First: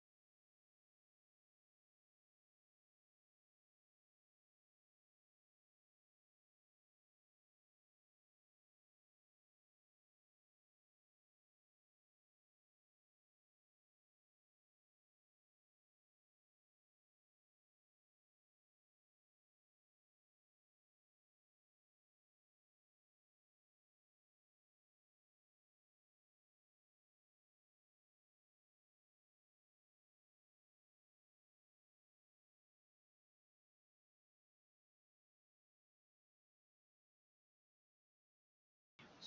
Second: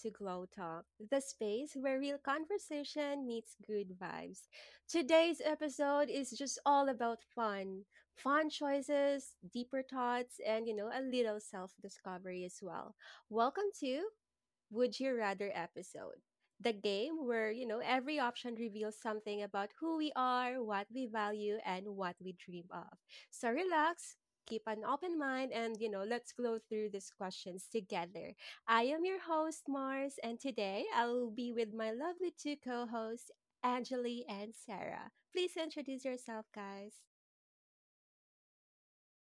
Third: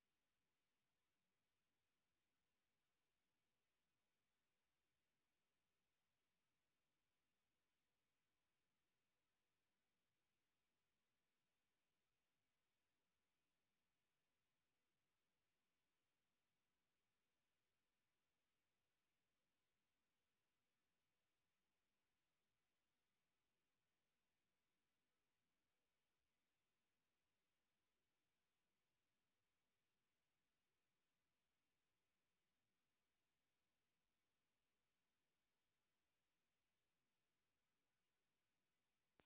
to Glow Talk, the space where real conversation meets good vibes. Today's episode is just all about fun choices, deeper thoughts, and a little self discovery as well. Welcome to would You Rather episode. The game where, every option reveals something about who we are, what we value, and what we dream of. So relax, keep an open mind, and, let's go through these questions together. I am your host, Mars, and today I will be with my lovely two co hosts, Angeli and Sarah. Please introduce yourself, guys.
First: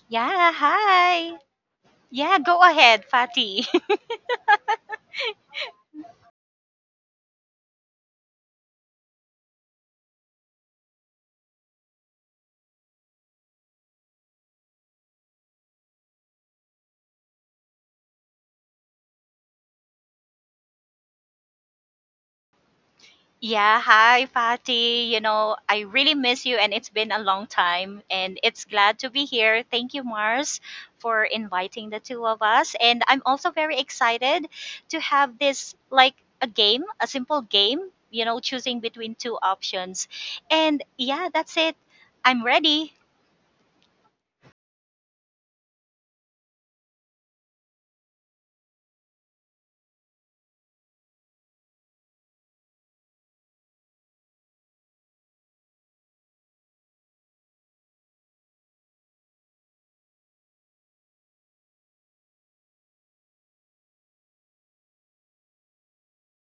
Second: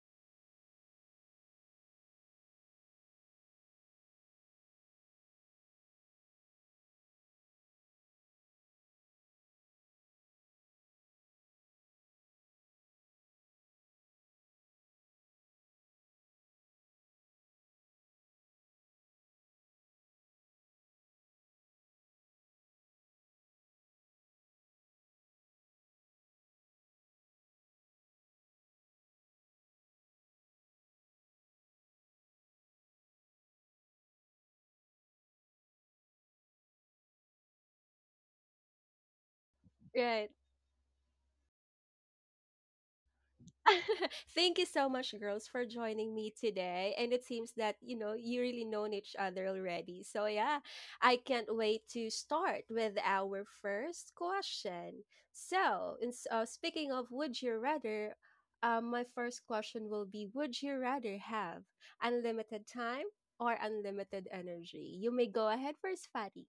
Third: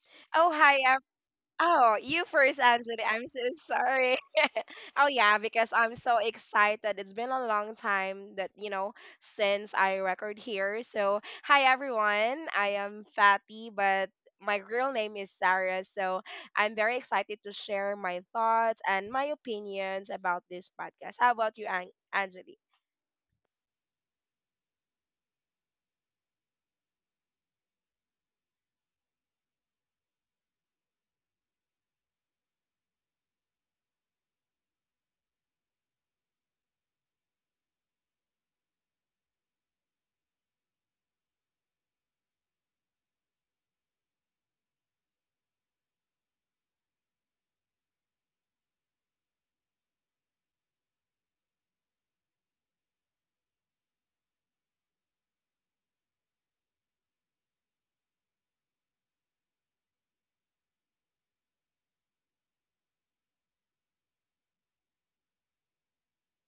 Yeah, Oh, hi. Hi. Oh, you Yeah, first, go Angela. ahead, I'm so Fati. sorry. Oh, yeah, because I'm so excited. It's been a long time since I record here. So, hi, everyone. I am Fatty, but my real name is Sarah. So, I'm very excited to share my thoughts and my opinions about this podcast. How about you, Angeli? Yeah, hi, Fati. You know, I really miss you, and it's been a long time, and it's glad to be here. Thank you, Mars, for inviting the two of us. And I'm also very excited to have this, a game, a simple game, you know, choosing between two options. Right. And yeah, that's it. I'm ready. Thank you so much, girls, for joining me today. And it seems that, you really known each other already. So, yeah, I can't wait to start with our first question. So, speaking of would you rather, my first question will be would you rather have unlimited time or unlimited energy? You may go ahead first, Fatty.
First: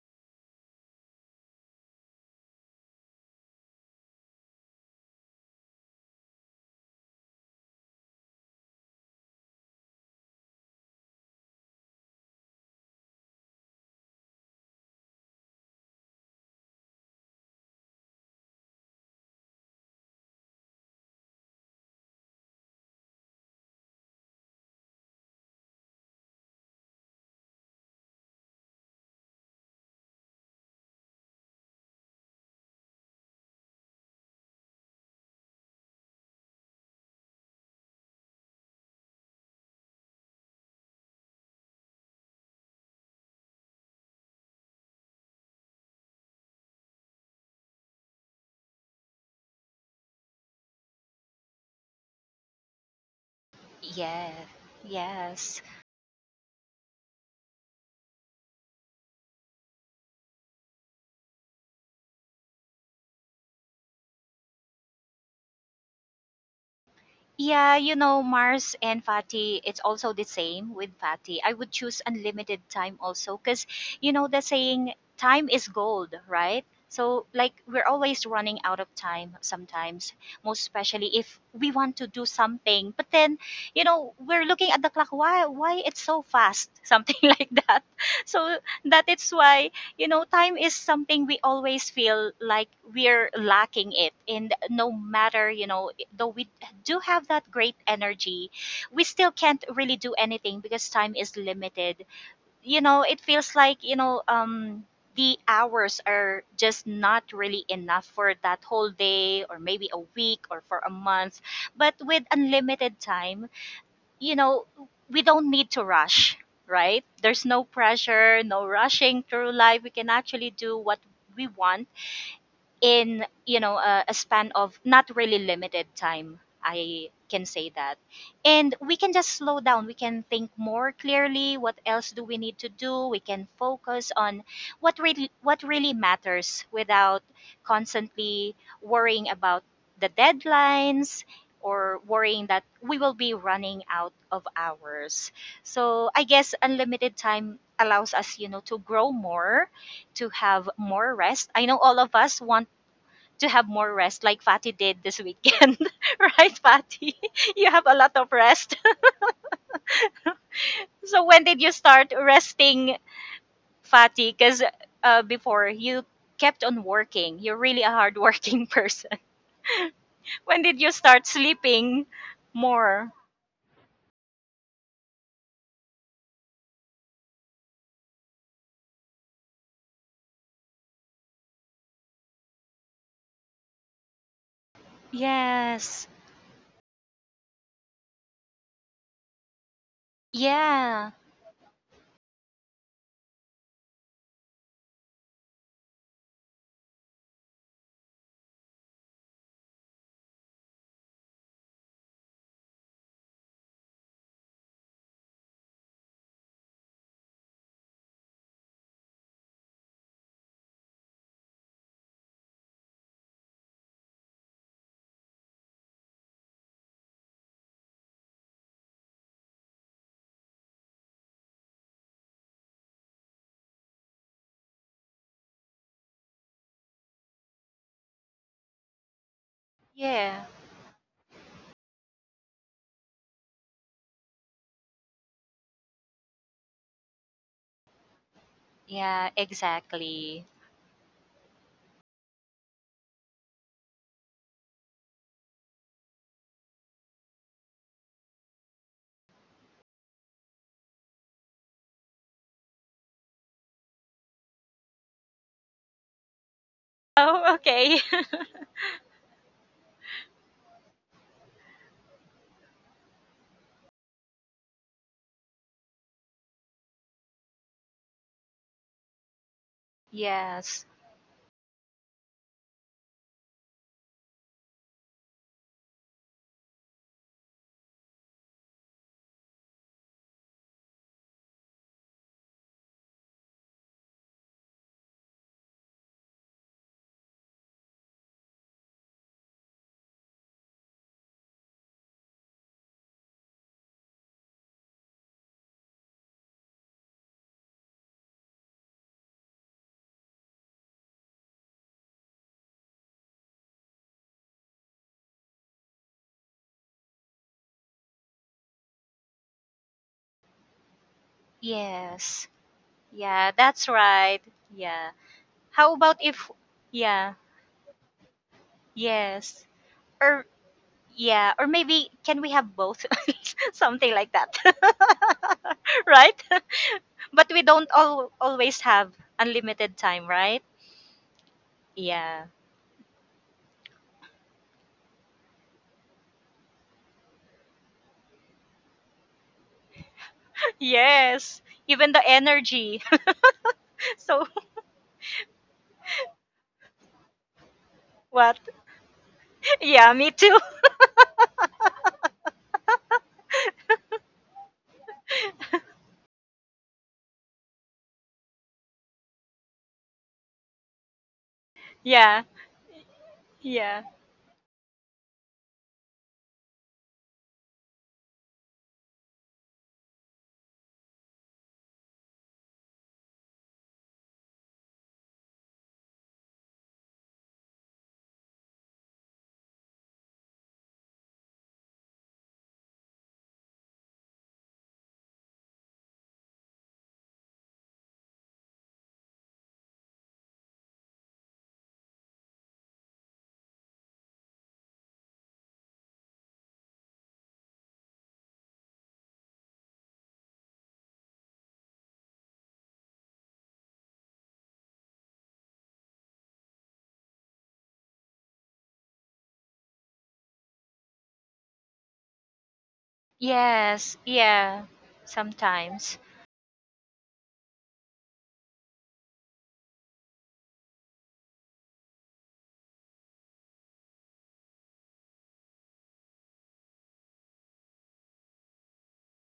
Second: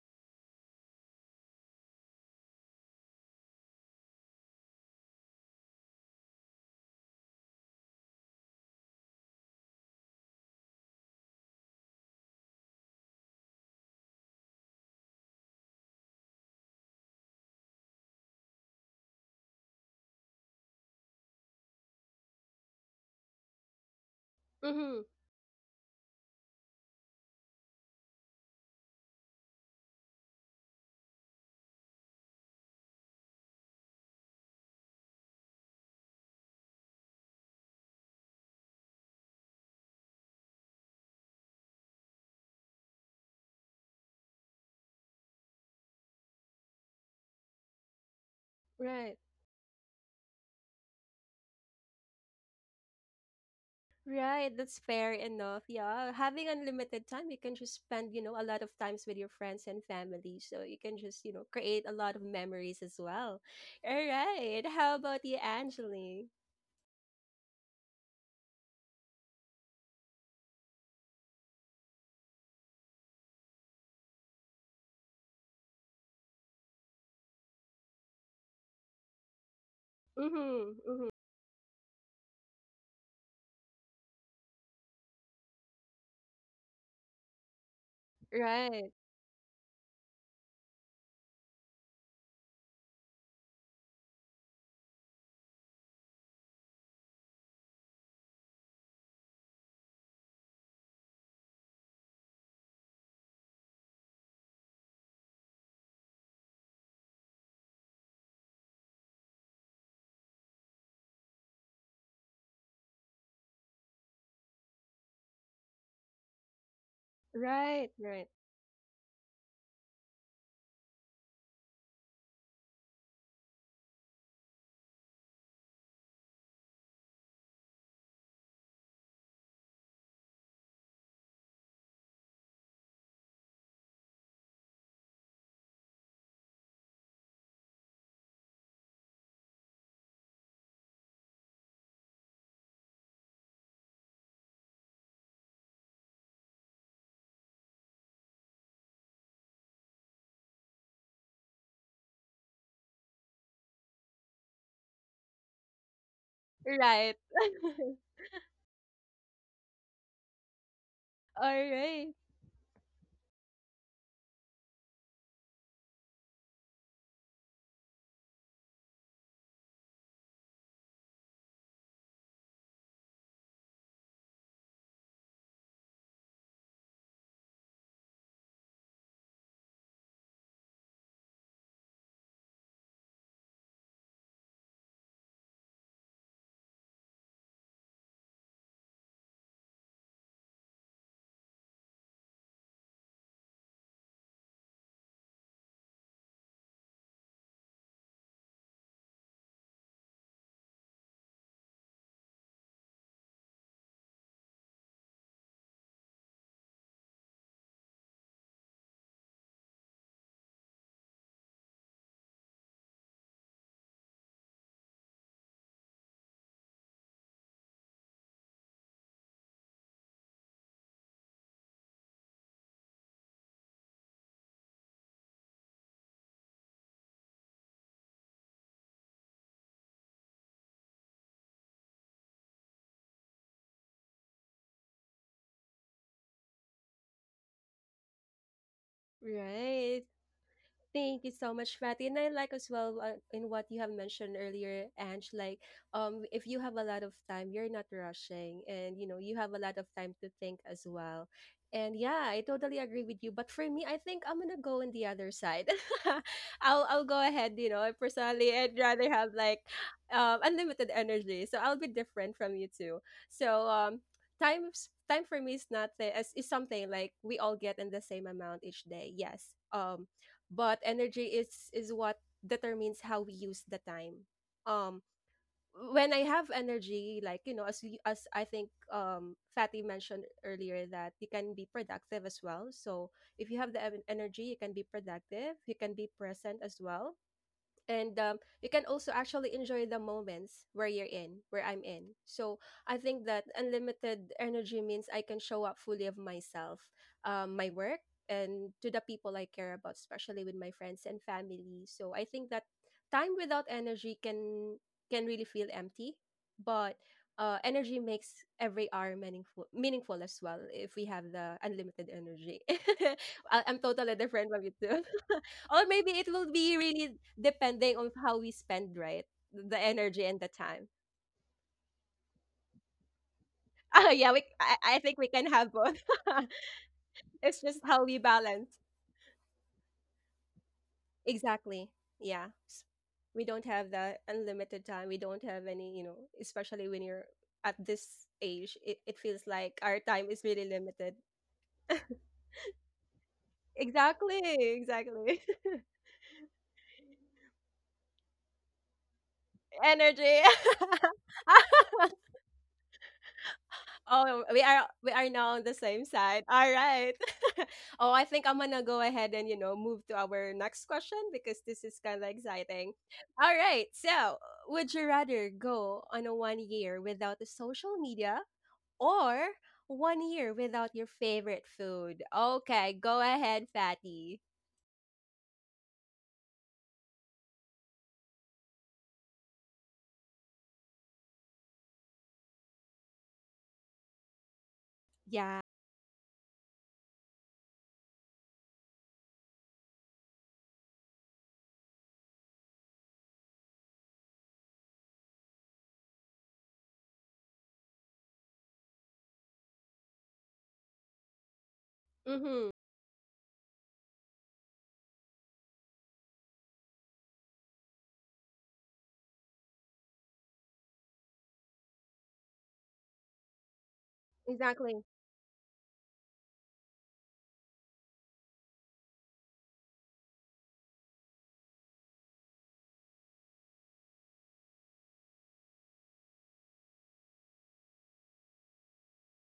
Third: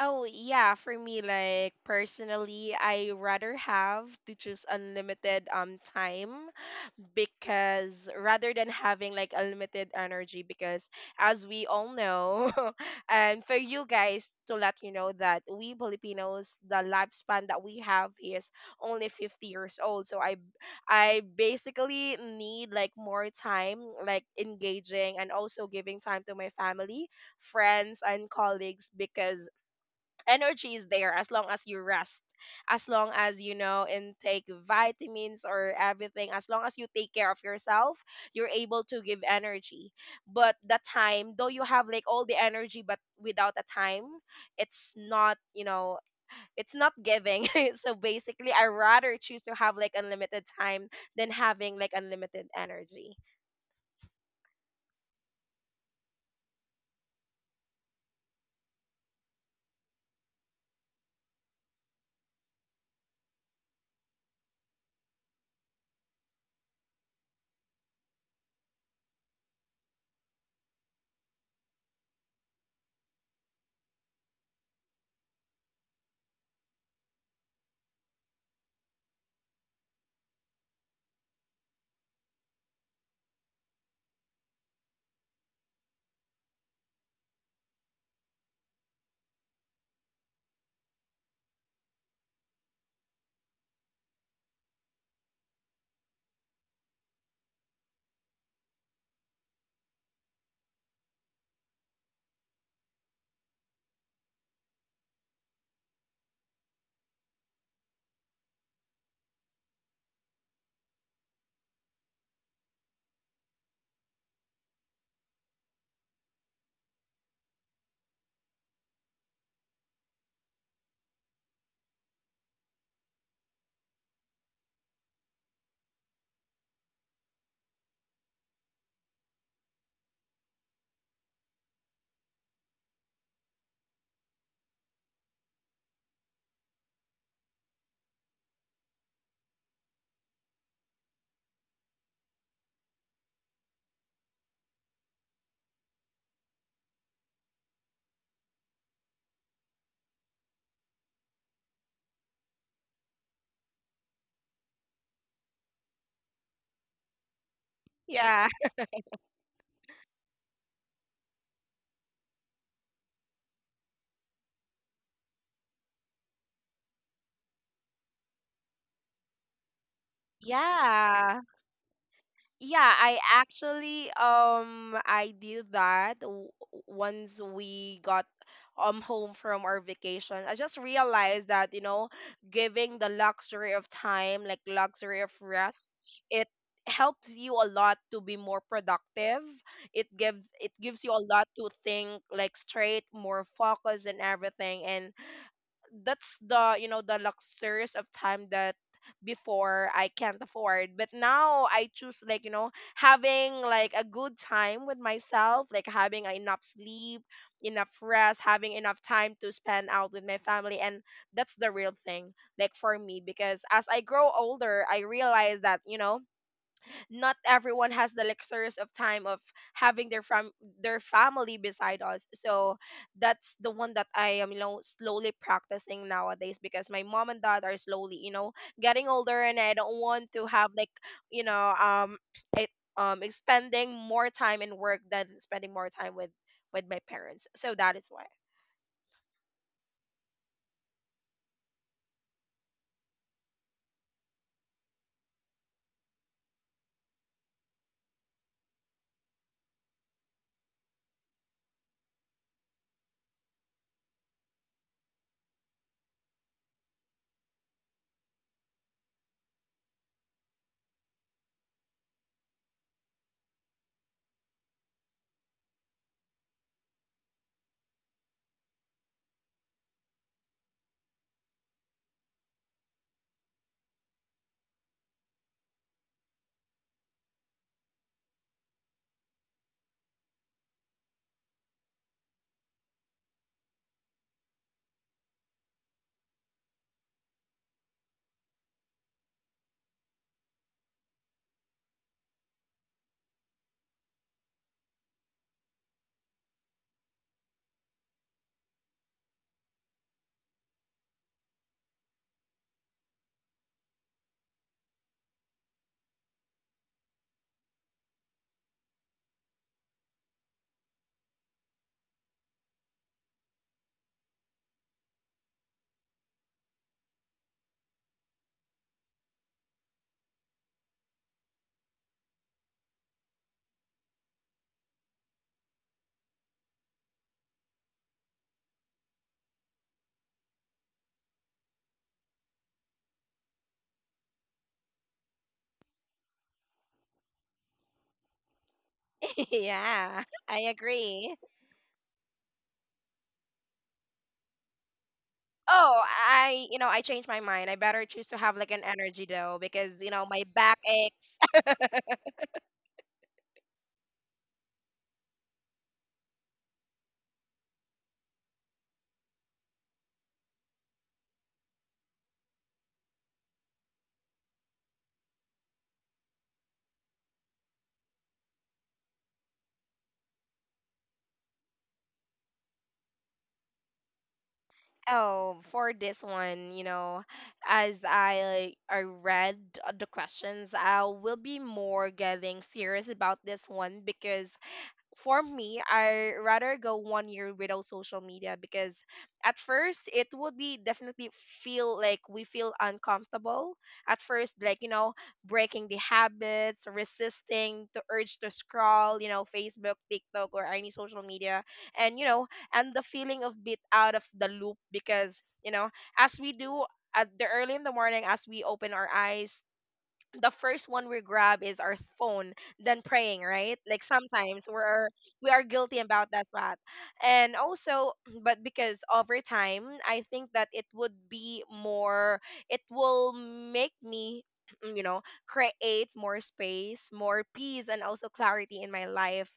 Oh, yeah, for me, like personally, I rather have to choose unlimited time, because rather than having like a limited energy, because as we all know, and for you guys to let you know that we Filipinos, the lifespan that we have is only 50 years old, so I basically need like more time, like Mm-hmm, engaging and also giving time to my family, friends, and colleagues, because energy is there as long as you rest, as long as you know and take vitamins or everything, as long as you take care of yourself, you're able to give energy. But the time, though, you have like all the energy but without the time, it's not, it's not giving. So basically, I rather right. choose to have like unlimited time than having like unlimited energy. Yeah, Right, that's fair yes. enough. Yeah, having unlimited time, you can just spend, a lot of times with your friends and family. So you can just, create a lot of memories as well. All right. How about you, Angeline? Yeah, you know, Mars and Fatty, it's also the same with Fatty. I would choose unlimited time also because, you know, the saying time is gold, right? So, like, we're always running out of time sometimes, most Mm-hmm, mm-hmm. especially if we want to do something. But then, you know, we're looking at the clock. Why it's so fast? Something like that. So Right, that is why, you know, time is something we always feel like we're lacking it. And no matter, you know, though we do have that great energy, we still can't really do anything because time is limited. You know, it feels like, the hours are just not really enough for that whole day or maybe a week or for a month. But with unlimited time, you know, we don't need to rush, right? There's no right, right, pressure, no rushing through life. We can actually do what we want in a span of not really limited time, I can say that. And we can just slow down, we can think more clearly what else do we need to do, we can focus on what really matters without constantly worrying about the deadlines or worrying that we will be running out of hours. So I guess unlimited time allows us, you know, to grow more, to have more rest. I know all of us want to have more rest like Fatty did this weekend. Right, right. Fatty? You have a lot of Yeah, rest. So when All did you start right. resting, Fatty? Because before you kept on working. You're really a hardworking person. When did you start yeah. sleeping Yeah, more? I actually I did that once we got home from our vacation. I just realized that giving the luxury of time, like luxury of rest, Yes. it helps you a lot to be more productive. It gives you Yeah. a lot to think like straight, more focus and everything. And that's the you know the luxurious of time that before I can't afford. But now I choose like having like a good time with myself, like having enough sleep, enough rest, having enough time to spend out with my family, and that's the real thing like for me, because as I grow older, I realize that not everyone has the luxurious of time of having their family beside us. So that's the one that I am, slowly practicing nowadays, because my mom and dad are slowly, getting older, and I don't want to Yeah. have like, you know, it spending more time in work than spending more time with my parents. So that is why. Yeah, Right. exactly. Thank you so much, Fatty. And I like as well in what you have mentioned earlier, Ange, like if you have a lot of time, you're not rushing and you have a lot of time to think as well. And yeah, I totally agree with you. But for me, I think I'm gonna go on the other side. I'll go Oh, ahead, okay. personally I'd rather have like unlimited energy. So I'll be different from you too. So time for me is not is something like we all get in the same amount each day. Yes. But Yes. energy is what determines how we use the time. um when I have energy, like as we as I think Fatty mentioned earlier, that you can be productive as well. So if you have the energy, you can be productive, you can be present as well. And you can also actually enjoy the moments where you're in, where I'm in. So I think that unlimited energy means I can show up fully of myself, my work, and to the people I care about, especially with my friends and family. So I think that time without energy can really feel empty. But energy makes every hour meaningful as well if we have the unlimited Yes. energy. Yeah, I'm that's totally right. different from you too. Yeah. Or How maybe about it if will be really yeah, depending on how we spend, right? yes. The energy and Or the time. yeah, or maybe can we have both? Oh Something like yeah, we that. I think we can have both. Right? But we It's just don't how we balance. always have unlimited time, right? Exactly. Yeah. Yeah. We don't have that unlimited time. We don't have any, you know, especially when you're at this age, it feels like our Yeah, time is I really limited. agree. Yes. Even the energy. Exactly, So exactly. Oh, I you know I changed my mind. I better choose to have what? like an energy though, because Yeah, me my Energy. too. back aches. Oh, we are now on the same side. All right. Oh, I think I'm gonna go ahead and move to our next question because this is kind of Yeah. exciting. All right. Yeah. So, would you rather go on a one year without the social media or one year without your favorite food? Okay, go ahead, Fatty. Oh, for this one, as I read the questions, I will be more getting serious about this one, because for Yeah. me, I rather go one year without social media, because at first it would be definitely feel like we feel uncomfortable at first, like breaking the habits, resisting the urge to scroll, Facebook, TikTok, or any social media, and you know, Mm-hmm. and the feeling of bit out of the loop, because as we do. At the early in the morning, as we open our eyes, the first one we grab is our phone, then praying, right? Like Yes. sometimes Yeah. we're Exactly. we are guilty Sometimes. about that spot. And also, but because over time, I think that it would be more, it will make me, you know create more space, more peace, and also clarity in my life,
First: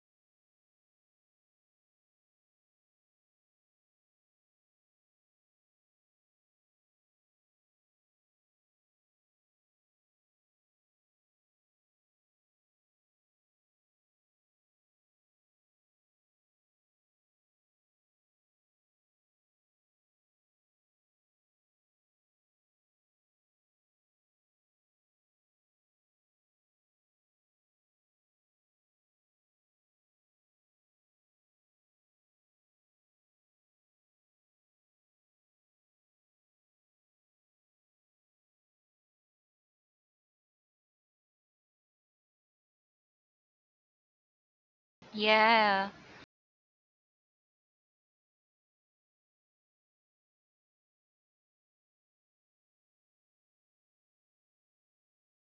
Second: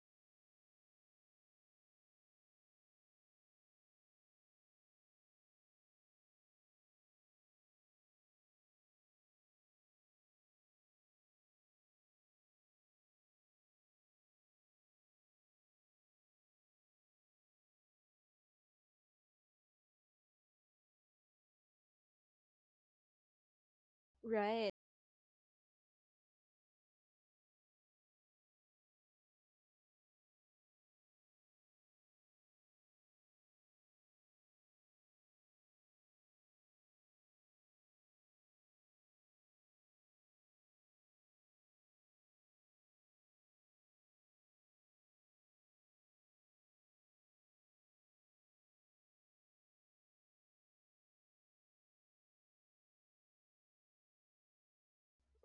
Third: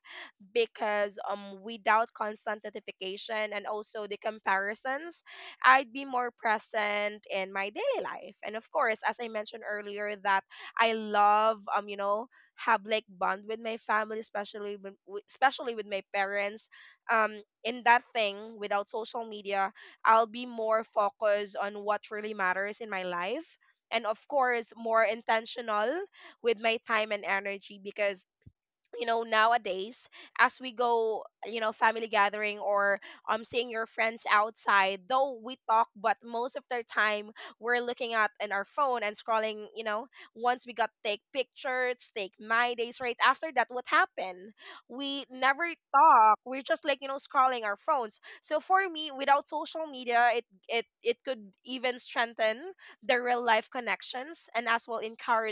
because without constant notification and also the comparisons, I'd be more present in my daily life. And of course, as I mentioned earlier, that I love, have like bond with my family, especially especially with my parents. In that thing without social media, I'll be more focused on what really matters in my life, and of course Right. more intentional with my time and energy. Because nowadays, as we go, family gathering or seeing your friends outside, though we talk, but most of their time, we're looking at in our phone and scrolling, once we got take pictures, take my days, right after that, what happened? We never Yeah. talk, we're just like, scrolling our phones. So for me, without social media, it could even strengthen the real life connections and as well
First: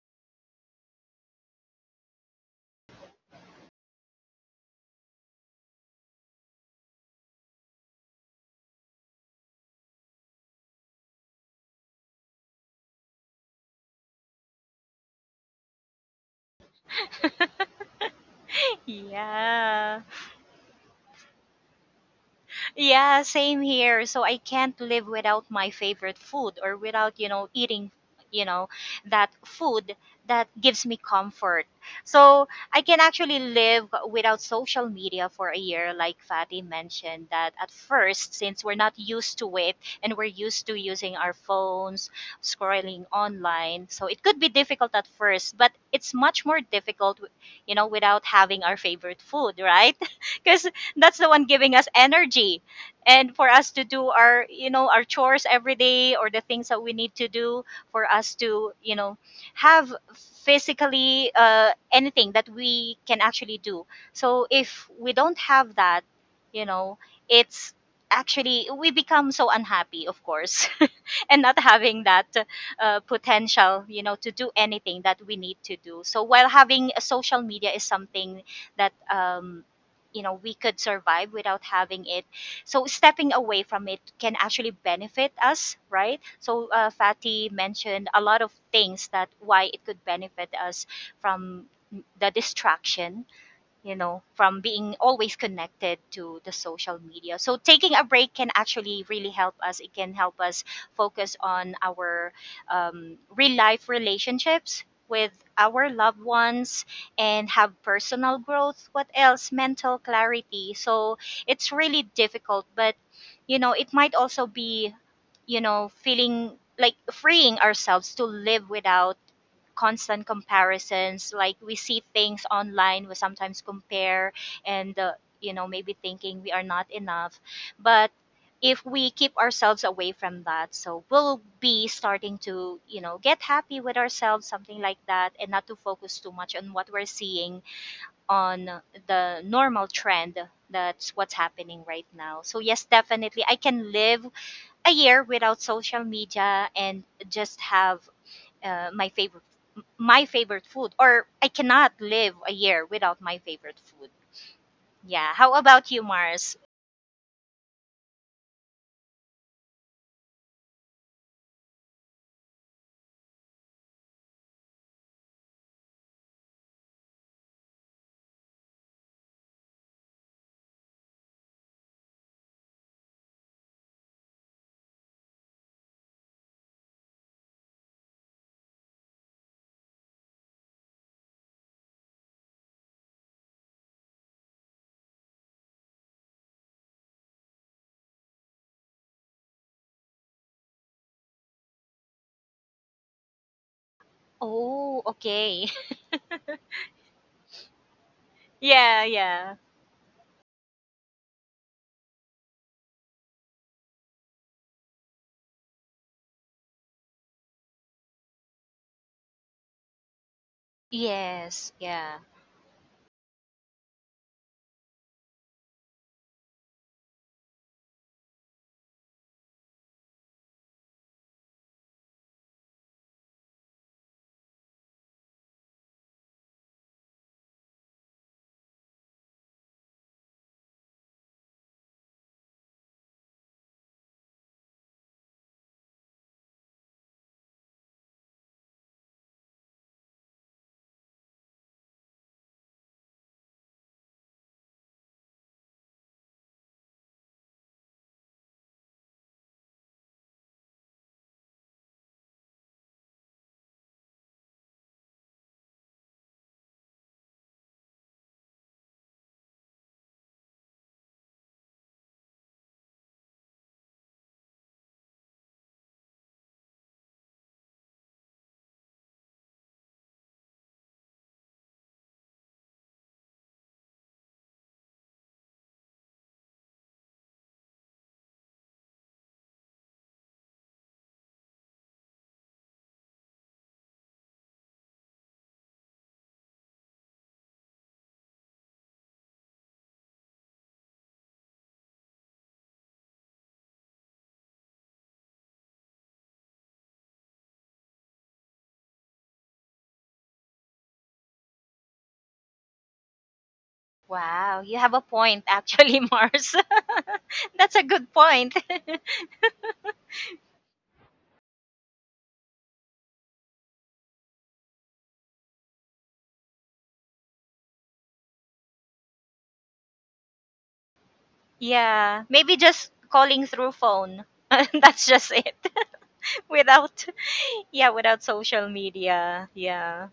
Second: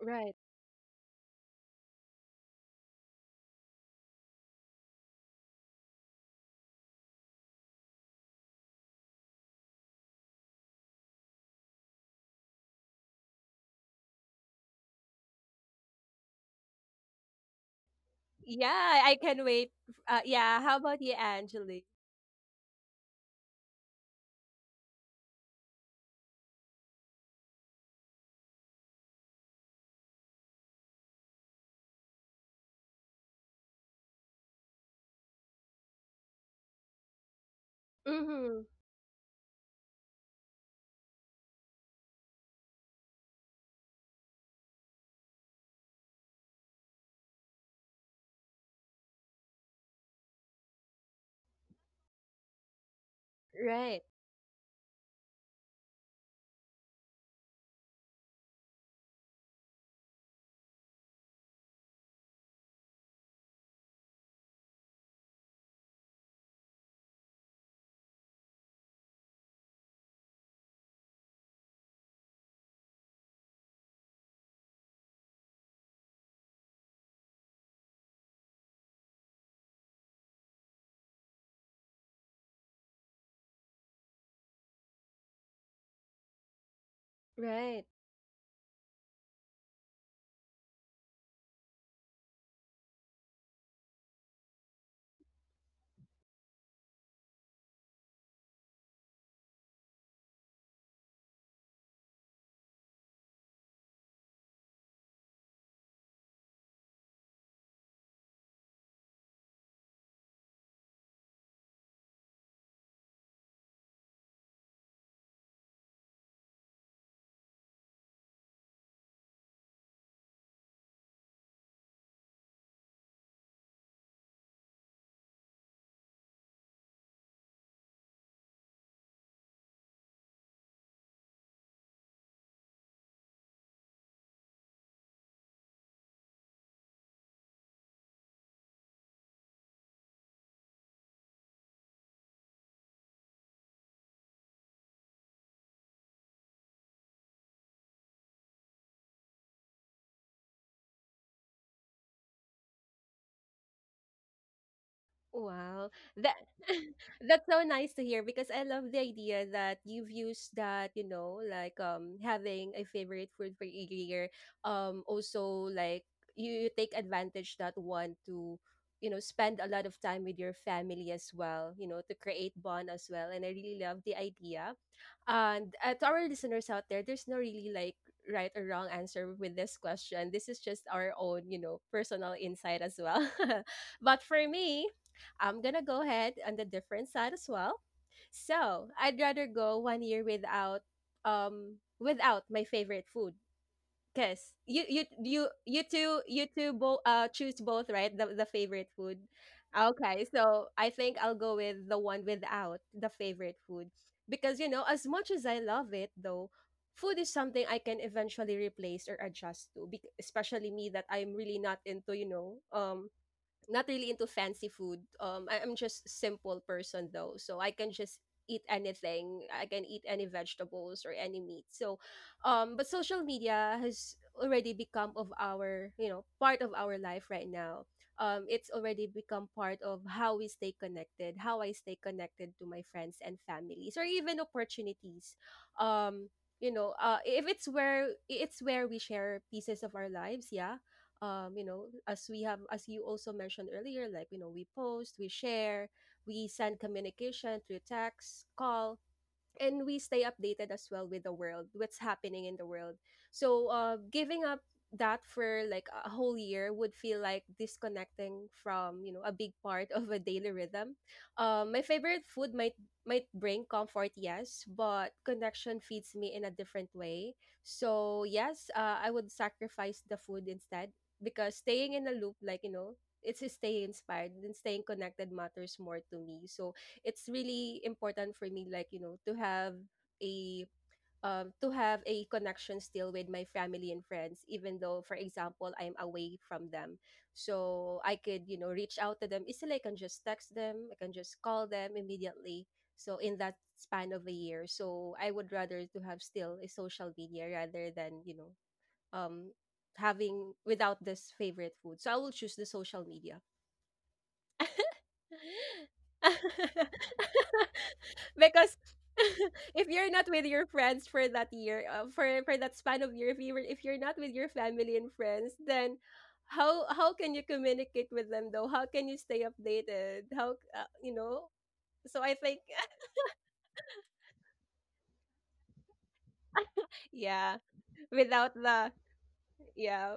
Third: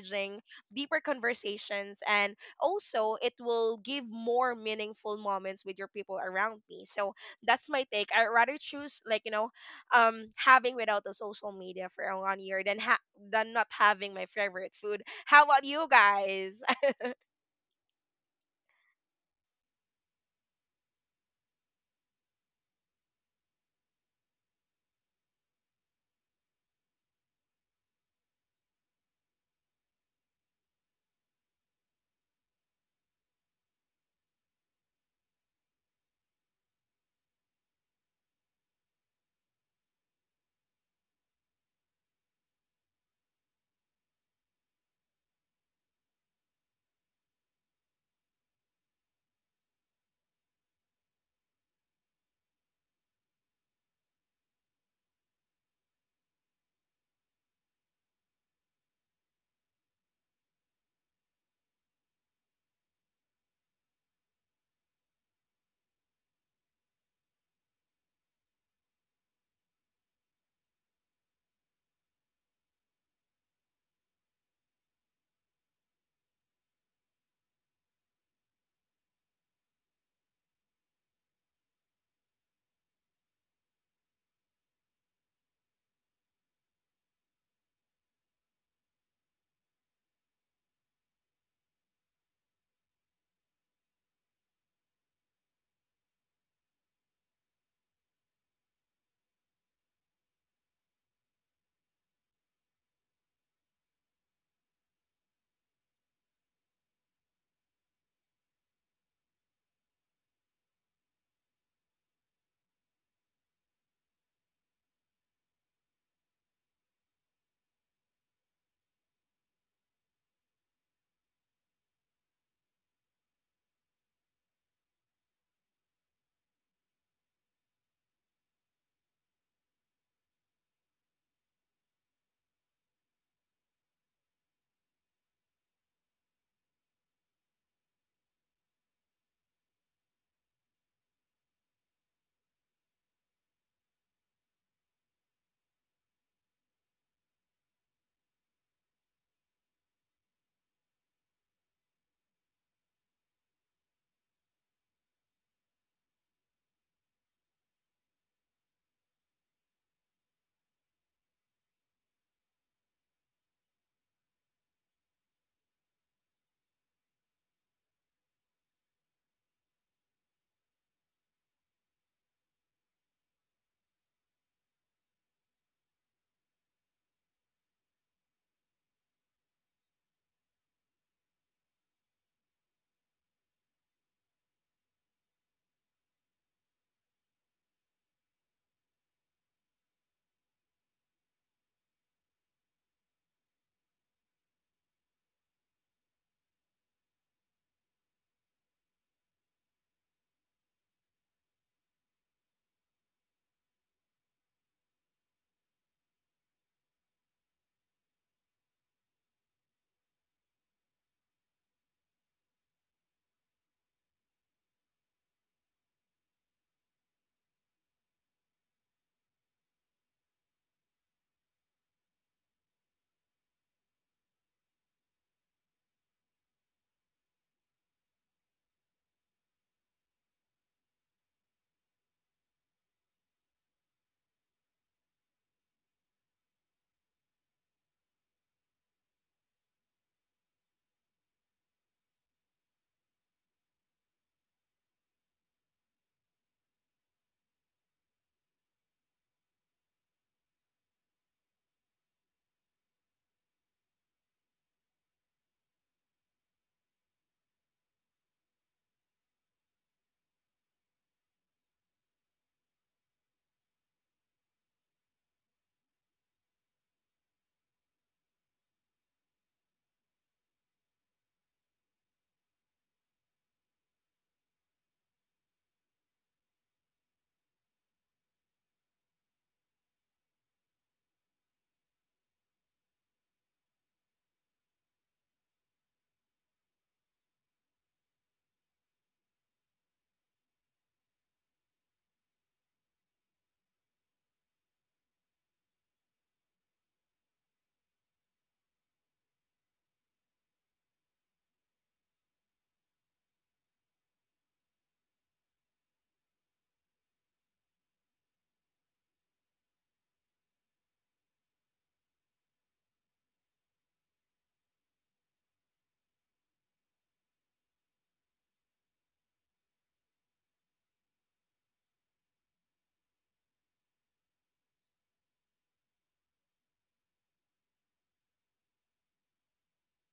Right. deeper conversations, and also it will give more meaningful moments with your people around me. So that's my take. I'd rather choose like, having without the social media for one year, than than not having my favorite food. How about you guys? Yeah, I can wait. Yeah. Yeah. How about you, Angelique? Yeah, same here. So I can't live without my favorite food or without, you know, eating, you know, that food that gives me comfort. So I can actually live without social media for a year, like Fatty mentioned, that at first, Mm-hmm. since we're not used to it and we're used to using our phones, scrolling online, so it could be difficult at first, but it's much more difficult, you know, without having our favorite food, right? Because that's the one giving us energy and for us to Right. do our our chores every day or the things that we need to do for us to, you know, have physically anything that we can actually do. So if we don't have that, you know, it's actually we become so unhappy, of course, and not having that potential, you know, to do anything that we need to do. So while having a social media is something that, you know, we could survive without having it, so stepping away from it can actually benefit us, right? So Fatty Right. mentioned a lot of things that why it could benefit us from the distraction, you know, from being always connected to the social media. So taking a break can actually really help us. It can help us focus on our, real life relationships with our loved ones and have personal growth. What else? Mental clarity. So it's really difficult, but you know, it might also be, you know, feeling like freeing ourselves to live without constant comparisons. Like we see things online, we sometimes compare, and you know, maybe thinking we are not enough. But if we keep ourselves away from that, so we'll be starting to, you know, get happy with ourselves, something like that, and not to focus too much on what we're seeing on the normal trend, that's what's happening right now. So yes, definitely I can live a year without social media and just have uh, my favorite my favorite food, or I cannot live a year without my favorite food. Yeah. How Wow. about you, That Mars? That's so nice to hear because I love the idea that you've used that, you know, like having a favorite food for each year. Also like you take advantage that one to, you know, spend a lot of time with your family as well, you know, to create bond as well. And I really love the idea. And to our listeners out there, there's no really like right or wrong answer with this question. This is just our own, you know, personal insight as well. But for me, I'm gonna go ahead on the different side as well. So I'd rather go one year without without my favorite food. Cause Oh, okay. You two both choose both, right, the favorite Yeah, food. yeah. Okay, so I think I'll go with the one without the favorite food because you know as much as I love it though, food is something I can eventually replace or adjust to. Especially me that I'm really Yes, not into yeah. Not really into fancy food. I'm just simple person though, so I can just eat anything. I can eat any vegetables or any meat. So, but social media has already become of our part of our life right now. It's already become part of how we stay connected, how I stay connected to my friends and families, or even opportunities. Um, you know, if it's where we share pieces of our lives, yeah, you know, as we have as you also mentioned earlier, like you know, we post, we share, we send communication through text call, and we stay updated as well with the world, what's happening in the world. So giving up that for like a whole year would feel like disconnecting from you know a big part of a daily rhythm. My favorite food might bring comfort, yes, but connection feeds me in a different way. So yes, I would sacrifice the food instead, because staying in a loop, like you know, it's staying inspired and staying connected matters more to me. So it's really important for me, like you know, a to have a connection still with my family and friends, even though, for example, I'm away from them. So I could, you know, reach out to them easily, I can just text them, I can just call them immediately. So in that span of a year, so I would rather to have still a social media rather than, you know, um having without this favorite food. So I will choose the social media. Wow, you have a point actually, Mars. That's a good point. Because if you're not with your friends for that year, for that span of year, if you're not with your family and friends, then how can you communicate with them though? How can you stay updated? How you know? So Yeah, I maybe think just calling through phone. That's just it. Without yeah, yeah, without without social the media. Yeah. yeah,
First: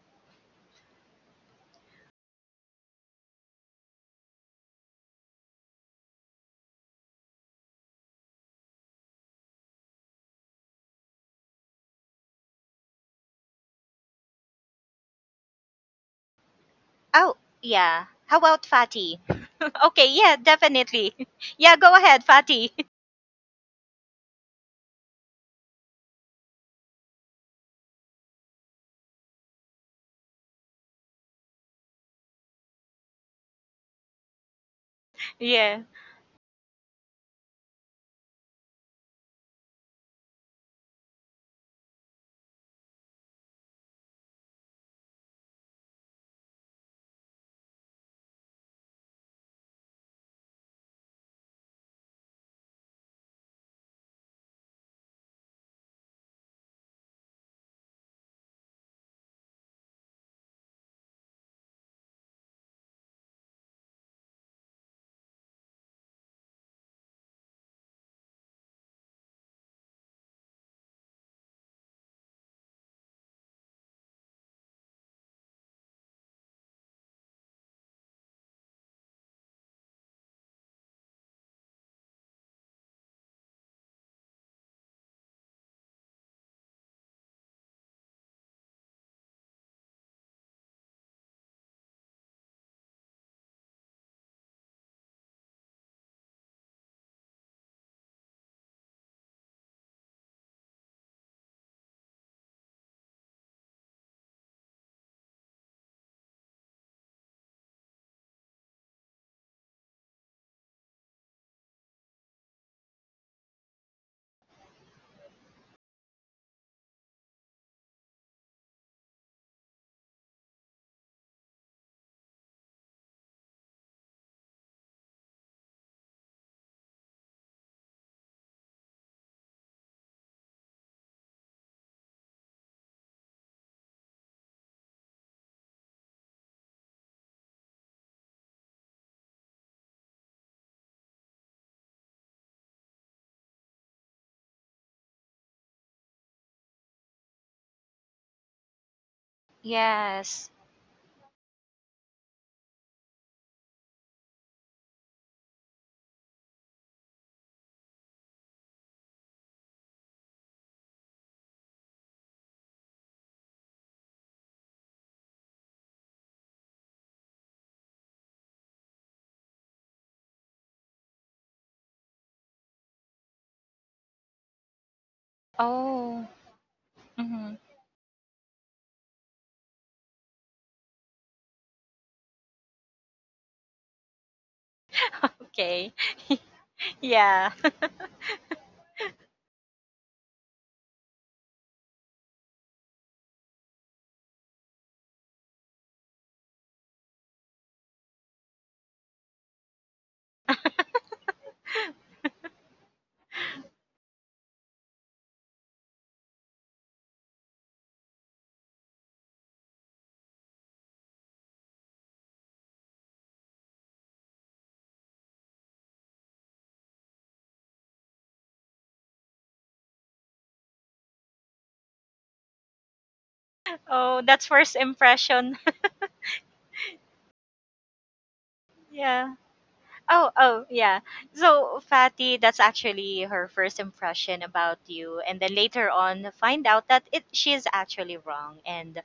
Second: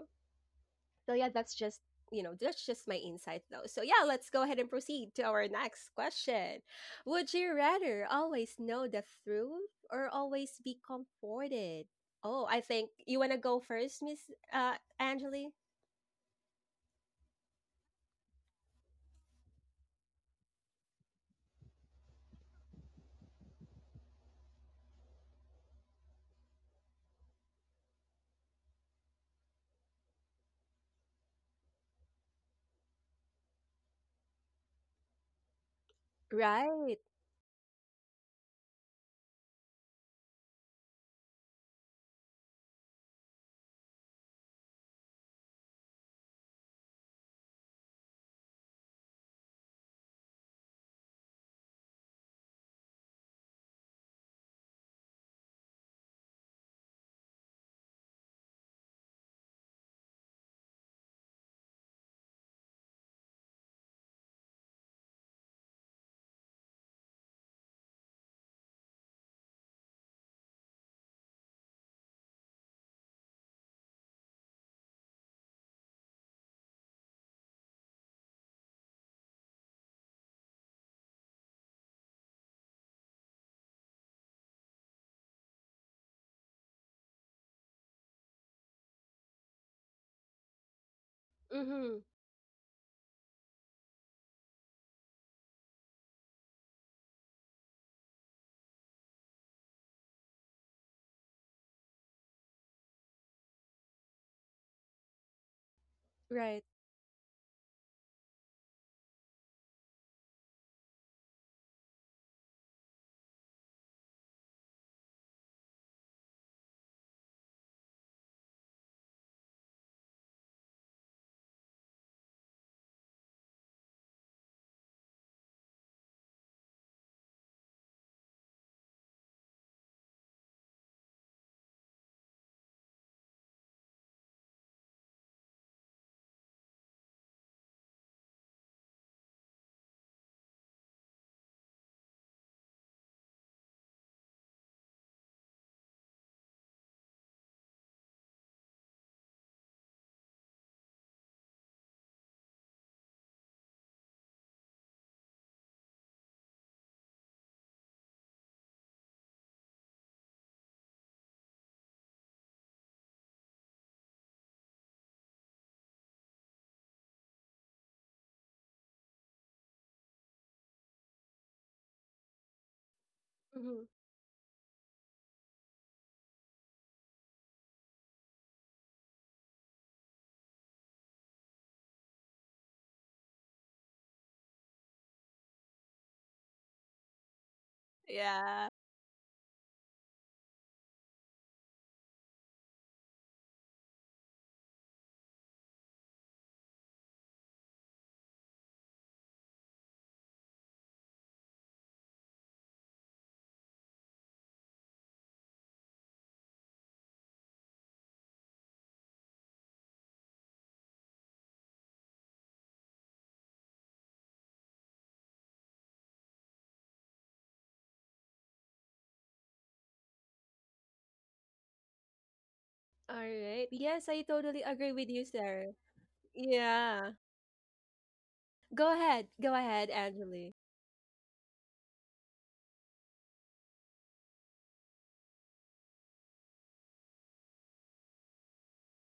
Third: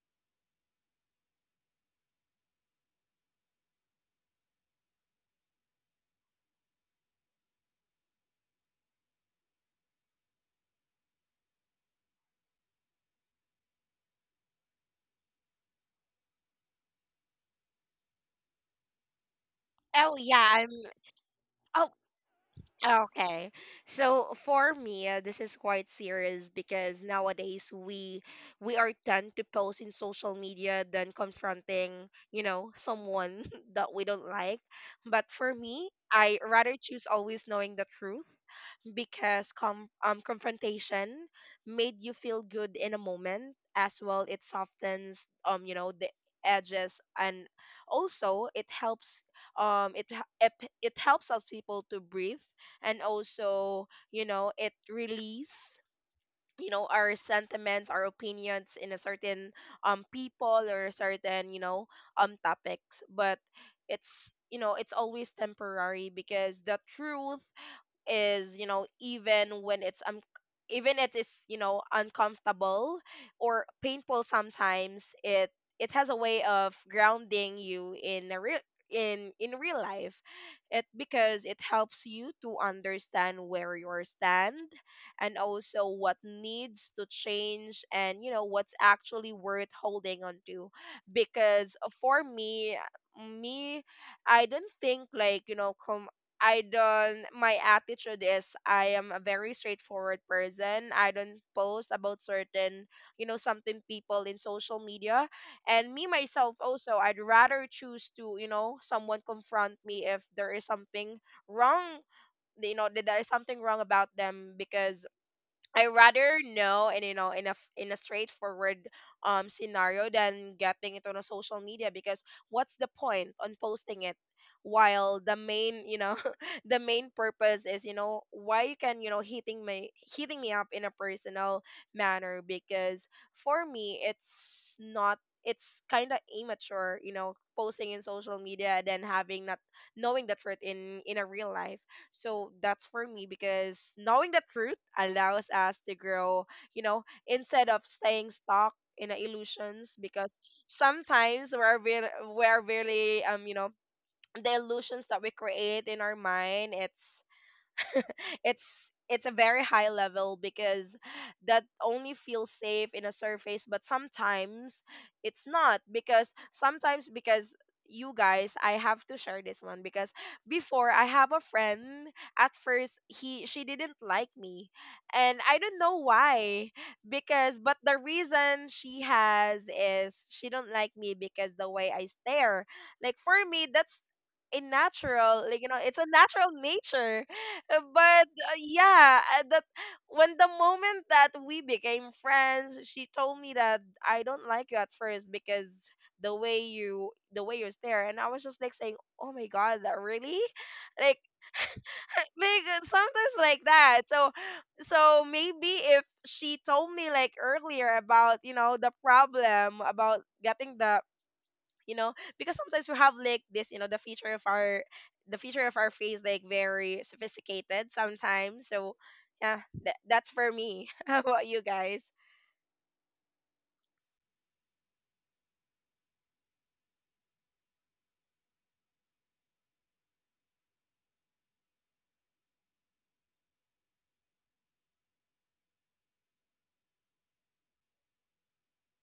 so yeah, that's just you know that's just my insight though. So yeah, let's go ahead and proceed to our next question. Would you rather always know the truth or always be comforted? Oh, I think you wanna go first, Miss Angeli. Oh, yeah. How about Fatty? Okay, Oh, yeah, yeah, I'm definitely. Yeah, oh go ahead, Fatty. Okay. So for me, this is quite serious, because nowadays we are tend to post in social media than confronting, someone that we don't like. But for Yeah. me, I rather Right. choose always knowing the truth, because confrontation made you feel good in a moment. As well, it softens, the edges, and also it helps, it h- it, p- it helps us people to breathe. And also, it release, our sentiments, our opinions, in a certain people or a certain, topics. But it's you know it's always temporary, because the truth is, even when it's even it is, uncomfortable or painful sometimes, it has a way of grounding you in a real, in real life. It Because it helps you to understand where you stand, and also what needs to change, and what's actually worth holding on to. Because Mm-hmm. for me I don't think like you know com I don't my attitude is, I am a very straightforward person. I don't post about certain, something people in social media. And me myself Right. also, I'd rather choose to, someone confront me if there is something wrong, that there is something wrong about them. Because I rather know, and in a straightforward scenario, than getting it on a social media. Because what's the point on posting it, while the main, the main purpose is, why you can, hitting me up in a personal manner. Because for me, it's not, it's kind of immature, posting in social media, and then having not knowing the truth in a real life. So that's for me, because knowing the truth allows us to grow, instead of staying stuck in a illusions. Because Yes. sometimes we're we're really, the illusions that we create in our mind, it's it's a very high level, because that only feels safe in a surface. But sometimes it's not, because sometimes, because you guys, I have to share this one. Because before I have a friend, at first he she Mm-hmm. didn't like me, and I don't know Oh. why, Hmm. because but the reason she has is, she don't like me because the way I stare. Like for me, that's a natural, like Okay. it's a natural nature. Yeah. Yeah. But yeah, that, when the moment that we became friends, she told me that, "I don't like you at first because the way you stare," and I was just like saying, "Oh my God, that really?" Like like sometimes like that. So, maybe if she told me like earlier about the problem, about getting the you know because sometimes we have like this, the feature of our face like very sophisticated sometimes. So yeah, that's for me. How about you guys? All right. Yes, I Oh, that's totally first agree with you, impression. sir. Yeah. Go ahead. Yeah. Go ahead, Oh, Angeli. oh, yeah. So, Fatty, that's actually her first impression about you. And then later on, find out that it she's actually wrong. And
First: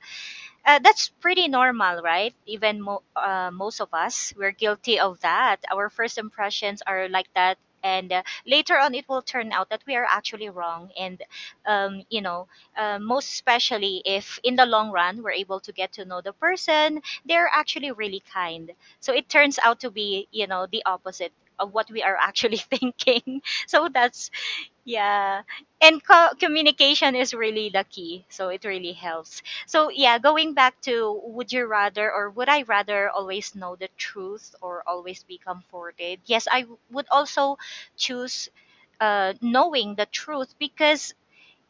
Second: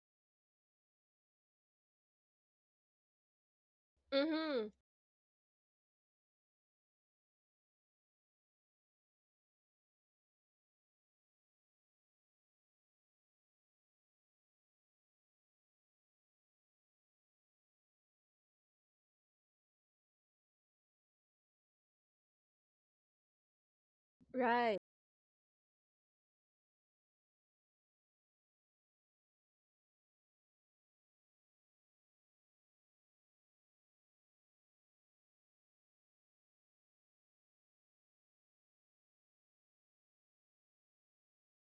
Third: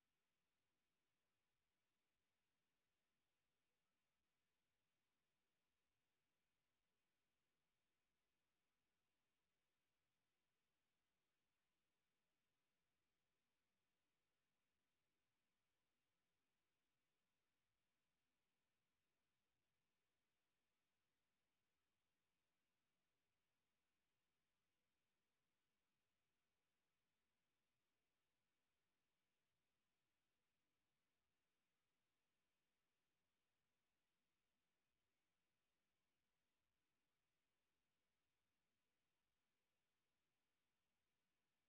That's pretty normal, right? Even most of us, we're Mm-hmm. guilty of that. Our first impressions are like that. And later on, it will turn out that we are actually wrong. And, you know, most especially if in the long run we're able to get to know the person, they're actually really kind. So it turns out to be, you know, the opposite of what we are actually thinking. So that's Right. yeah. And communication is really the key. So it really helps. So, yeah, going back to would you rather or would I rather always know the truth or always be comforted? Yes, would also choose knowing the truth because,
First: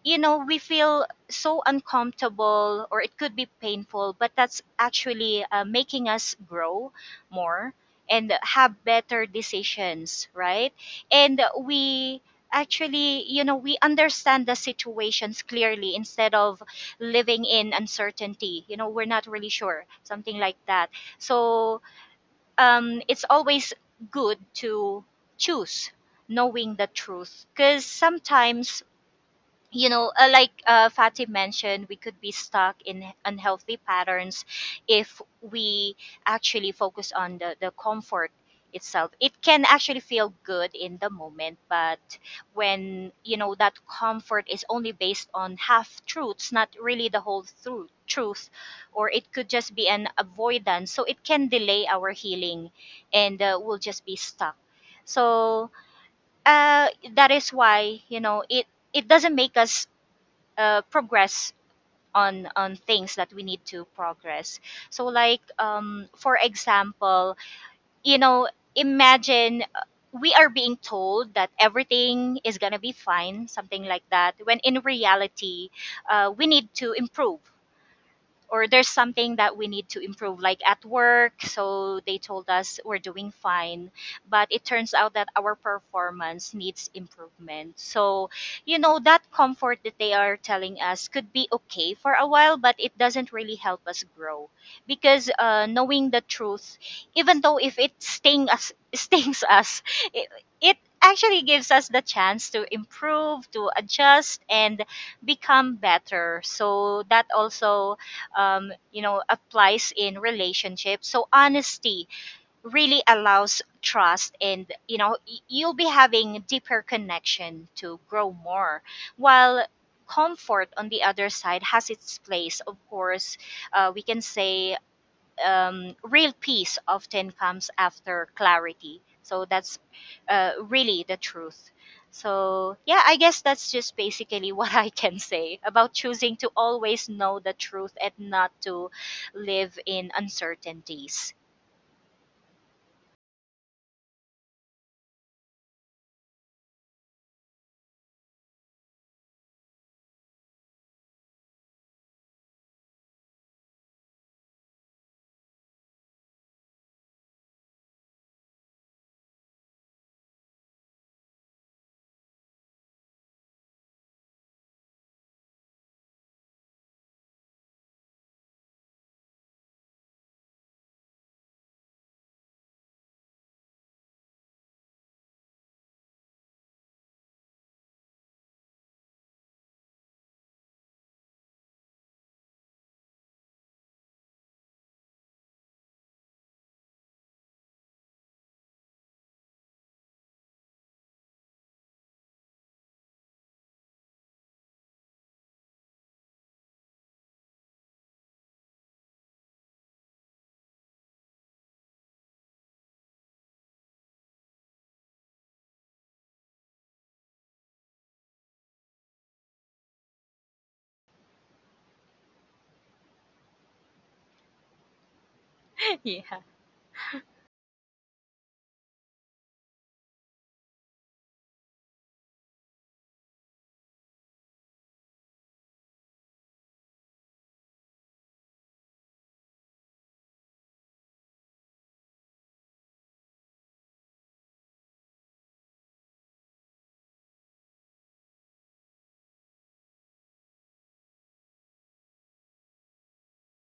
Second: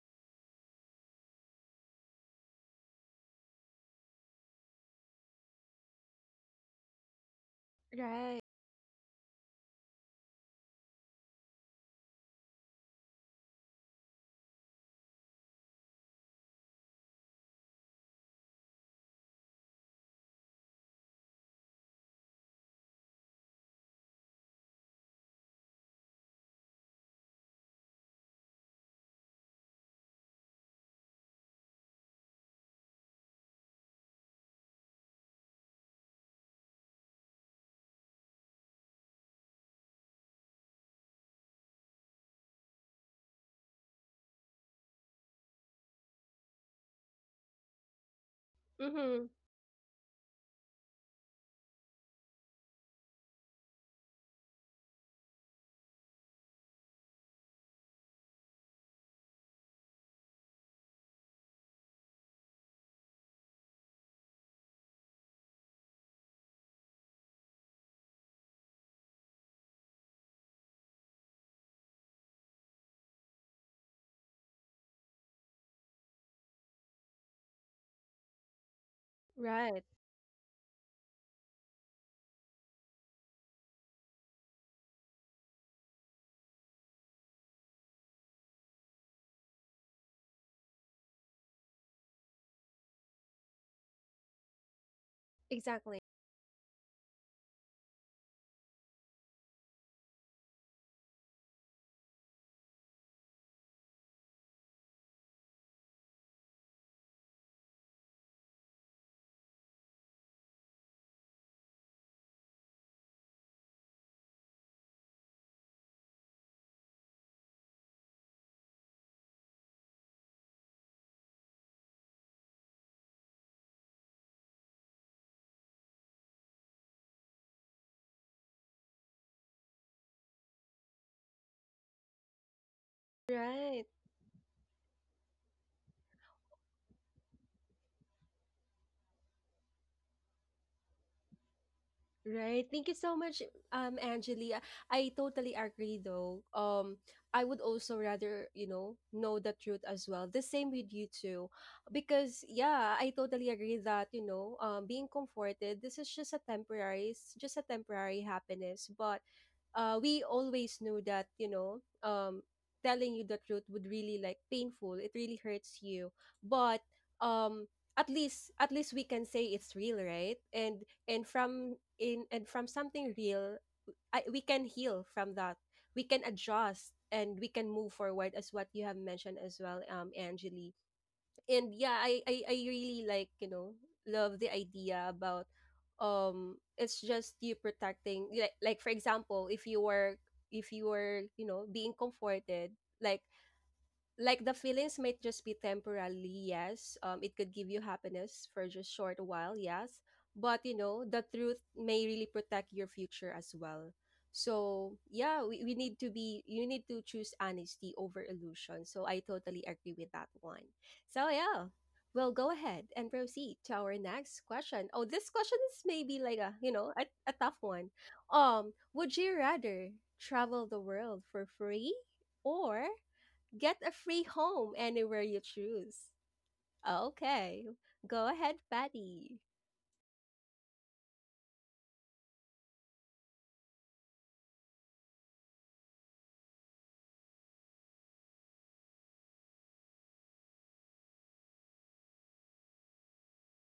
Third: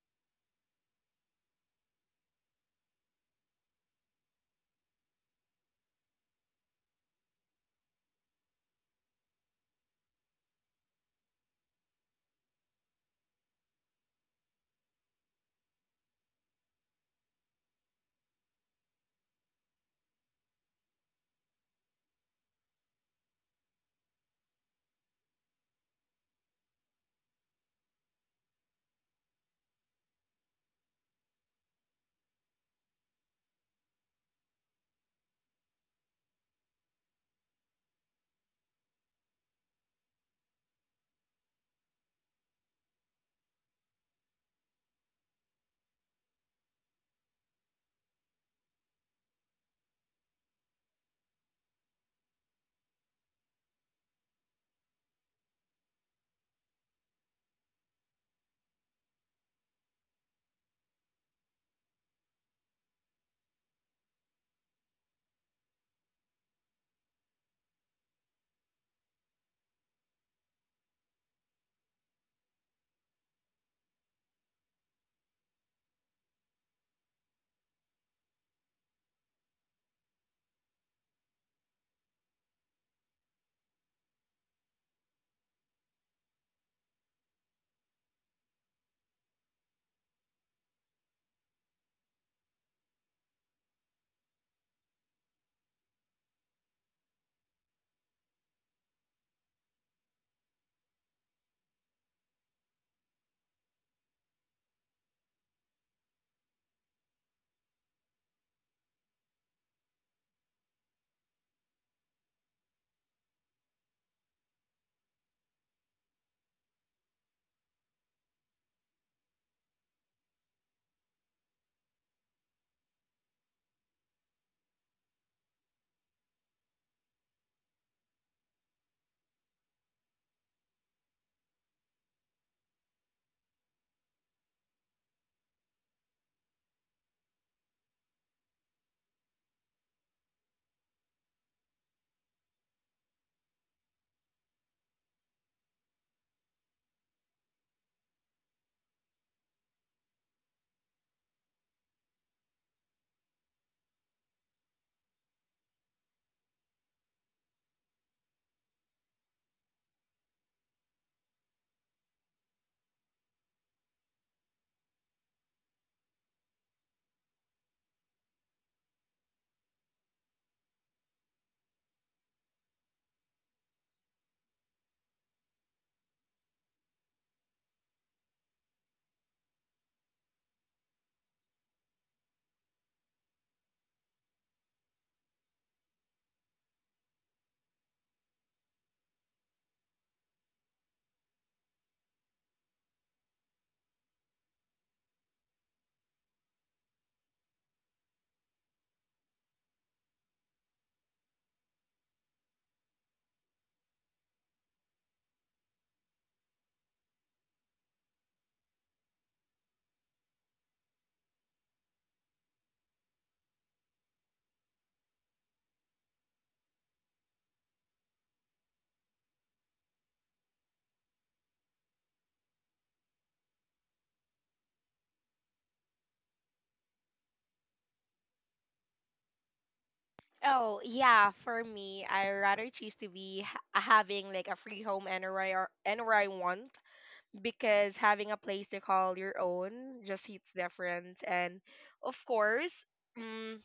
you know, we feel so uncomfortable or it could be painful, but that's actually making us grow more and Right. have better decisions, right? And we actually, you know, we understand the situations clearly instead of living in uncertainty. You know, we're not really sure, something like that. So, it's always good to choose knowing the truth because sometimes, you know, like Fatih mentioned, we could be stuck in unhealthy patterns if we actually focus on the comfort itself. It can actually feel good in the moment, but when, you know, that comfort is only based on half truths, not really the whole truth, or Mm-hmm. it could just be an avoidance. So it can delay our healing, and we'll just be stuck. So uh, that is why, you know, it doesn't make us progress on things that we need to progress. So like, for example, you know, imagine we are being told that everything is going to be fine, something like that, when in reality, we need to improve or there's something that we Right. need to improve, like at work, so they told us we're doing fine, but it turns out that our performance needs improvement. So, you know, that comfort that they are telling us could be okay for a while, but it doesn't really help us grow because, Exactly. knowing the truth, even though if it sting us stings us, it, it actually gives us the chance to improve, to adjust, and become better. So that also, you know, applies in relationships. So honesty really allows trust and, you know, you'll be having deeper connection to grow more, while comfort on the other side has its place, of course. We can say, real peace often comes after clarity. So that's really the truth. So, yeah, I guess that's Right. just basically what I can say about choosing to always know the truth and not to live in uncertainties. Right. Thank you so much, Angelia. I totally agree though. I would also rather, you know the truth as well. The same with you too. Because yeah, I totally agree that, you know, being comforted, this is just a temporary it's just a temporary happiness. But we always knew that, you know, telling you the truth would really like painful. It really hurts you. But um at least we can say it's real, right? And from in and from something real we can heal from that, we can adjust and we can move forward, as what you have mentioned as well, Angeli. And yeah, I really like, you know, love the idea about it's just you protecting, like for example, if you were, if you were you know being comforted, like like the feelings might just be temporarily, yes, it could give you happiness for just short while, yes, but you know the truth may really protect your future as well. So yeah, we need to be, you need to choose honesty over illusion. So I totally agree with that one. So yeah, we'll go ahead and proceed to our next question. Oh, this question is maybe Yeah. like a you know a tough one. Would you rather travel the world for free or get a free home anywhere you choose. Okay. Go ahead, Patty. Oh, yeah, for me, I rather choose to be having like a free home anywhere I, or anywhere I want, because having a place to call your own just hits different. And of course, mm,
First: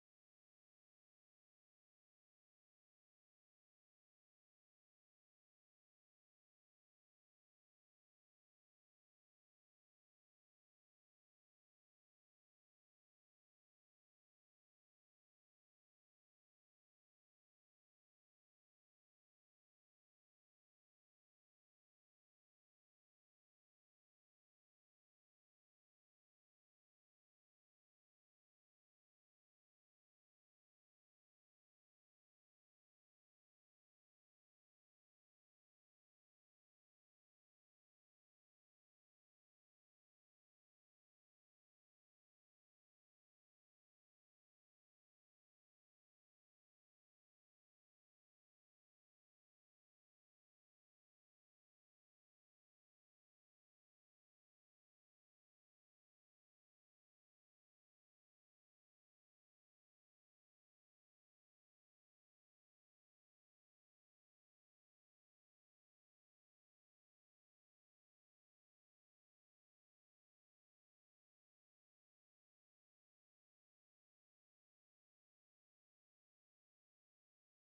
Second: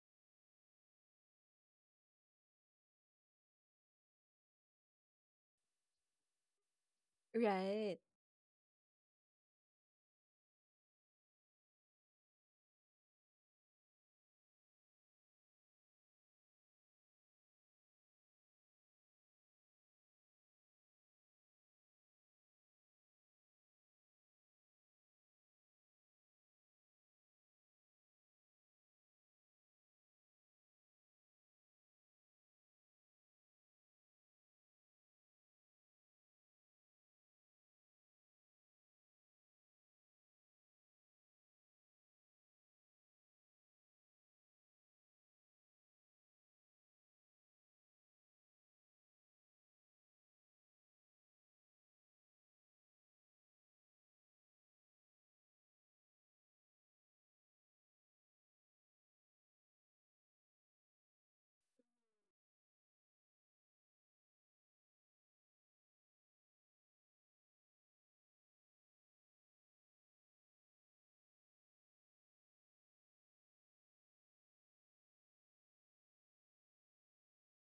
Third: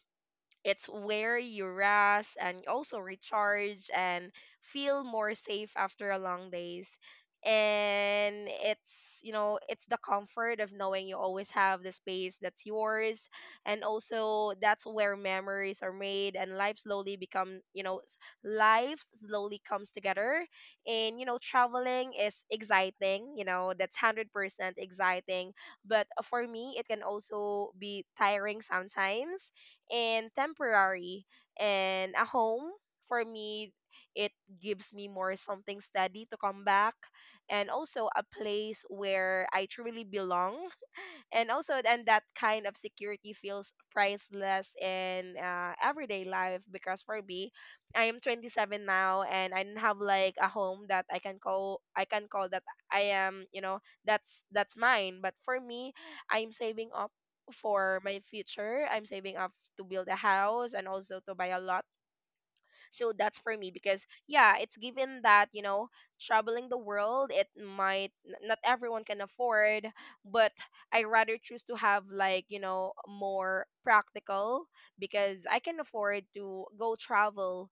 it's where you rest and also recharge and feel more safe after a long days. Right. And it's the comfort of knowing you always have the space that's yours. And also that's where memories are made, and life slowly comes together. And, traveling is exciting, that's 100% exciting, but for me it can also be tiring sometimes and temporary. And a home for me, it gives me more something steady to come back, and also a place where I truly belong and also and that kind of security feels priceless in everyday life, because for me, I am 27 now and I don't have like a home that I can call that I am, you know, that's mine. But for me, I'm saving up for my future. I'm saving up to build a house and also to buy a lot. So that's for me, because, yeah, it's given that, you know, traveling the world, it might not everyone can afford, but I rather choose to have like, you know, more practical, because I can afford to go travel,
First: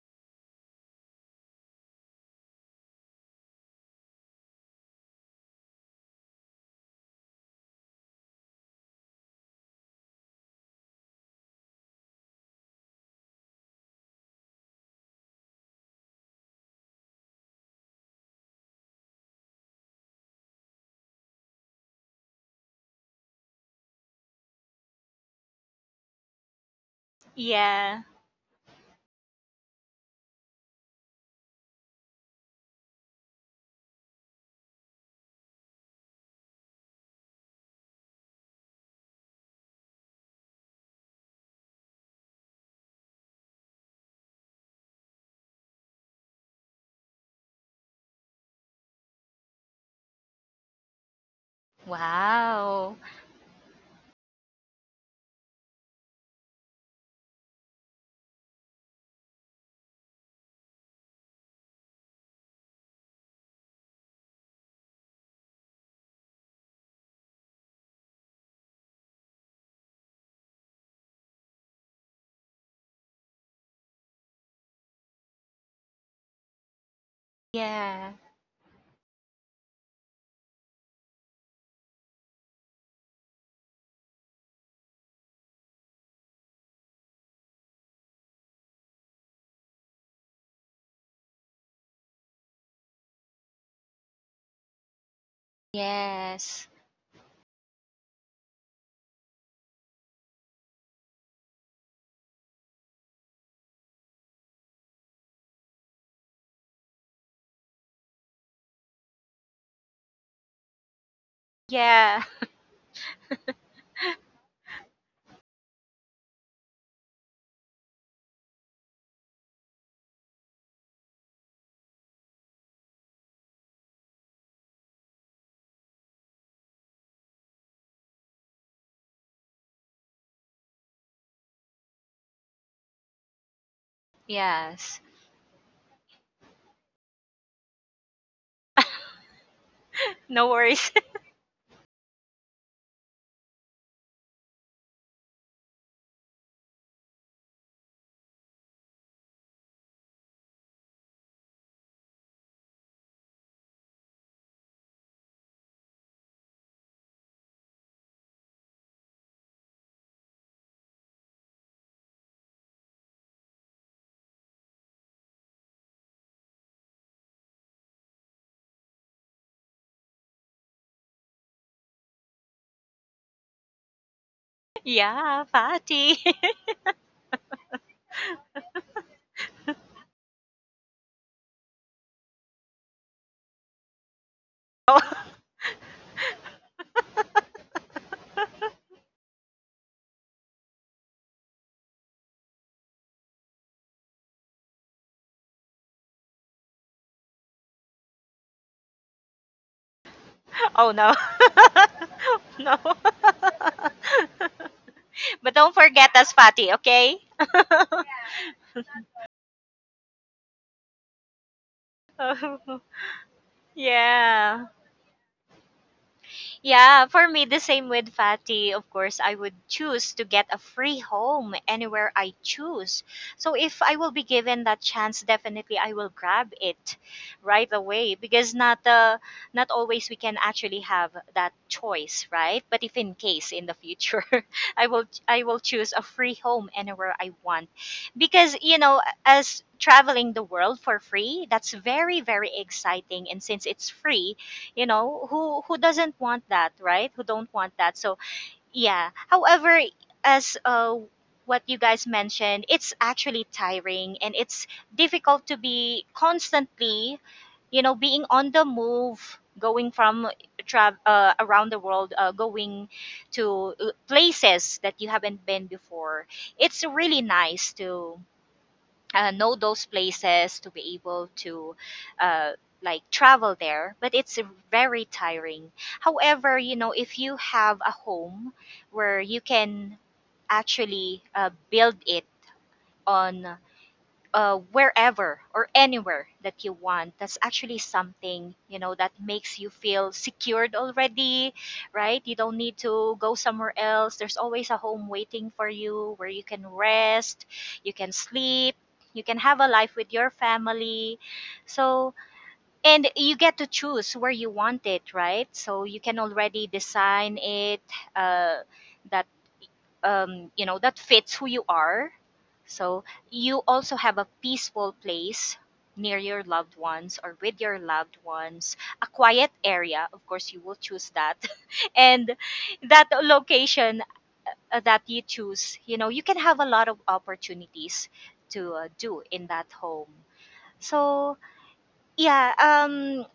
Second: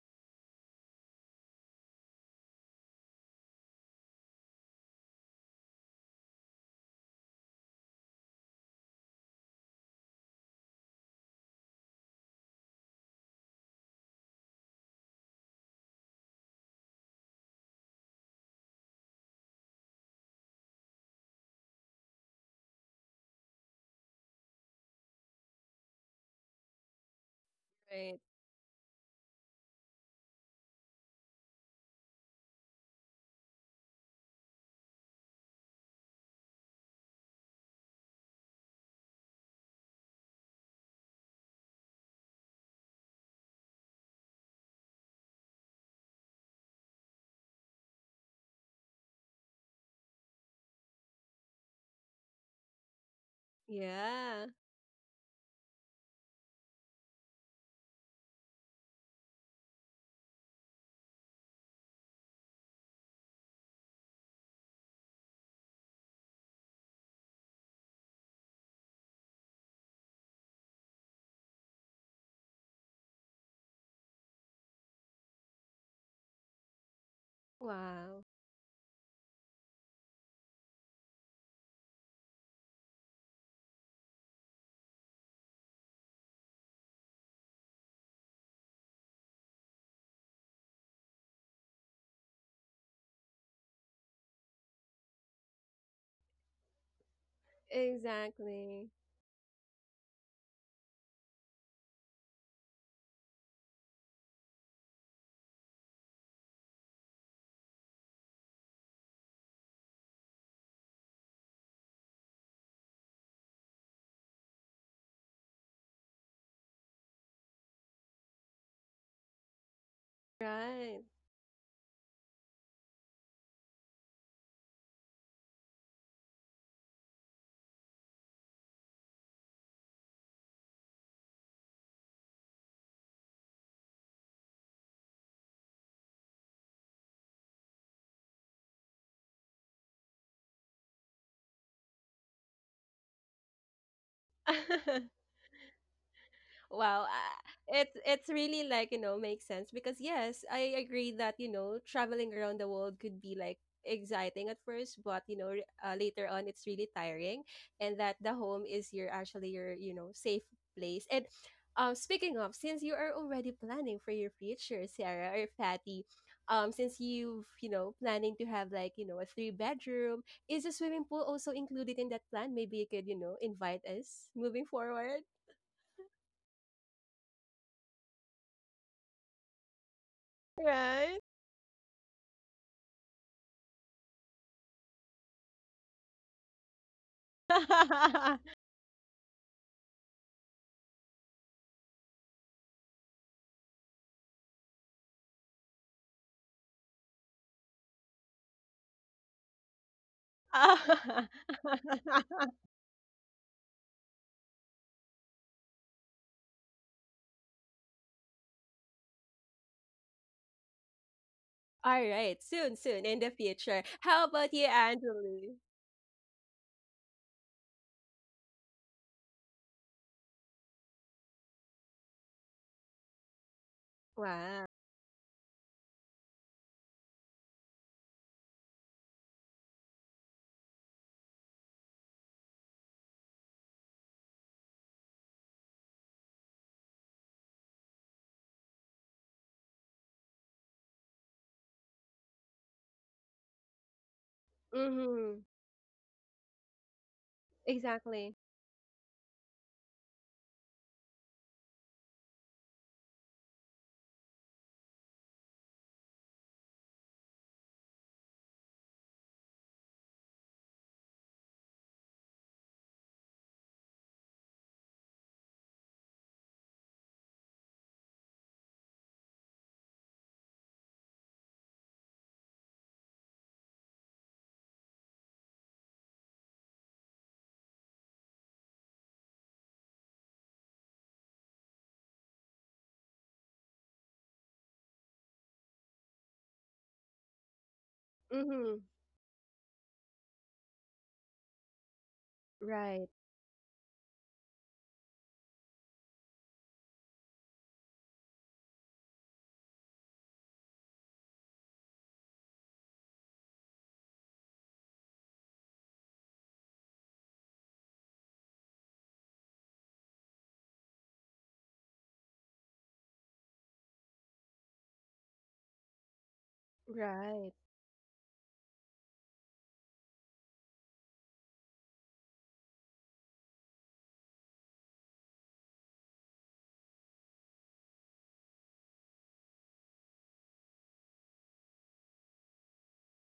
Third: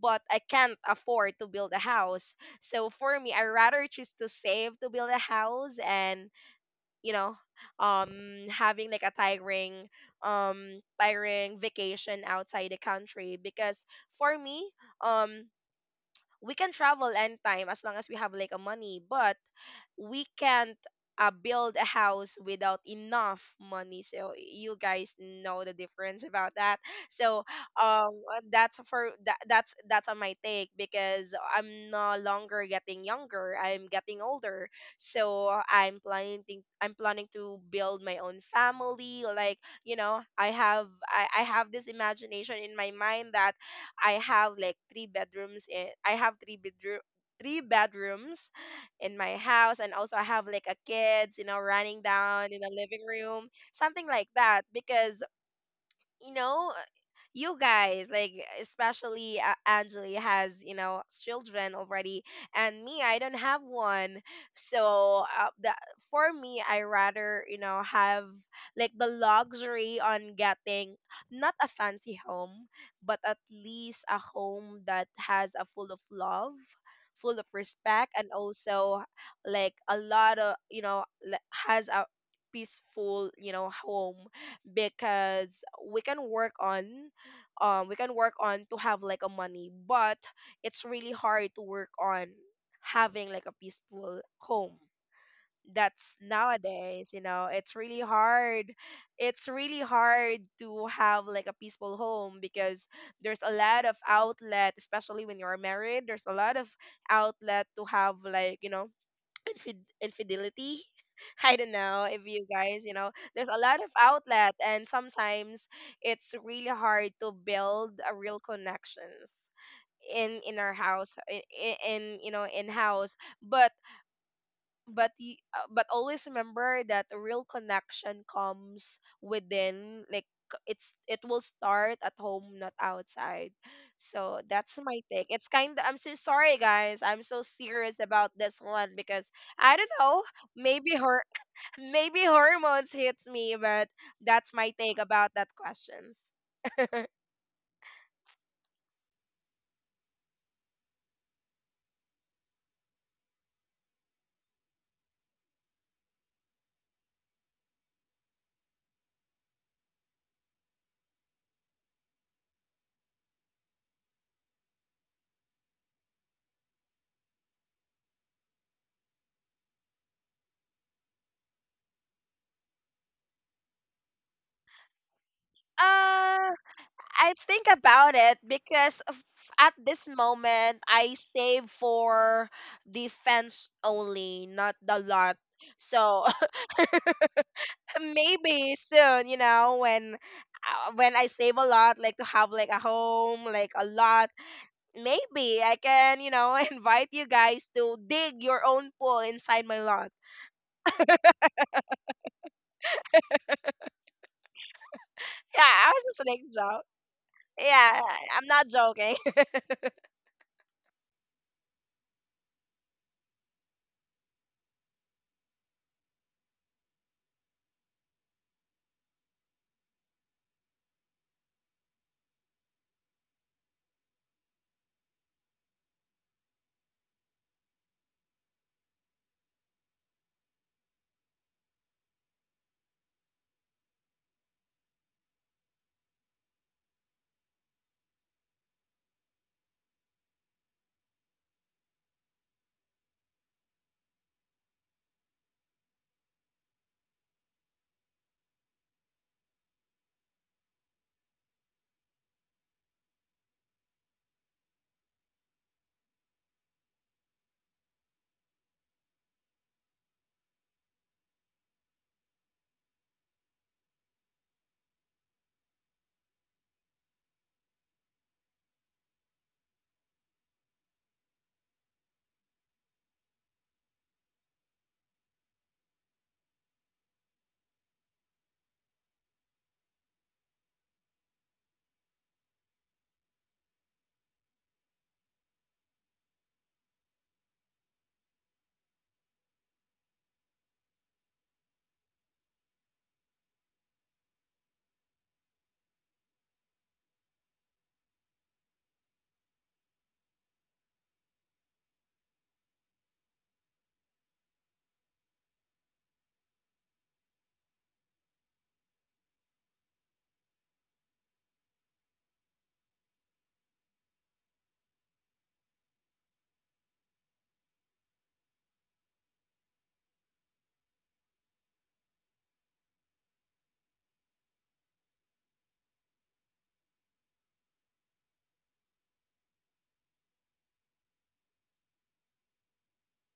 but I can't afford to build a house. So for me, I rather choose to save to build a house and you know um having like a tiring vacation outside the country, because for me, um we can travel anytime as long as we have like a money, but we can't build a house without enough money. So you guys know the difference about that. So, Yeah. Right. That's for that, that's on my take, because I'm no longer getting younger. I'm getting older. So I'm planning to build my own family. Like, you know, I have this imagination in my mind that I have like three bedrooms. I have three bedrooms in my house, and also I have like a kids, you know, running down in the Wow. living room, something like Yeah. that, because, you know, you guys, like, especially Angeli has, you know, children already, and me, I don't have one. So, for me, I rather, you know, have like the luxury on getting not a fancy home, but at least a home that has a full of love, full of respect, Yeah. Wow. and also like a lot of, you know, has a peaceful, you know, home. Because we can work on we can work on to have like a money, but it's really hard to work on having like a peaceful home. That's Yes. nowadays, you know, it's really hard. Exactly. It's really hard to have like a peaceful home, because there's a lot of outlet, especially when you're married. There's a lot of outlet to have like, you know, infidelity. I don't know if Yeah. you guys, you know, there's a lot of outlet, and sometimes it's really hard to build a real connections in our Right. house, in you know, in house. But but y- uh, but always remember that a real connection comes within, like, it's, it will start at home, not outside. So that's my Yes. take. It's kind of, I'm so sorry, guys, I'm so serious about this one, because I don't know, No maybe worries. her maybe hormones hits me, but that's my take about that questions. Wow, it's really like, you know, makes sense because yes, I agree that, you know, traveling around the world could be like exciting at first, but you know, later on it's really tiring. And that the home is your actually your, you know, safe place. And speaking of, since you are already planning for your future, Sarah or Patty, since you've, you know, planning to have like, you know, a three bedroom, is a swimming pool also included in that plan? Maybe you could, you know, invite us moving forward. Yeah, party. Uh, I think about it because at this moment I Right? save for defense only, not the lot. So, All maybe soon, you know, when when I save a lot, like to have like a home, like a lot, maybe I can, you know, invite you guys to dig your own pool inside my lot. Oh, no. No. But Yeah, don't I was forget just us, like Patty, joke. okay? Yeah, I'm not joking. right, soon, soon in the future. How about Yeah. you, Anjali? Yeah, for me, the same with Fatty. Of course, I would choose to get a free home anywhere I choose. So if I will be given Wow. that chance, definitely I will grab it right away because not not always we can actually have that choice, right? But if in case in the future, I will choose a free home anywhere I want because you know as traveling the world for free that's very very exciting. And since it's free, you know, Mm-hmm. who doesn't want that, right? Who don't want that? So Exactly. yeah. However, as what you guys mentioned, it's actually tiring and it's difficult to be constantly, you know, being on the move, going from around the world, going to places that you haven't been before. It's really nice to know those places, to be able to uh, like travel there, but it's very tiring. However, you know, if you have a home where you can actually build it on wherever or anywhere that you want, that's actually something, you Mm-hmm. know, that makes you feel secured already. Right, you don't need Right. to go somewhere else. There's always a home waiting for you where you can rest, you can sleep, you can have a life with your family. So, and you get to choose where you want it, right? So you can already design it uh, that you know, that fits who you are. So you also have a peaceful place near your loved ones, or Right. with your loved ones, a quiet area, of course you will choose that. And that location that you choose, you know, you can have a lot of opportunities to do in that home. So yeah,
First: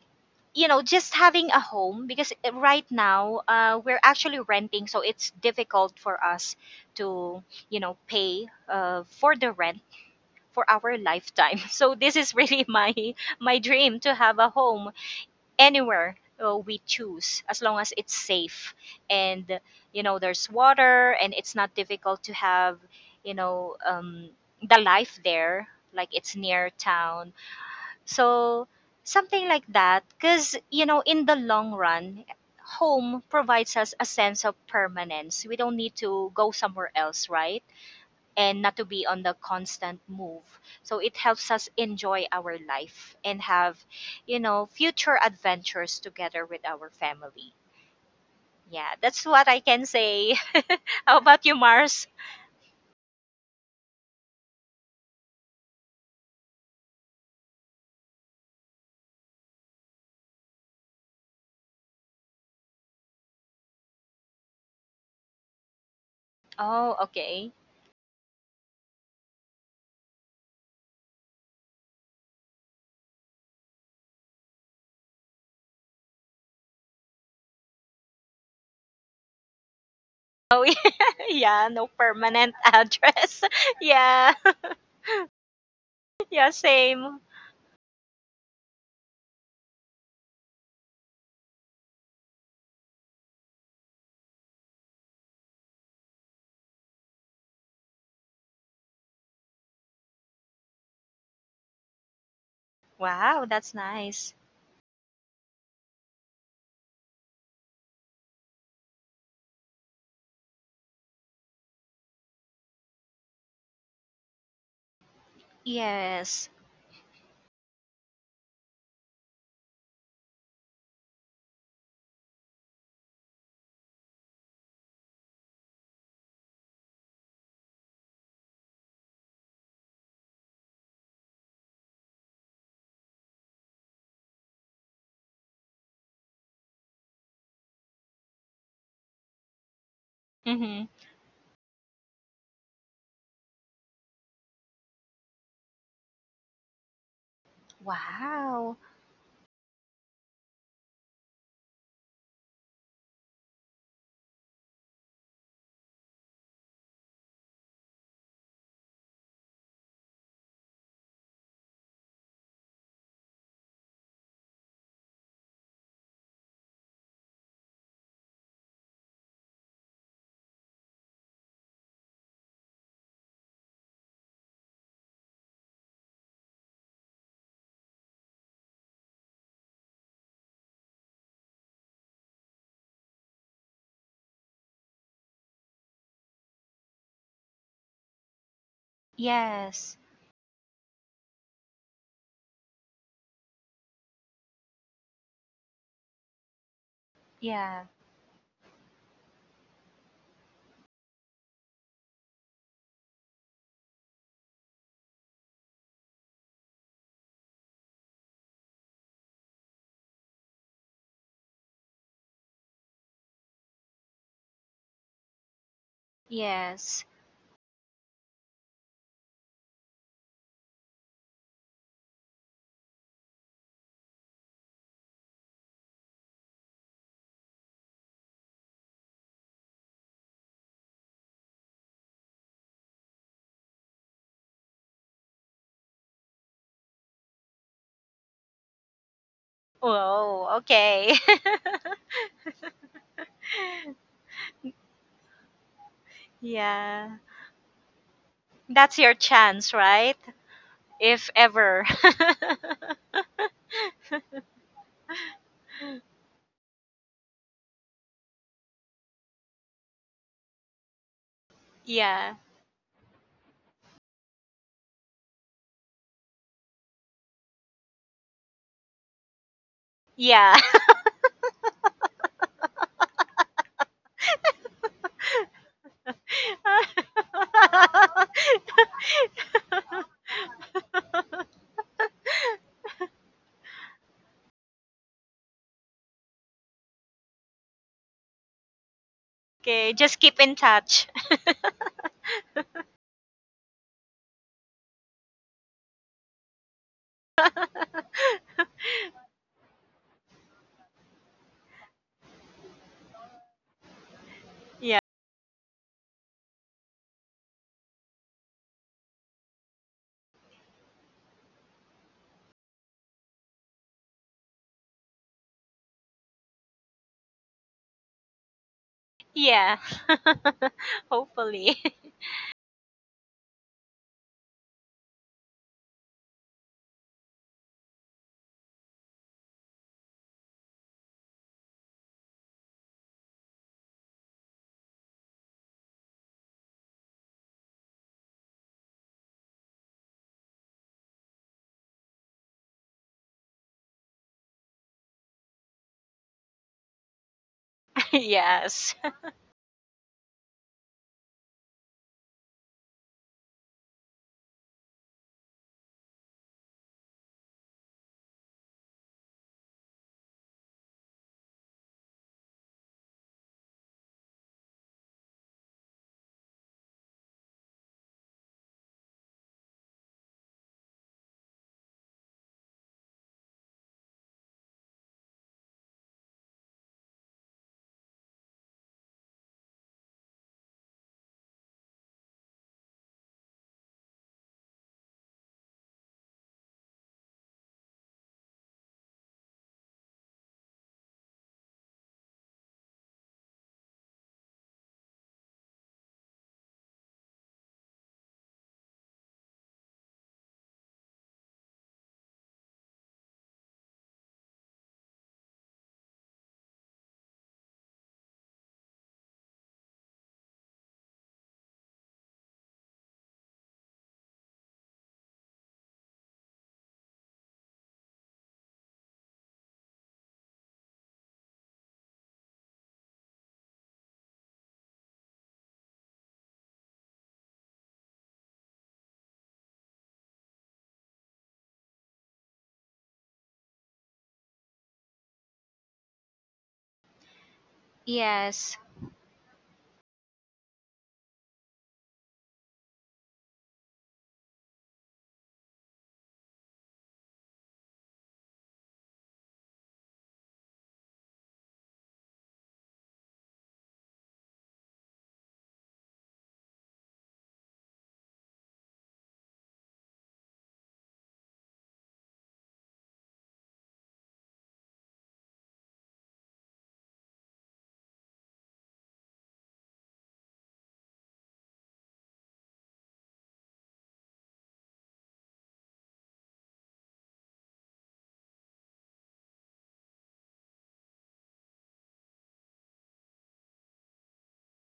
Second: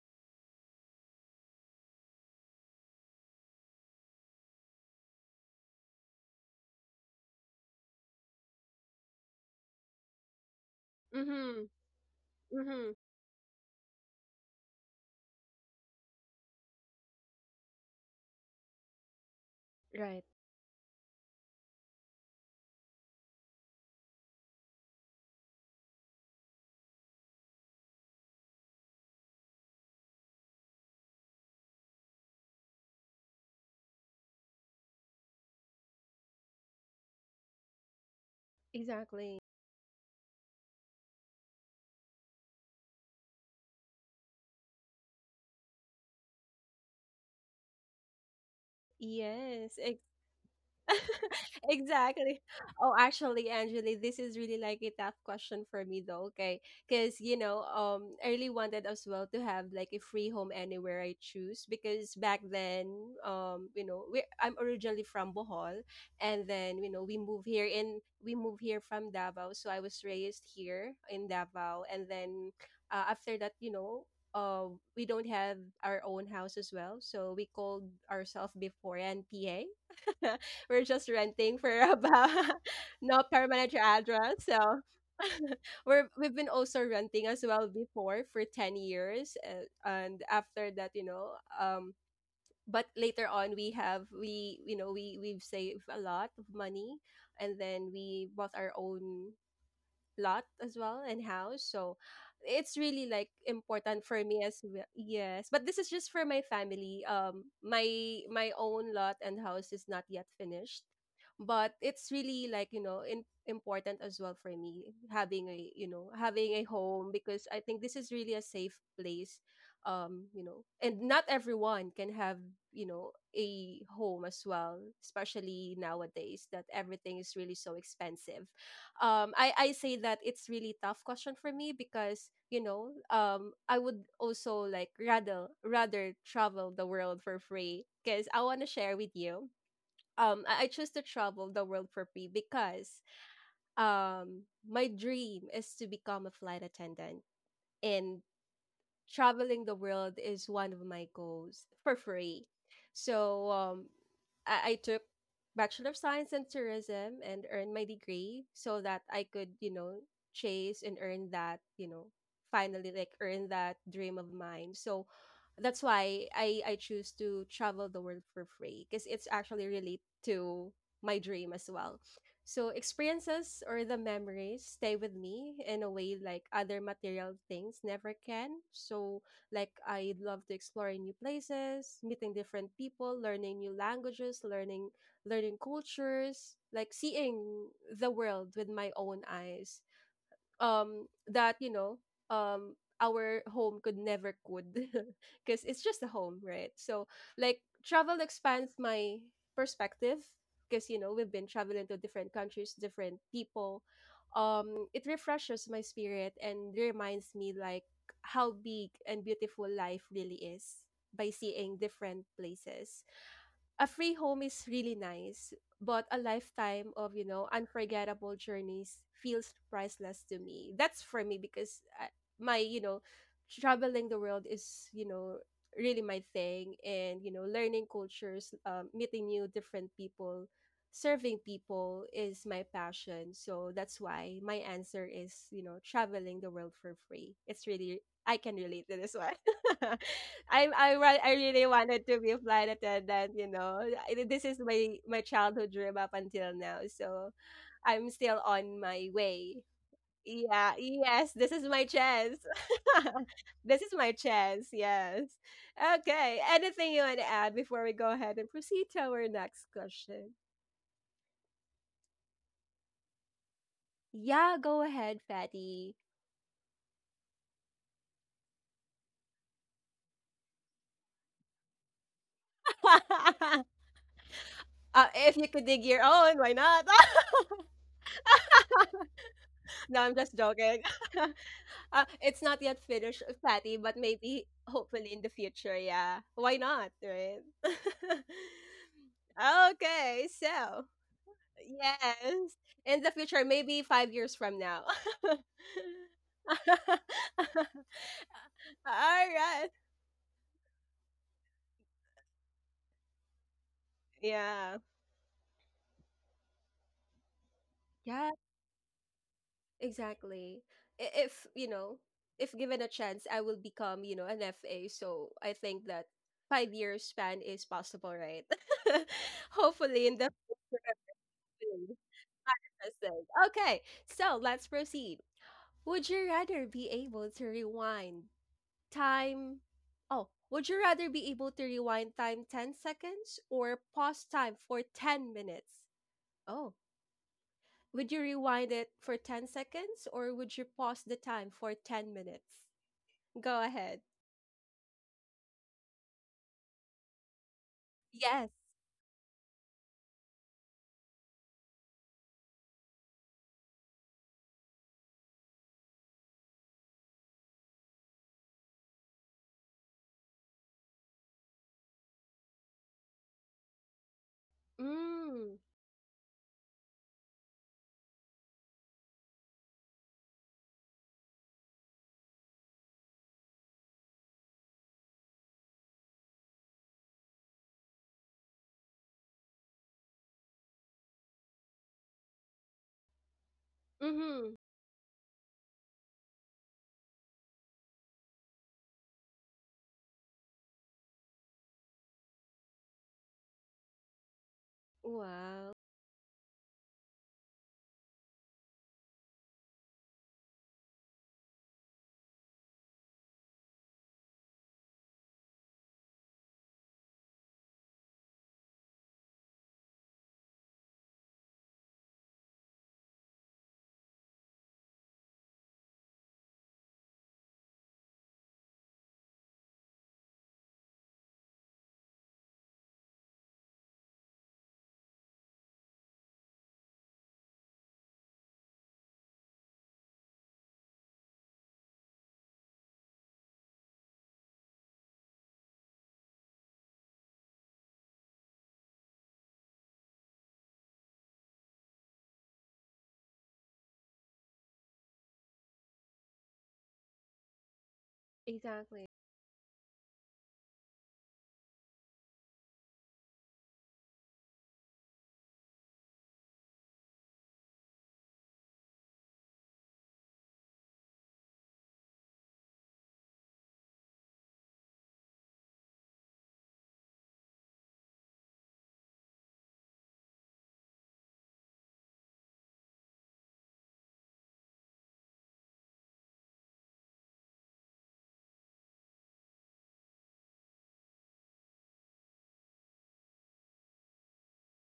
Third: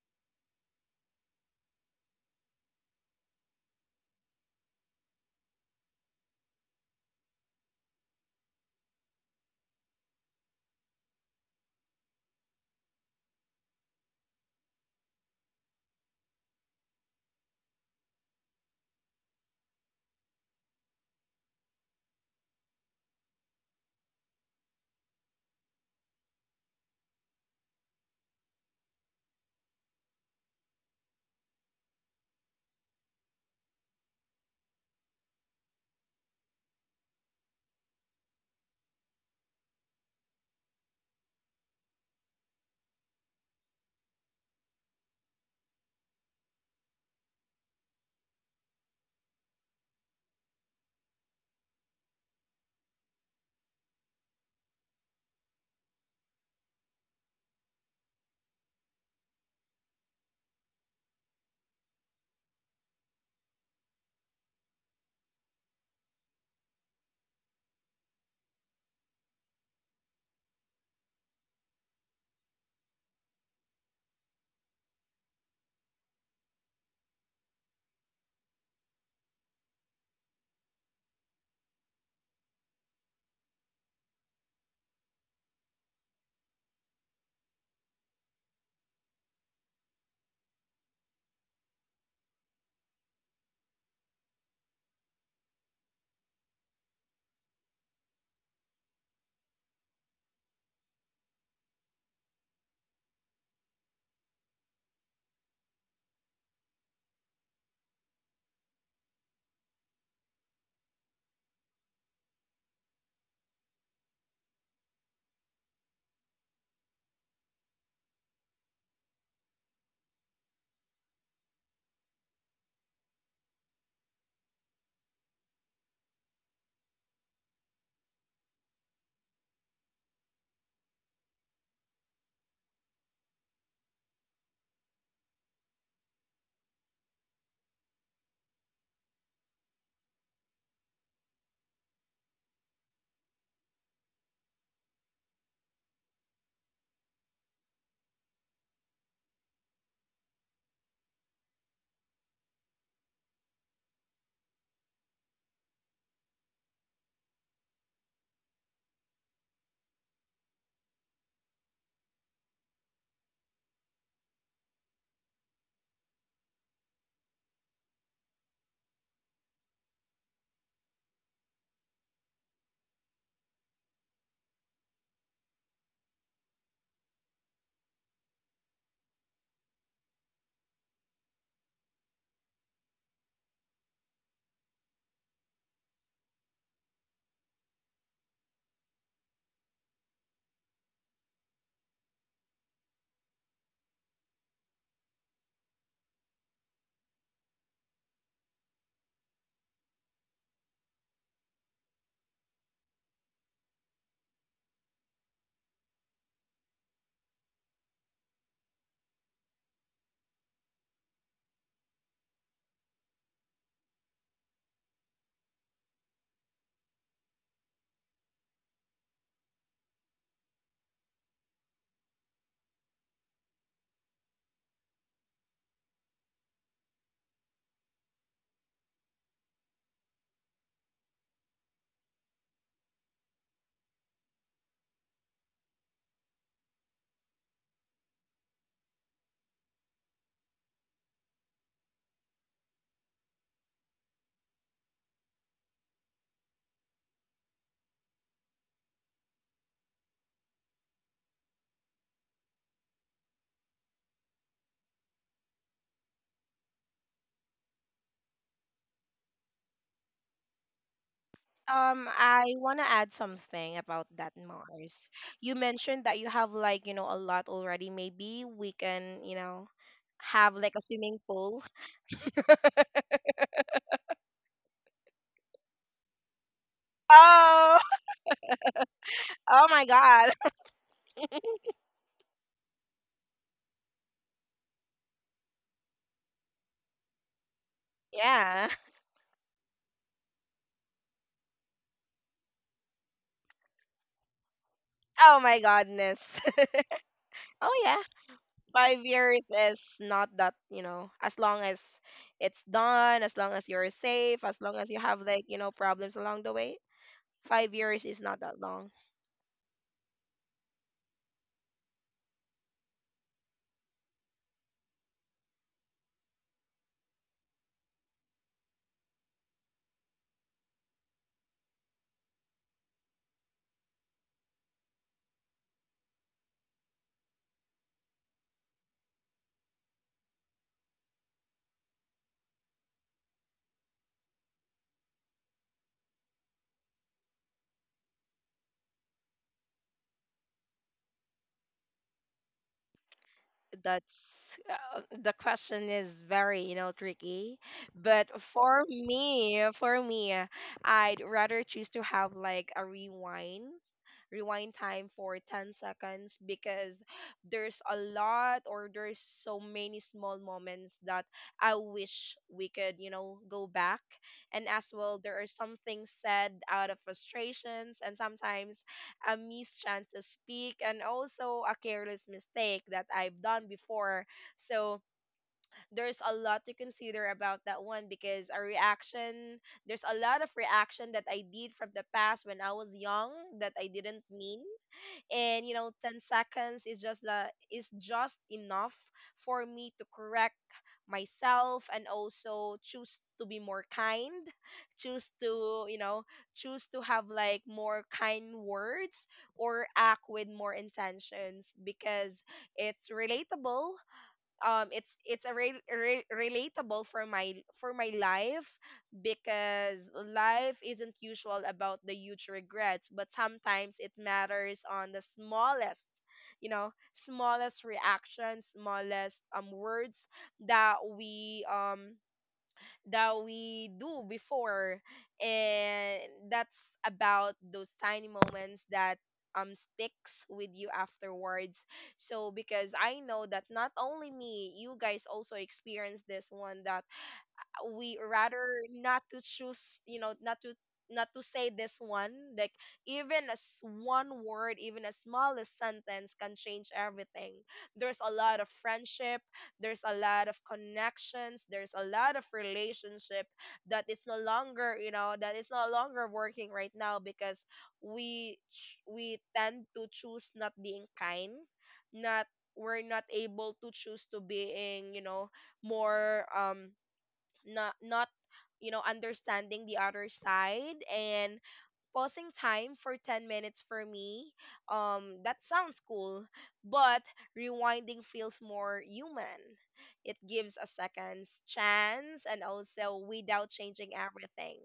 you know, just having a home, because right now we're actually renting, so it's difficult for us to, you know, pay for the rent for our lifetime. Mm-hmm. So this is really Mm-hmm. my dream to have a home anywhere we choose, as long as it's safe and, you know, Right. there's water, and it's not difficult to have, you know, the life there, like it's near town. So something like that, because you know, in the long run, home provides us a sense of permanence. We don't need to go somewhere else, right? And not to be on the Exactly. constant move. So it helps us enjoy our life and have, you know, future adventures together with our family. Yeah, that's what I Yes. can say. How about you, Mars? Exactly. Oh, actually, Angeli, this is really like a tough question for me though, okay? Because, you know, I really wanted as well to have like a free home anywhere I choose because back then, you know, we I'm originally from Bohol and then, you Oh, know, okay. We move here from Davao, so I was raised here in Davao and then after that, you know, uh, we don't have our own house as well, so we called ourselves before and PA. Oh, We're just renting yeah, for no about permanent no address. permanent yeah, address. So we've yeah, been also same. renting as well before for 10 years, and after that, you know, but later on we you know we've saved a lot of money and then we bought our own lot as well and house. So it's really like Wow, that's important for nice. me as well. Yes, but this is just for my family. My own lot and house is not yet finished, but it's really like you know important as well for me having a you know Yes. having a home because I think this is really a safe place. You know, and not everyone can have you know a home as well, especially nowadays that everything is really so expensive. I say that it's really tough question for me because you know I would also like rather travel the world for free because I want to share with you. I Mm-hmm. choose to travel the world for free because um my dream is to become a flight attendant and Wow. traveling the world is one of my goals for free. So I took Bachelor of Science in Tourism and earned my degree so that I could, you know, chase and earn that, you know, finally like earn that dream of mine. So that's why I choose to travel the world for free because it's actually relate to my dream as well. So experiences or the memories stay with me in a way like other material things never can. So like I love to explore new places, meeting different people, learning new languages, learning cultures, like seeing the world with my own eyes. Yes. That you know um our home could never could Because it's just a home right? So like Yeah. travel expands my perspective because you know we've been traveling to different countries, different people. It refreshes my spirit and reminds me like how big and beautiful life really is by seeing different places. A free home is really nice, but a lifetime Yes. of, you know, unforgettable journeys feels priceless to me. That's for me because my, you know, traveling the world is, you know, really my thing and, you know, learning cultures, meeting new different people, serving people is my passion. So that's why my answer is, you know, traveling the world for free. It's really I can relate to this one. Whoa, I I okay. wa- I really wanted to be a flight attendant, you know. This is my childhood dream up until now. yeah. So I'm still on That's my your way. chance, right? Yeah, If yes, this is ever. my chance. This is my chance. Yes. Okay. Anything you want to add before we go ahead and proceed to our next question? Yeah. I want to add something about that, Yeah, go Mars. ahead, You Fatty. mentioned that you have like, you know, a lot already. Maybe we can, you know, have Yeah. like a swimming pool. uh, if you could dig your own, why not? Oh, oh my No, I'm God. just joking. It's not yet finished, Patty, but maybe hopefully in the future, yeah. Why not, right? Yeah. Okay, just Okay, keep in so touch. yes, in the future, maybe 5 years from now. Oh my goodness. Oh yeah. All 5 years right. is not that, you know, as long as it's done, as long as you're safe, as long Yeah. as you Yeah. have like, you know, problems along the way. 5 years is Yeah. not that long. Exactly. If, you know, if given a chance, I will become, you know, an FA. So I think that 5 years span is possible, right? Yeah. Hopefully in the future. I Hopefully. will. Interesting. Okay, so let's proceed. Would you rather be able to rewind time? Oh, would you rather be able to rewind time 10 seconds or pause time for 10 minutes? Oh, would you rewind it for 10 seconds or would you pause the time for 10 minutes? Go ahead. That's the question is very, you know, tricky, but Yes. for yes. me for me I'd rather choose to have like a rewind time for 10 seconds, because there's a lot, or there's so many small moments that I wish we could, you know, go back. And as well, there are Mm. some things said out of frustrations, and sometimes a missed chance to speak, and also a careless mistake that I've done before. So there's a lot to consider about that one, because a reaction, there's a lot of reaction that I did from the past when I was young that I didn't Mhm. mean. And, you know, 10 seconds is just the is just enough for me to correct myself and also choose to be more kind, choose Wow. to, you know, choose to have like more kind words, or act with more intentions, because it's relatable. It's a relatable for my life, because life isn't usual about the huge regrets, but sometimes it matters on the smallest, you know, smallest reactions, smallest words that we do before. And that's about those tiny moments that sticks with you afterwards. So, because I know that not only me, you guys also experience this one, that we Yes. rather not to choose, you know, not to say this one, like, even as one word, even a smallest sentence can change everything. There's a lot of Exactly. friendship, there's a lot of connections, there's a lot of relationship that is no longer you know that is no longer working right now, because we tend to choose not being kind, not, we're not able to choose to being, you know, more, not, understanding the other side. And pausing time for 10 minutes for me, that sounds cool, but rewinding feels more human. It gives a second's chance, and also without changing everything,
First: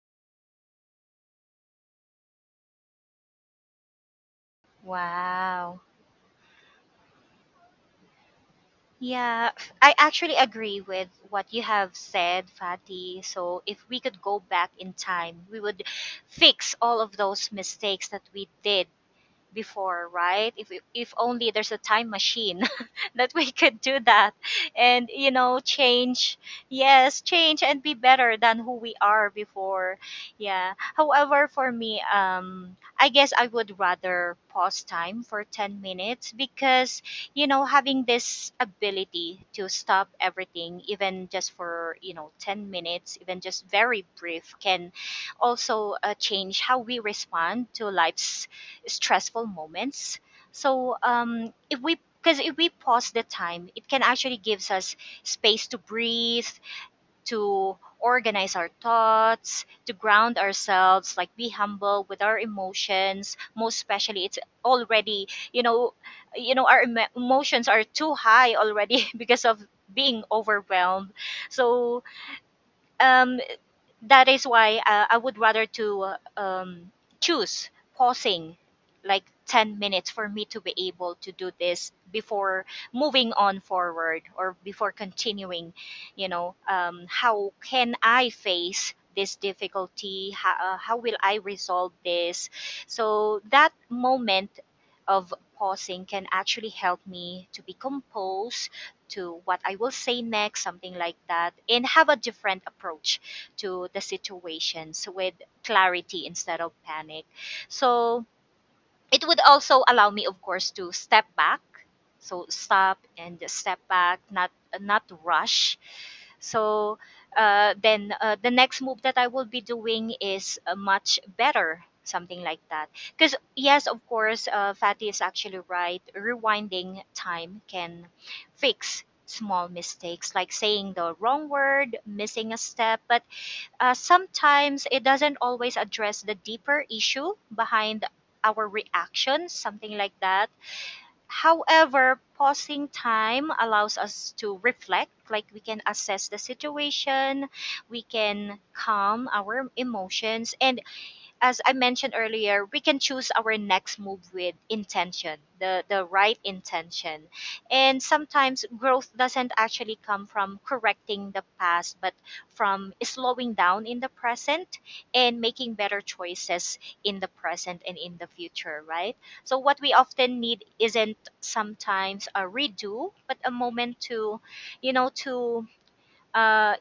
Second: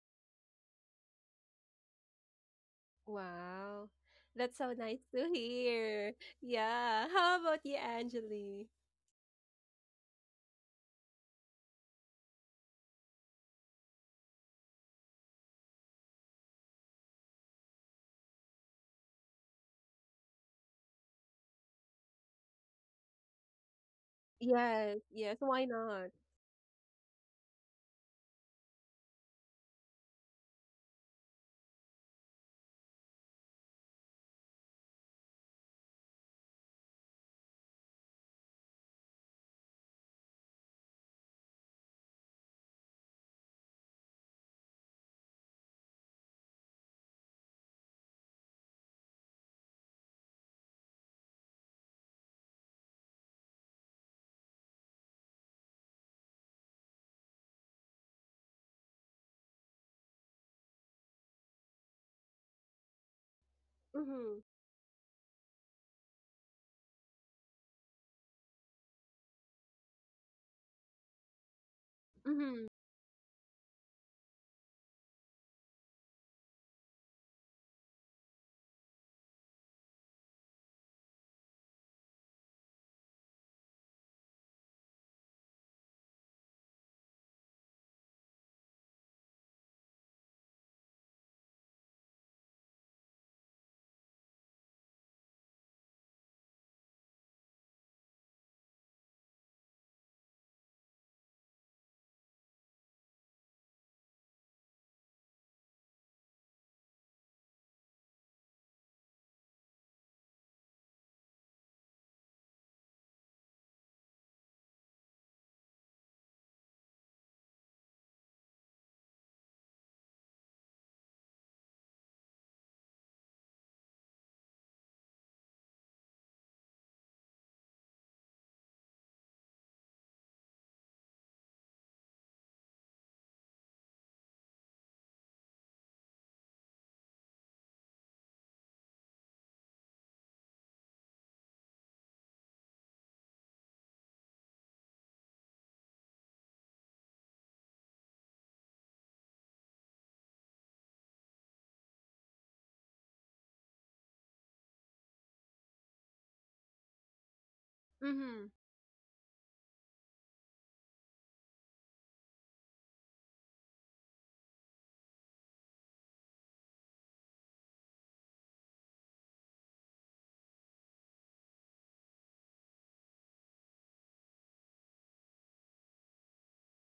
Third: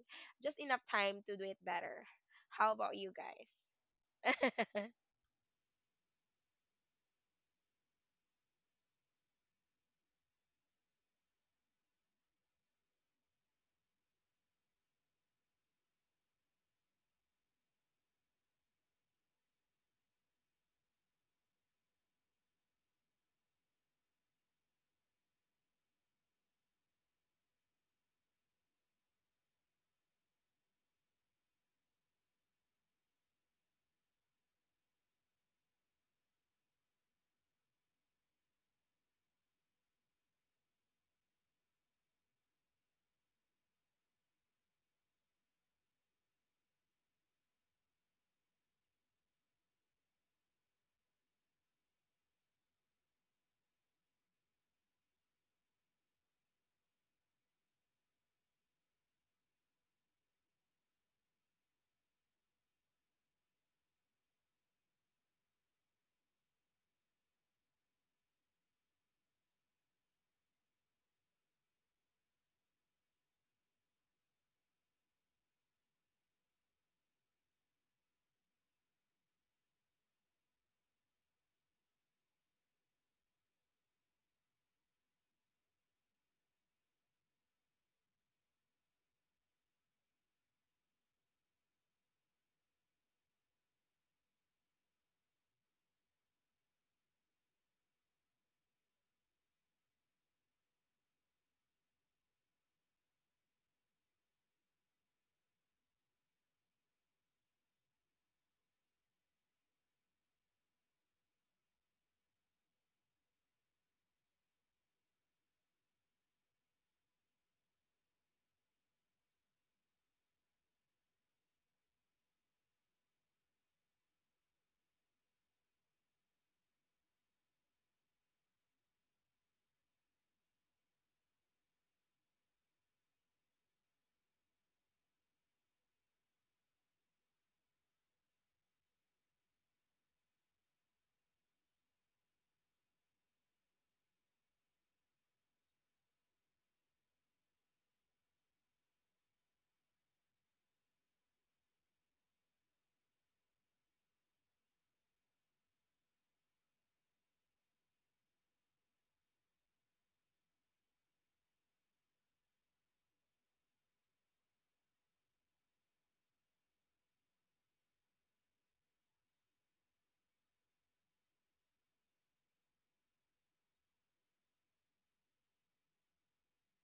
just enough time to do it better. How about you Wow. guys? That's so nice to Wow. hear. Yeah. How about you, Angeli? Yeah, I actually agree with what you have said, Fati. So, if we could go back in time, we would fix all of those mistakes that we did before, right? If only there's a time machine that we could do that, Yes. and you Yes, know, why not? change, yes, change and be better than who we are before. Yeah. However, for me, I guess I would rather pause time for 10 minutes, because you know, having this ability to stop everything, even just for you know 10 minutes, even just very brief, can also change how we respond to life's stressful moments. So if we, because if we pause the time, it can actually gives us space to breathe, to organize our thoughts, to ground ourselves, like be humble with our emotions. Most especially, it's Mhm. already, you know, you know, our emotions are too high already because of being overwhelmed. So Mhm. um, that is why I would rather to choose pausing like 10 minutes for me to be able to do this before moving on forward or before continuing, you know, how can I face this difficulty, how will I resolve this? So that moment of pausing can actually help me to be composed to what I will say next, something like that, and have a different approach to the situations with clarity instead of panic. So it would also allow me, of course, to step back, so stop and just step back, not not to rush. So then the next move that I will be doing is much better, something like that. Because yes, of course, Fatty is actually right, rewinding time can fix small mistakes, like saying the wrong word, missing a step, but sometimes it doesn't always address the deeper issue behind our reactions, something like that. However, pausing time allows us to reflect, like we can assess the situation, we can calm our emotions, and as I mentioned earlier, we can choose our next move with intention, the right intention. And Mhm. sometimes growth doesn't actually come from correcting the past, but from slowing down in the present and making better choices in the present and in the future, right? So, what we often need isn't sometimes a redo, but a moment to, you know, to. Uh,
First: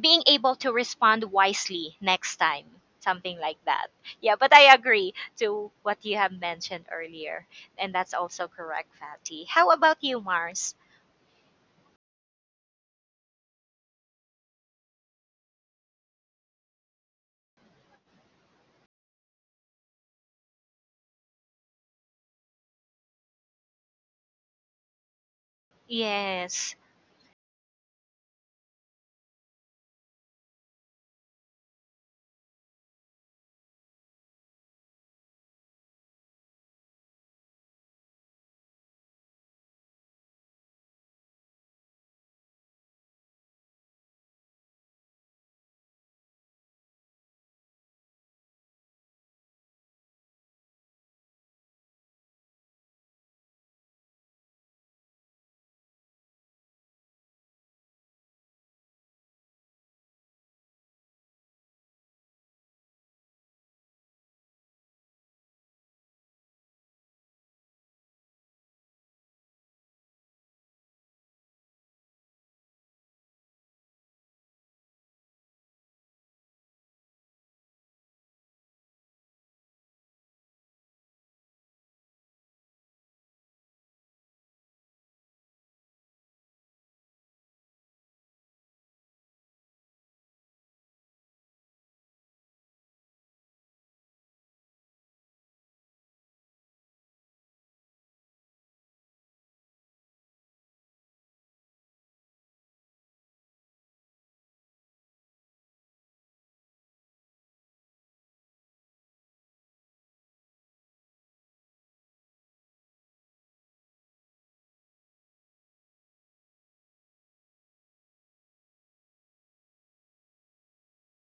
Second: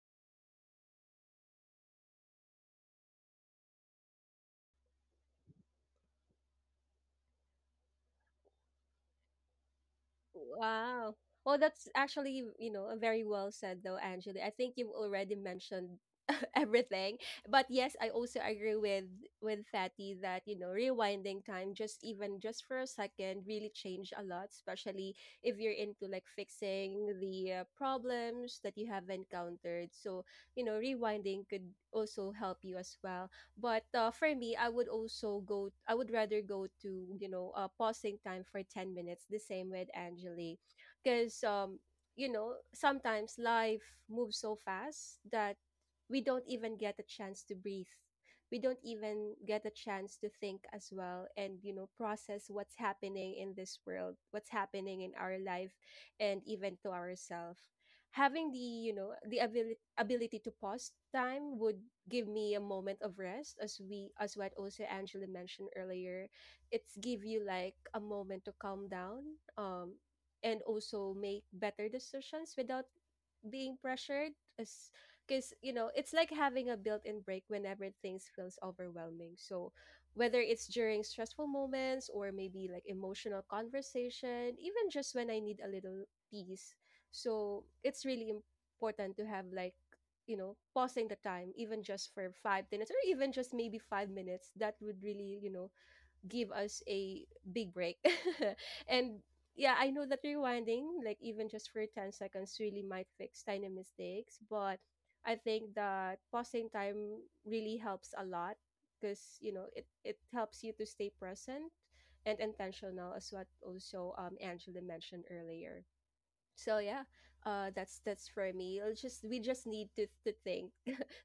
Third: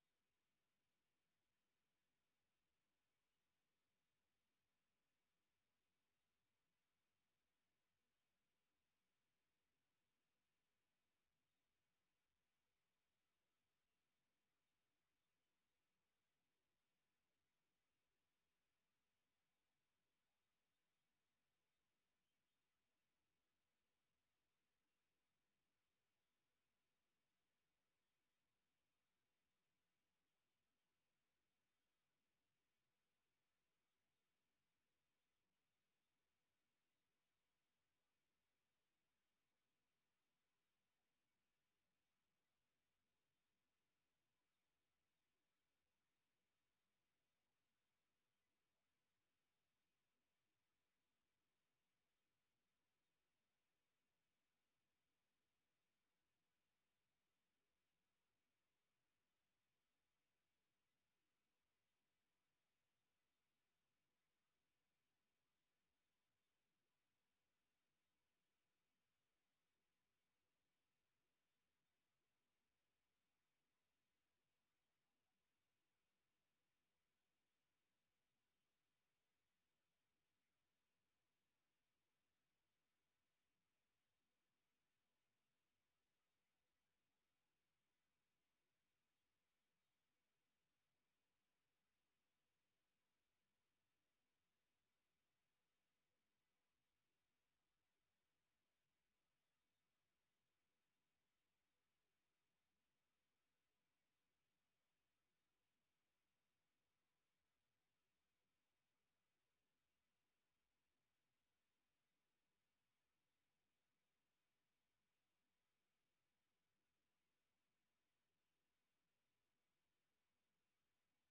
Being able to respond wisely next time, something like that. Yeah, but I agree to what you have mentioned earlier, and that's also correct, Fatty. How about you, Mars? Wow. Well, that's actually, you know, very well said though, Angela. I think you've already mentioned everything. But yes, I also agree with Fatty that, you know, rewinding time just even just for a second really changed a lot, especially if you're into like Yes. fixing the problems that you have encountered. So, you know, rewinding could also help you as well. But for me, I would also go. I would rather go to you know pausing time for 10 minutes. The same with Angeli, because you know sometimes life moves so fast that we don't even get a chance to breathe. We don't even get a chance to think as well and you know process what's happening in this world, what's happening in our life, and even to ourselves. Having the you know the ability to pause time would give me a moment of rest as we as what also Angela mentioned earlier. It's give you like a moment to calm down, um and also make better decisions without being pressured. As Because you know it's like having a built-in break whenever things feels overwhelming. So whether it's during stressful moments or maybe like emotional conversation, even just when I need a little peace, so it's really important to have like you know pausing the time even just for 5 minutes or even just maybe 5 minutes that would really you know give us a big break. And yeah, I know that rewinding, like even just for 10 seconds, really might fix tiny mistakes. But I think that pausing time really helps a lot because, you know, it helps you to stay present and intentional, as what also Angela mentioned earlier. So yeah, that's for me. I'll just we just need to think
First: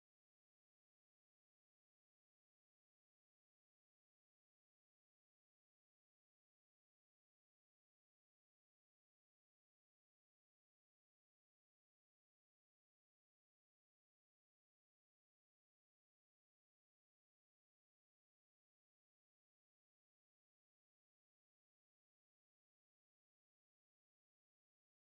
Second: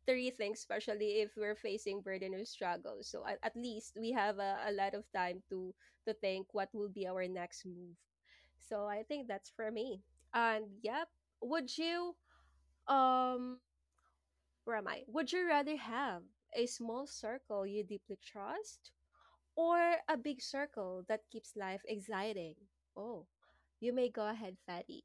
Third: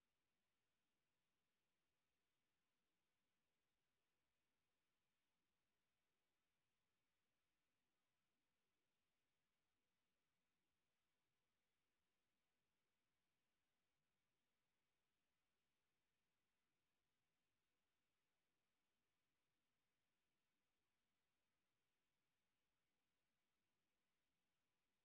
three things, especially if we're facing burden or struggles. So at least we have a lot of time to think what will be our next move. So I think that's for me. And yep, would you um where am I? Would you rather have a small circle you deeply trust or a big circle that keeps life exciting? Oh, you may go ahead, Fatty.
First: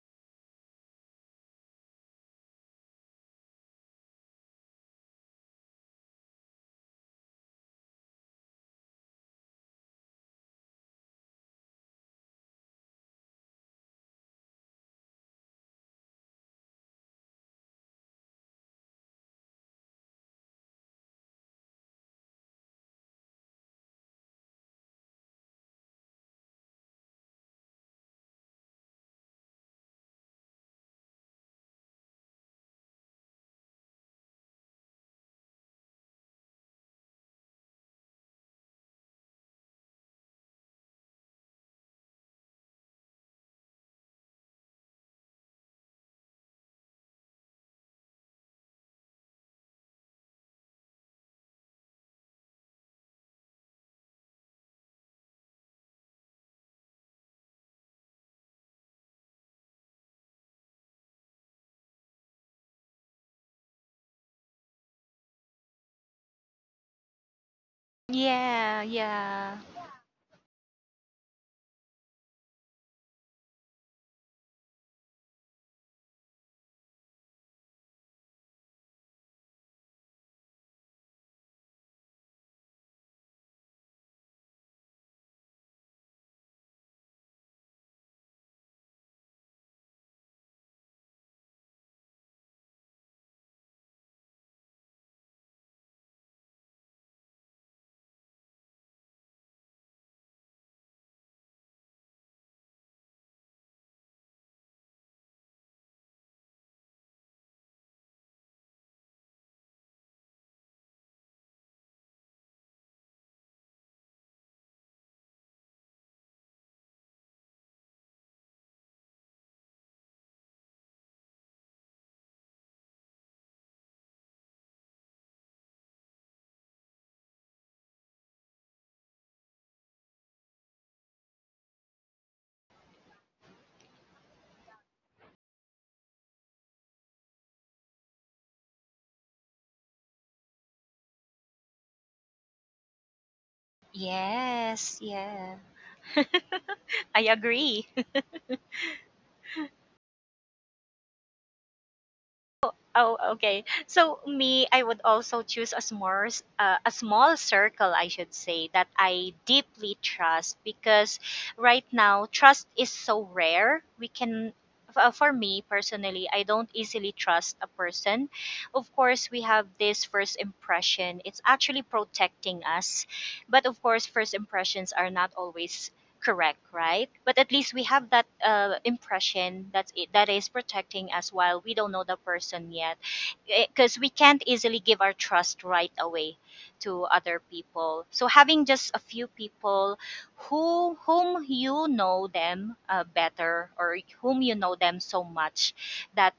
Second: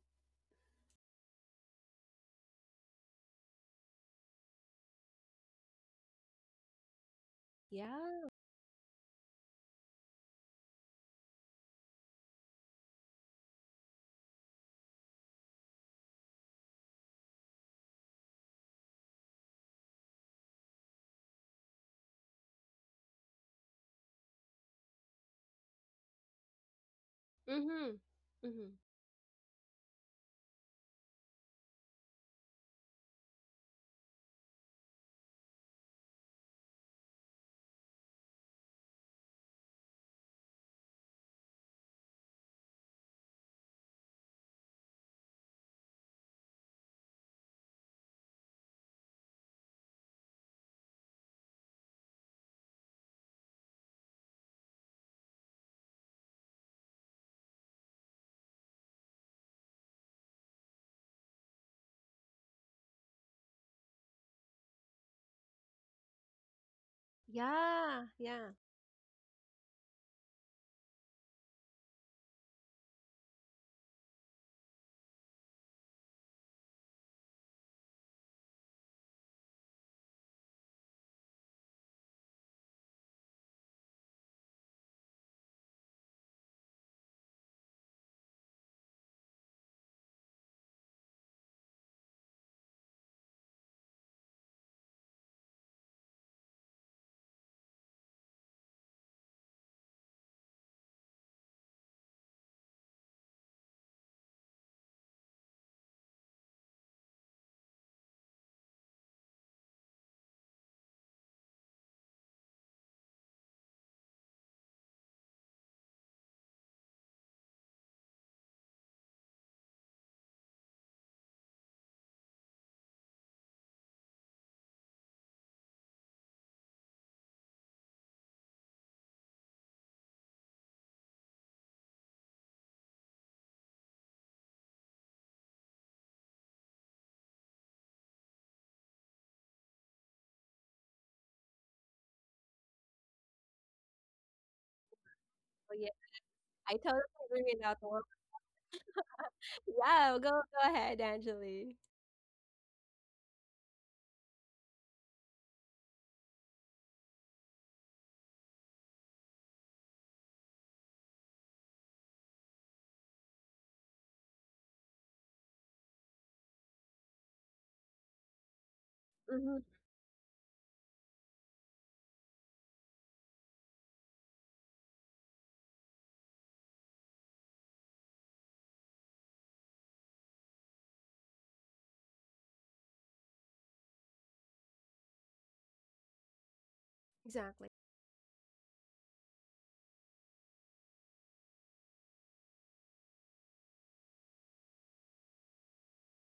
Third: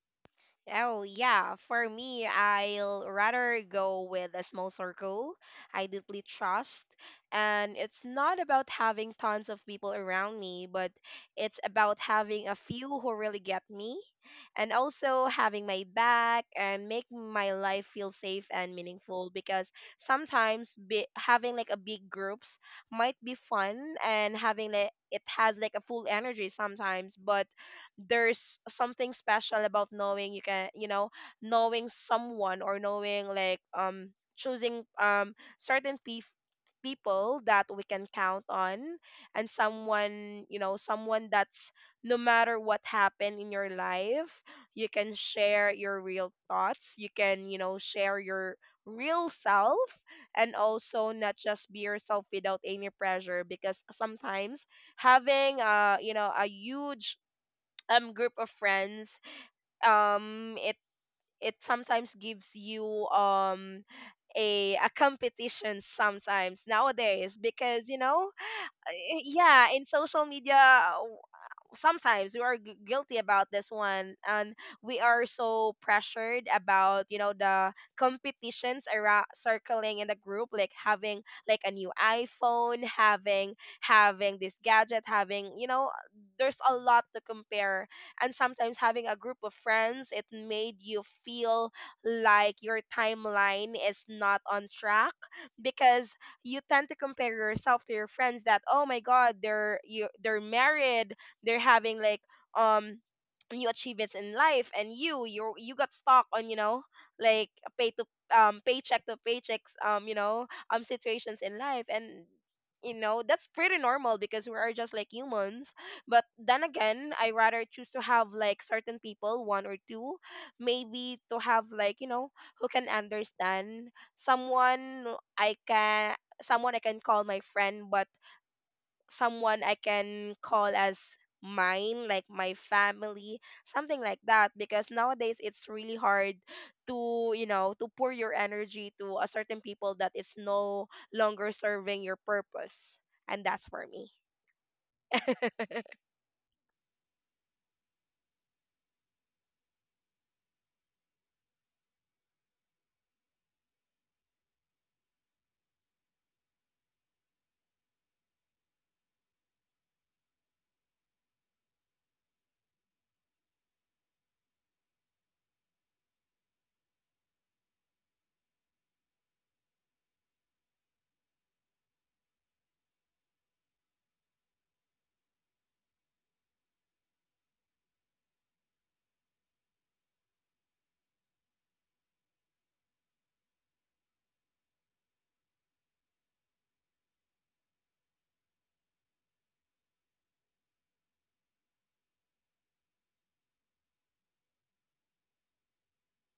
Oh yeah, for me, I'll rather go with a small circle I deeply trust, and it's Yeah. not about having tons of people around me, but it's about having a few who really get me, and also having my back and making my life feel safe and meaningful. Because sometimes, having like a big groups might be fun, and having like it has like a full energy sometimes, but Mm-hmm. there's Mm-hmm. something special about knowing you can, you know, knowing someone, or knowing, like, choosing certain people that we can count on, and someone, you know, someone that's, no matter what happened in your life, you can share your real thoughts, you can, you know, share your real self, and also not just be yourself without any pressure, because sometimes having a huge group of friends, um it it sometimes gives you a competition sometimes nowadays, because, you Yeah. know, Yeah. Yeah. uh, Yeah. yeah, in social media sometimes we are gu guilty about this one, and we are so pressured about, you know, the competitions around circling in the group, like having like a new iPhone, having this gadget, having, you know, there's a lot to compare. And sometimes having a group of friends it made you feel like your timeline is not on track, because you tend to compare yourself to your friends, that, oh my God, they're married, they're having like um new achievements in life, and you got stuck on, you know, like pay to paycheck to paychecks, situations in life. And, you know, that's pretty normal because we are just like humans. But then again, I rather choose to have like certain people, one or two, maybe, to have like, you know, who can understand someone, I can someone I can call my friend, but someone I can call as mine, like my family, something like that. Because nowadays it's really hard to, you know, to pour your energy to a certain people that it's no longer serving your purpose. And that's for me. Yes. Yeah. Oh yeah. I totally I agree with that. agree. Yeah, go ahead, Angeli. Oh, okay. So me, I would also choose a small, a small circle, I should say, that I deeply trust, because right now trust is so rare. We can, for me personally, I don't easily trust a person. Of course, we Mm-hmm. have this first impression. It's actually protecting us, but of course, first impressions are not always correct, right? But at least we have that impression, that's it, that is protecting us while we don't know the person yet, because we can't easily give our trust right away to other Exactly. people. So having just a few people who, whom you know them better, or whom you know them so much that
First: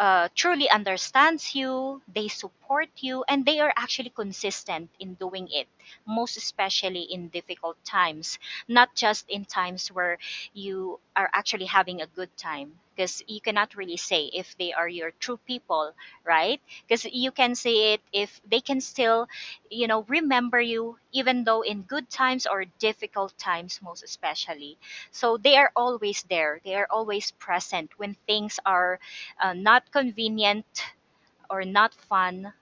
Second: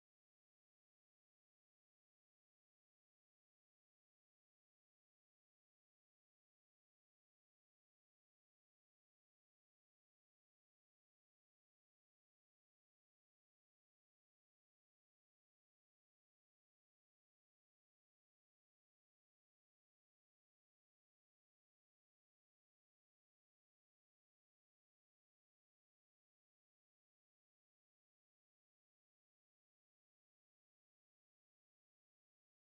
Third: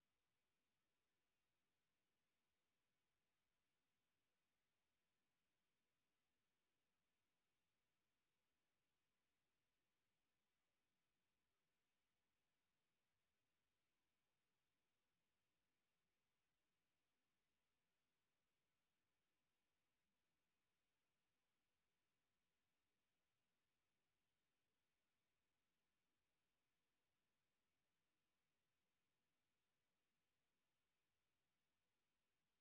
truly understands you, they support you, and they are actually consistent in doing it, most especially in difficult times, not just in times where you are actually having a good time. Because you cannot really say if they are your true people, right? Because you can say it if they can still, you know, remember you, even though in good times or difficult times, most especially. So they are always there. They are always present when things are not convenient or not fun,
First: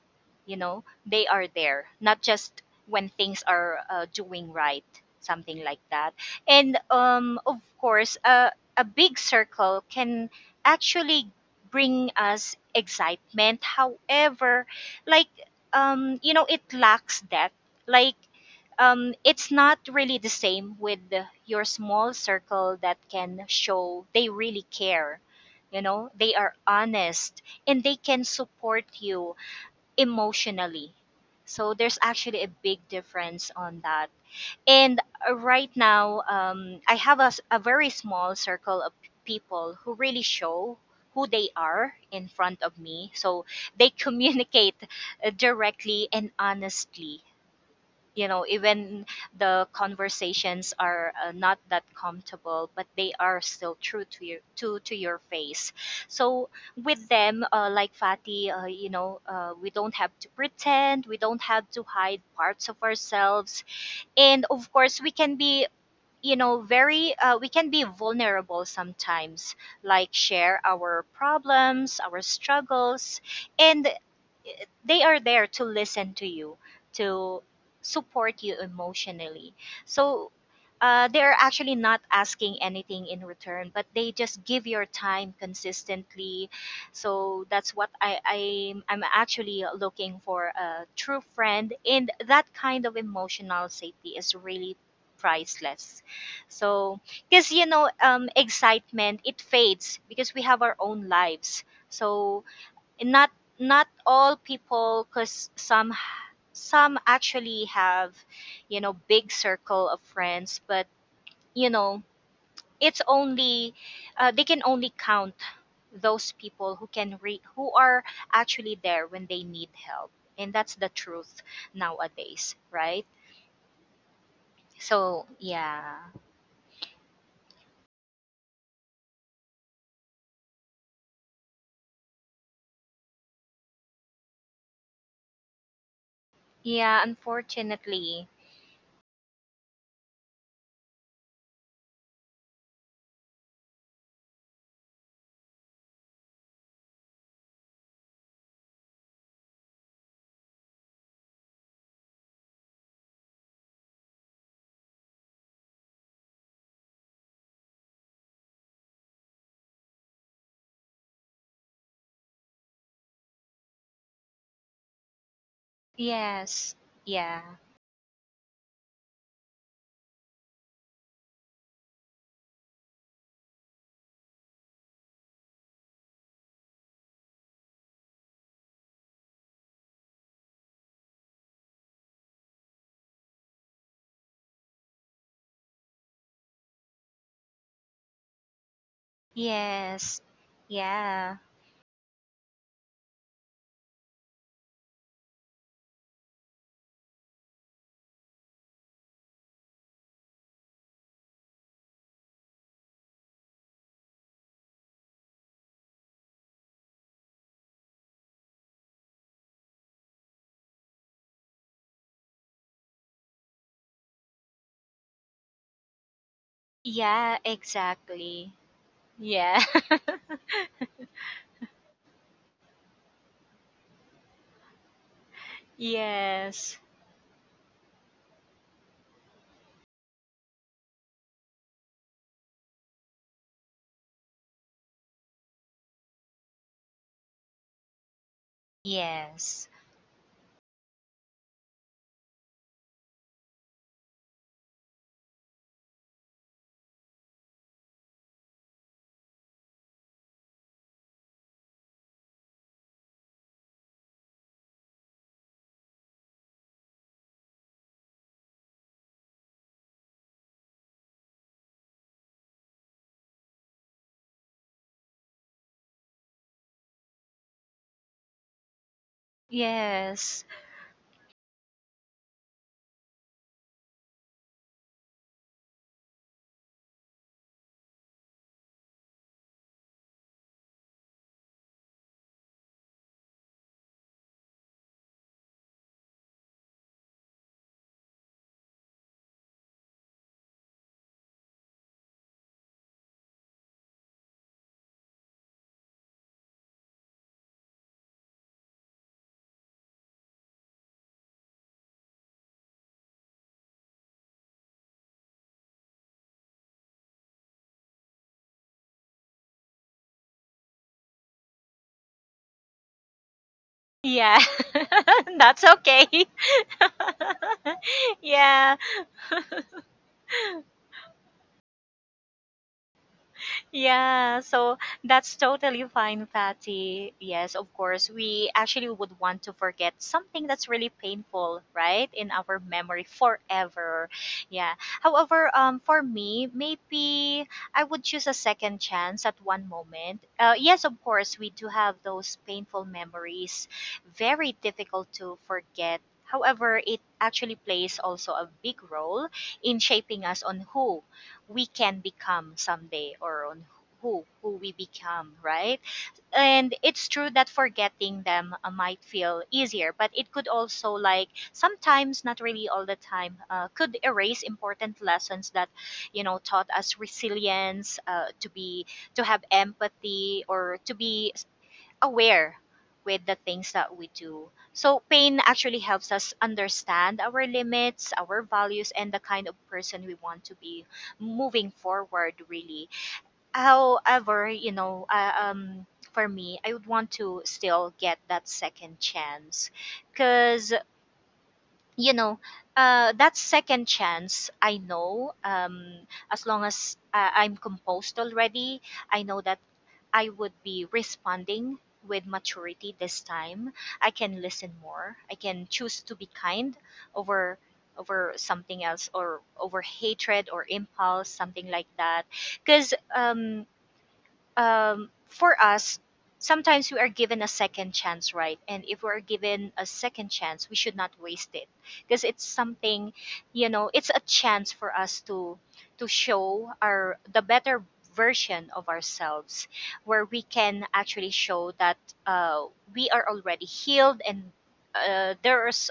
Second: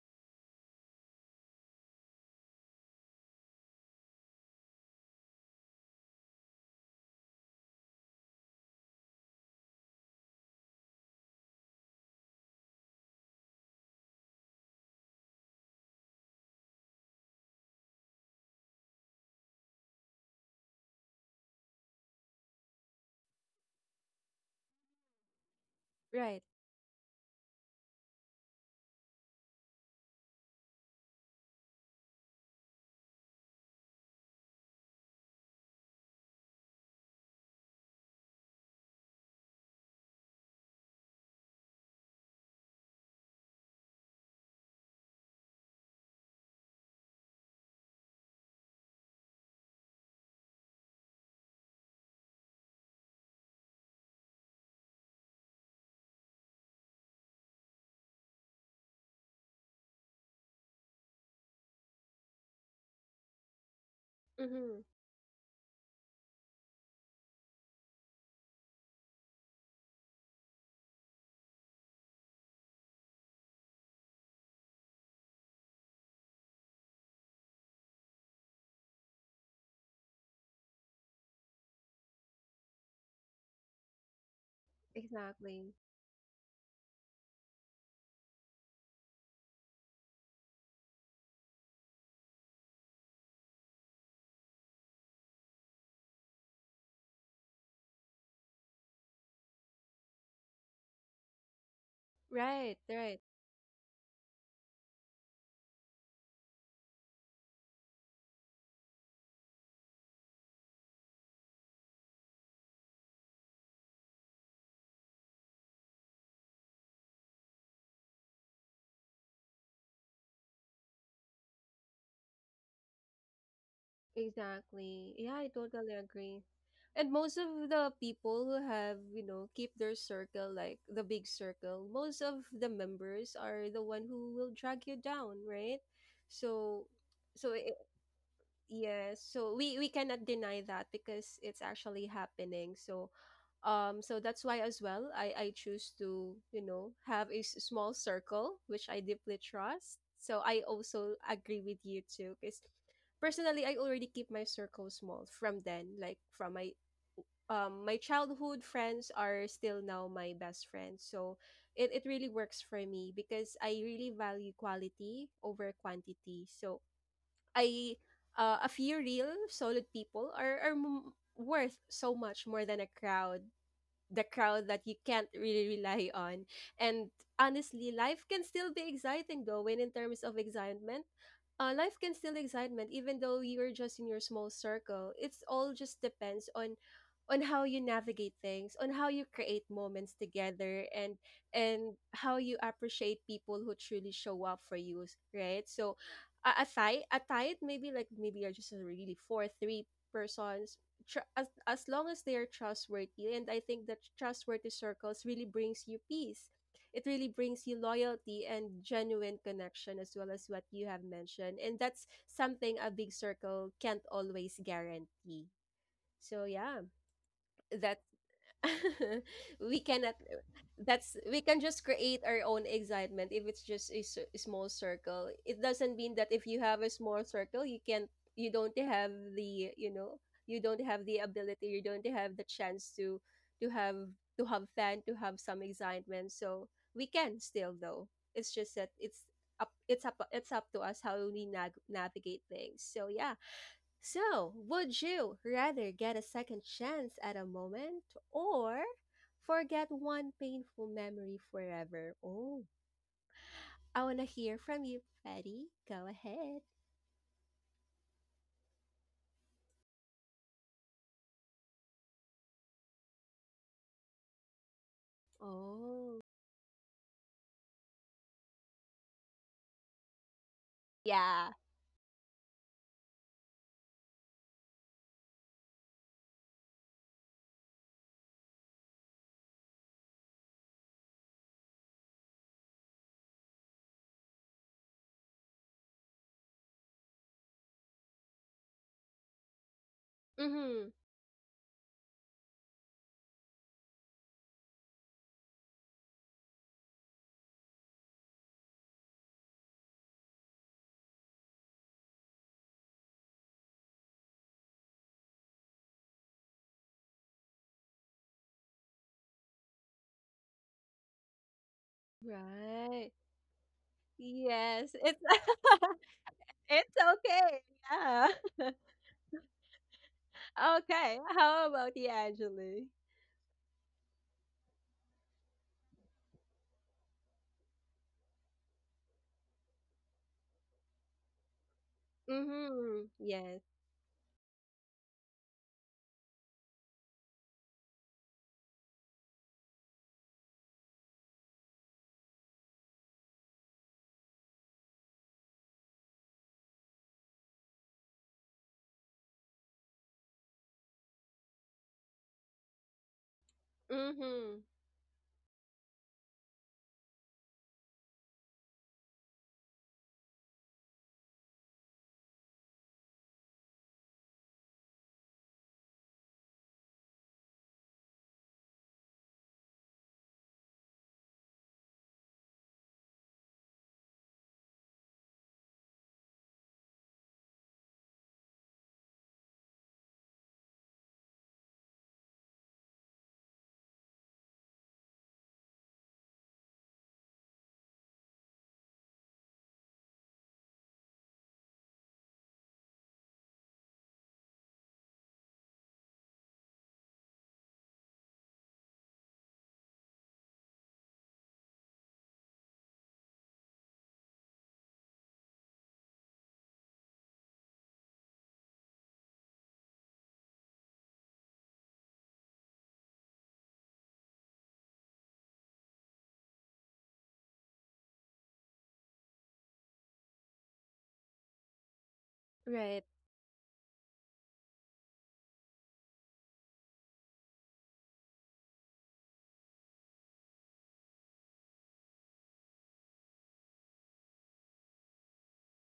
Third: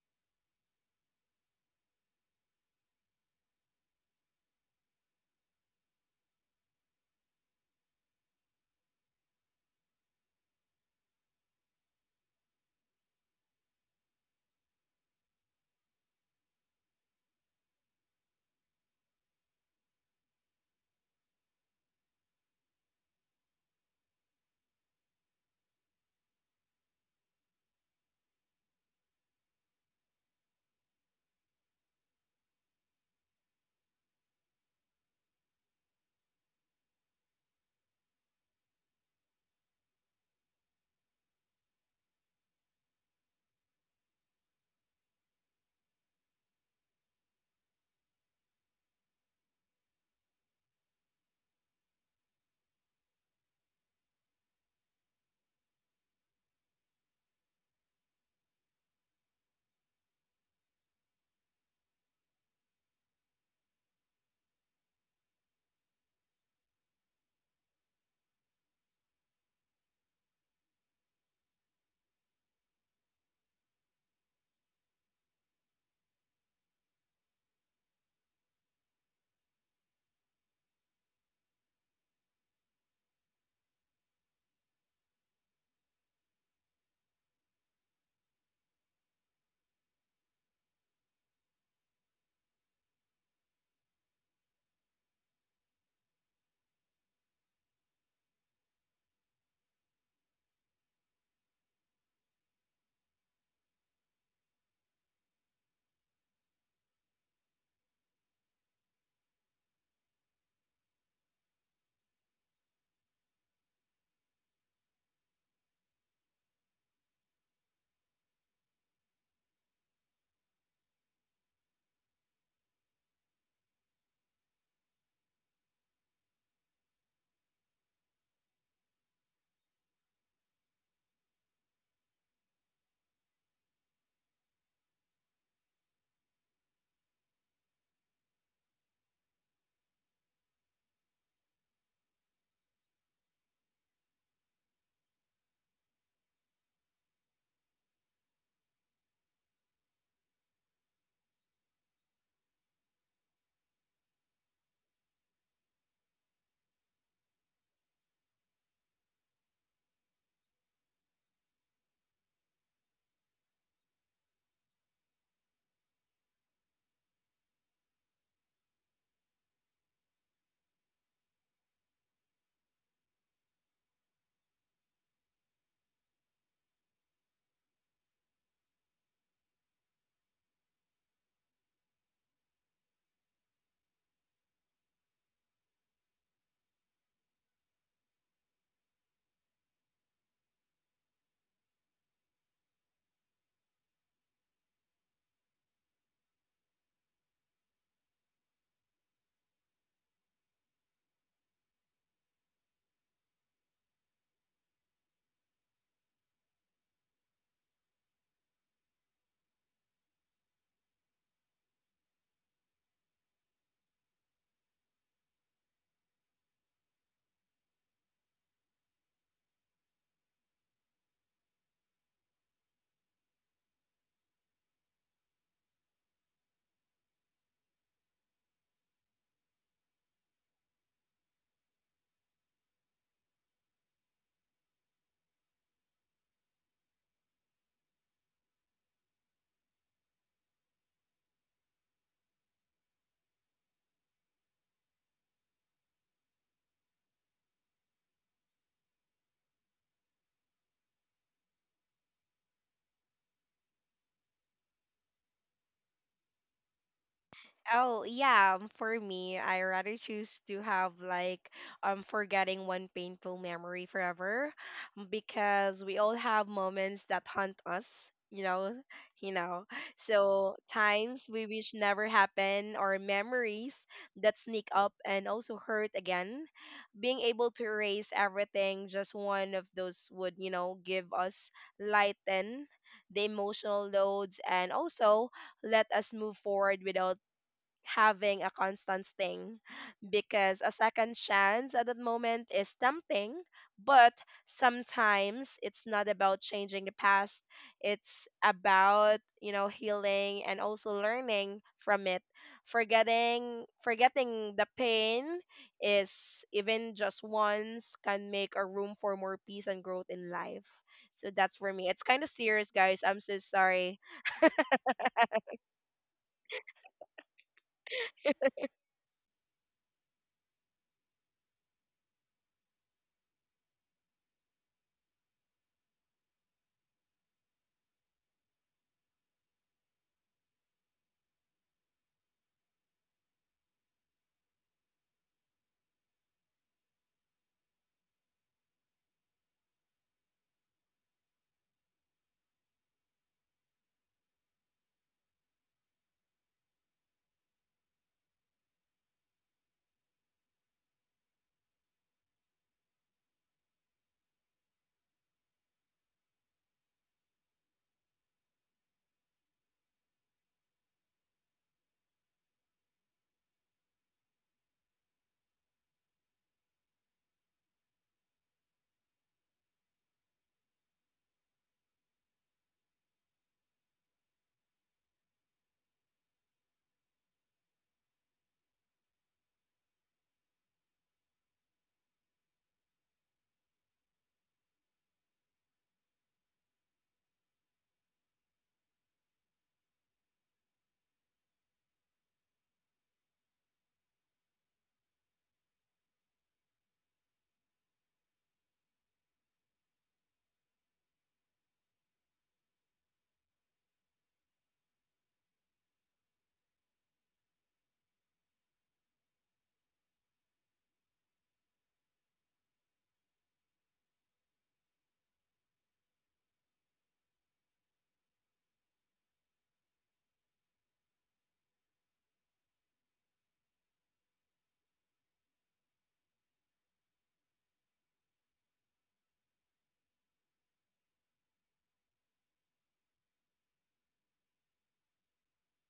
you know, they are there, not just when things are doing right, something like that. And of course, a big circle can actually bring us excitement. However, like, you know, it lacks depth. Like, it's not really the same with your small circle that can show they really care. You know, they Right. are honest and they can support you emotionally. So there's actually a big difference on that. And right now, I have a, a very small circle of people who really show who they are in front of me. So they communicate directly and honestly, you know, even the conversations are not that comfortable, but they are still true to your face. So with them, like Fati, you know, we don't have to pretend, we don't have to hide parts of ourselves, and of Mm-hmm. course we can be, you know, very we can be vulnerable sometimes, like share our problems, our struggles, and they are there to listen to you, to support you emotionally. So they are actually not asking anything in return, but they just give your time Exactly. consistently. So that's what I I'm actually looking for, a true friend, and that kind of emotional safety is really priceless. So because you know, excitement, it fades, because we have our own lives. So Right. and Right. not not all people, because some actually have, you know, big circle of friends, but you know, it's only they can only count those people who can who are actually there when they need help, and that's the truth nowadays, right? Exactly. So Yeah, I totally yeah. agree. And most of the people who have, you know, keep their circle like the big circle, most of the members are the one who will drag you down, right? So, Yeah, so i- unfortunately. Yes, so we cannot deny that because it's actually happening. So, so that's why as well I choose to you know have a s- small circle which I deeply trust. So I also agree with you too, because personally I already keep my circle small from then, like from my my childhood friends are still now my best friends. So it really works for me because I really value quality over quantity. Yes. So Yeah. I a few real solid people are worth so much more than a crowd, the crowd that you can't really rely on. And honestly, life can still be exciting though, when in terms of excitement, life can still excitement even though you're just in your small circle. It's all just depends on how you navigate things, on how you create moments Yes. together and Yeah. How you appreciate people who truly show up for you, right? So a tie maybe like maybe you're just a really four three persons as long as they are trustworthy. And I think that trustworthy circles really brings you peace. It really brings you loyalty and genuine connection as well as what you have mentioned, and that's something a big circle can't always guarantee. So yeah, Yeah, that exactly. Yeah. we cannot. That's, we can just create our own excitement. If it's just a small circle, it doesn't mean that if you have Yes. a small circle you can't, you don't have the you don't have the ability, you don't have the chance to have to have fun, to have some excitement. So we can still though. It's just that Yes. It's up to us how we navigate things. So yeah. So, would you rather get a second chance at a moment, or forget one painful memory forever? Oh, I want to hear from you, Freddy. Go ahead. Oh, yeah, for me, I rather choose to have like forgetting one painful memory forever, because we all Oh, have moments that haunt us, you know, you know Yes. so times we yeah. wish never happen, or memories that sneak up and also hurt again. Being able to erase everything, just one of those would, give us, lighten the emotional loads, and also let us move forward without having a constant thing, because a Mm-hmm. second chance at that moment is tempting, but sometimes it's not about changing the past, it's about, you know, healing and also learning from it. Forgetting the pain, is even just once, can make a room for more peace and growth in life. So that's for me. It's kind of serious, guys, Right. I'm so sorry. Yeah. Yes, it's That's okay. it's okay. Yeah. yeah. Okay. How about you, Angeli? Yeah, so that's totally fine, Patty. Yes, of course, we actually would want to forget something that's really painful, right, in our Mm-hmm. memory Yes. forever. Yeah. However, for me, maybe I would choose a second chance at one moment. Yes, of course, we do have those painful memories, very difficult to forget. However, it actually plays also a big role in shaping us on who we can become someday, or on Mm-hmm. who we become, right? And it's true that forgetting them might feel easier, but it could also, like sometimes, not really all the time, could erase important lessons that, you know, taught us resilience, to be, to have empathy, or to be aware with the things that we do. So pain actually helps us understand our limits, our values, and the kind of person we want to be moving forward. Really, however, you know, for me, I would want to still get that second chance, because you know, that second chance, I know, as long as I'm composed already, I know that I would be responding with maturity this time. I can listen more. I can choose to be kind over something else, or over hatred or impulse, something like that. Because for us, sometimes we are given a second chance, right? And if we're given a second chance, we should not waste it, because it's Right. something, you know, it's a chance for us to show our the better version of ourselves, where we can actually show that uh, we are already healed, and there's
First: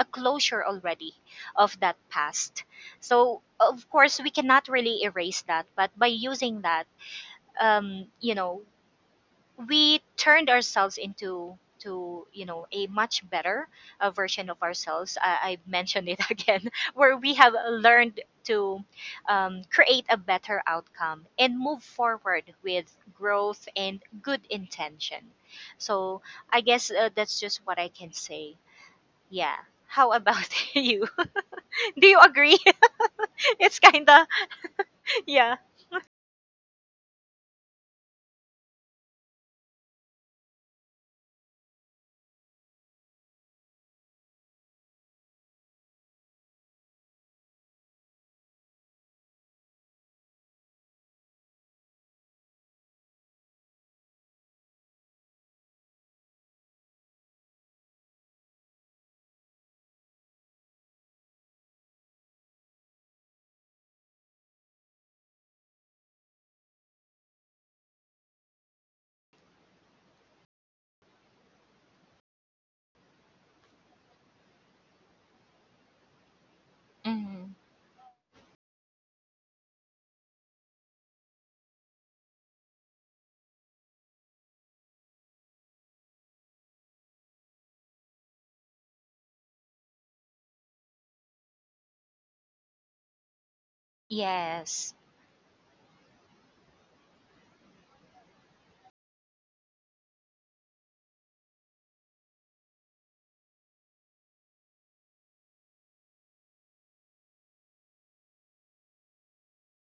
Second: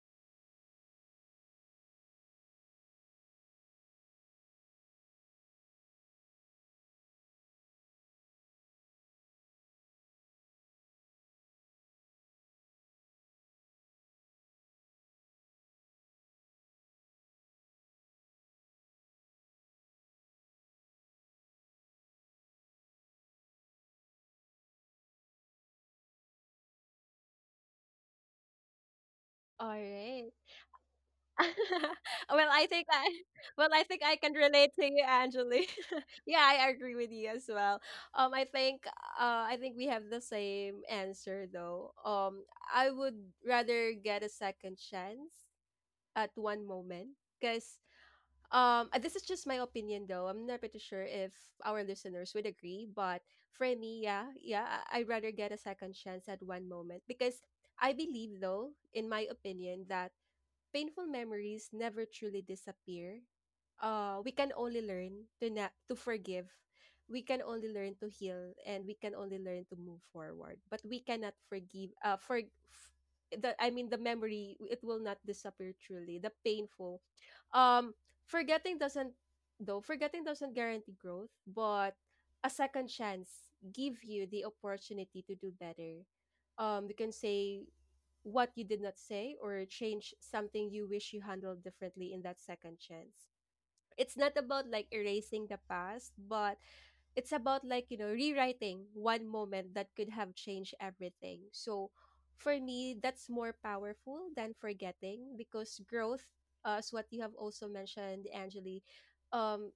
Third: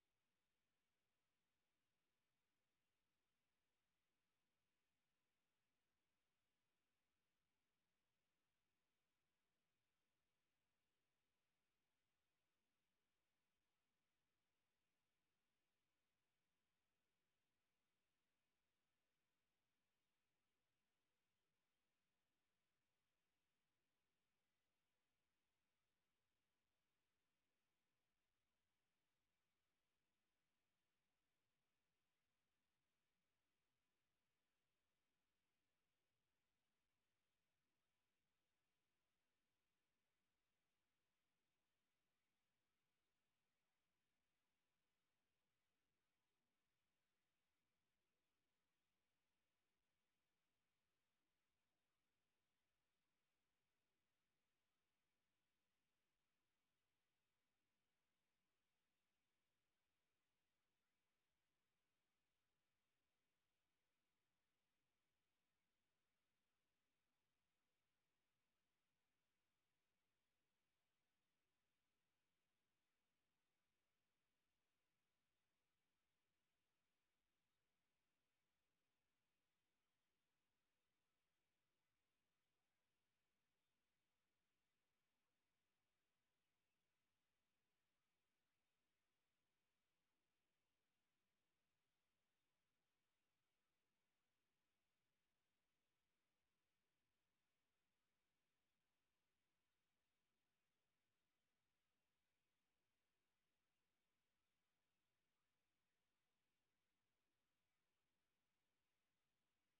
a closure already of that past. So of course we cannot really erase that, but by using that, you know, we turned ourselves into to, you know, a much better version of ourselves, I mentioned it again, where we have learned to create a better outcome and move forward with growth and good intention. So I guess that's just what I can say. Yeah, All how right. about you? Do you Well, agree? I think I well, It's I think kind I of, can relate to you, yeah. Angeli. Yeah, I agree with you as well. Um, I think I think we have the same answer though. I would rather get a second chance at one moment because this is just my opinion though. I'm not pretty sure if our listeners would agree, but for me, yeah, yeah, I'd rather get a second chance at one moment because I believe though, in my opinion, that painful memories never truly disappear. We can only learn to to forgive. We can only learn to heal, and we can only learn to move forward. But we cannot forgive. For f- the I mean the memory, it will not disappear truly. The painful. Mhm. Um, forgetting doesn't though. Forgetting doesn't guarantee growth, but a second chance give you the opportunity to do better. You can say what you did not say, or change something you wish you handled differently in that second chance. It's not about like Yes. erasing the past, but it's about, like, you know, rewriting one moment that could have changed everything. So for me, that's more powerful than forgetting because growth, as what you have also mentioned, Angeli, um,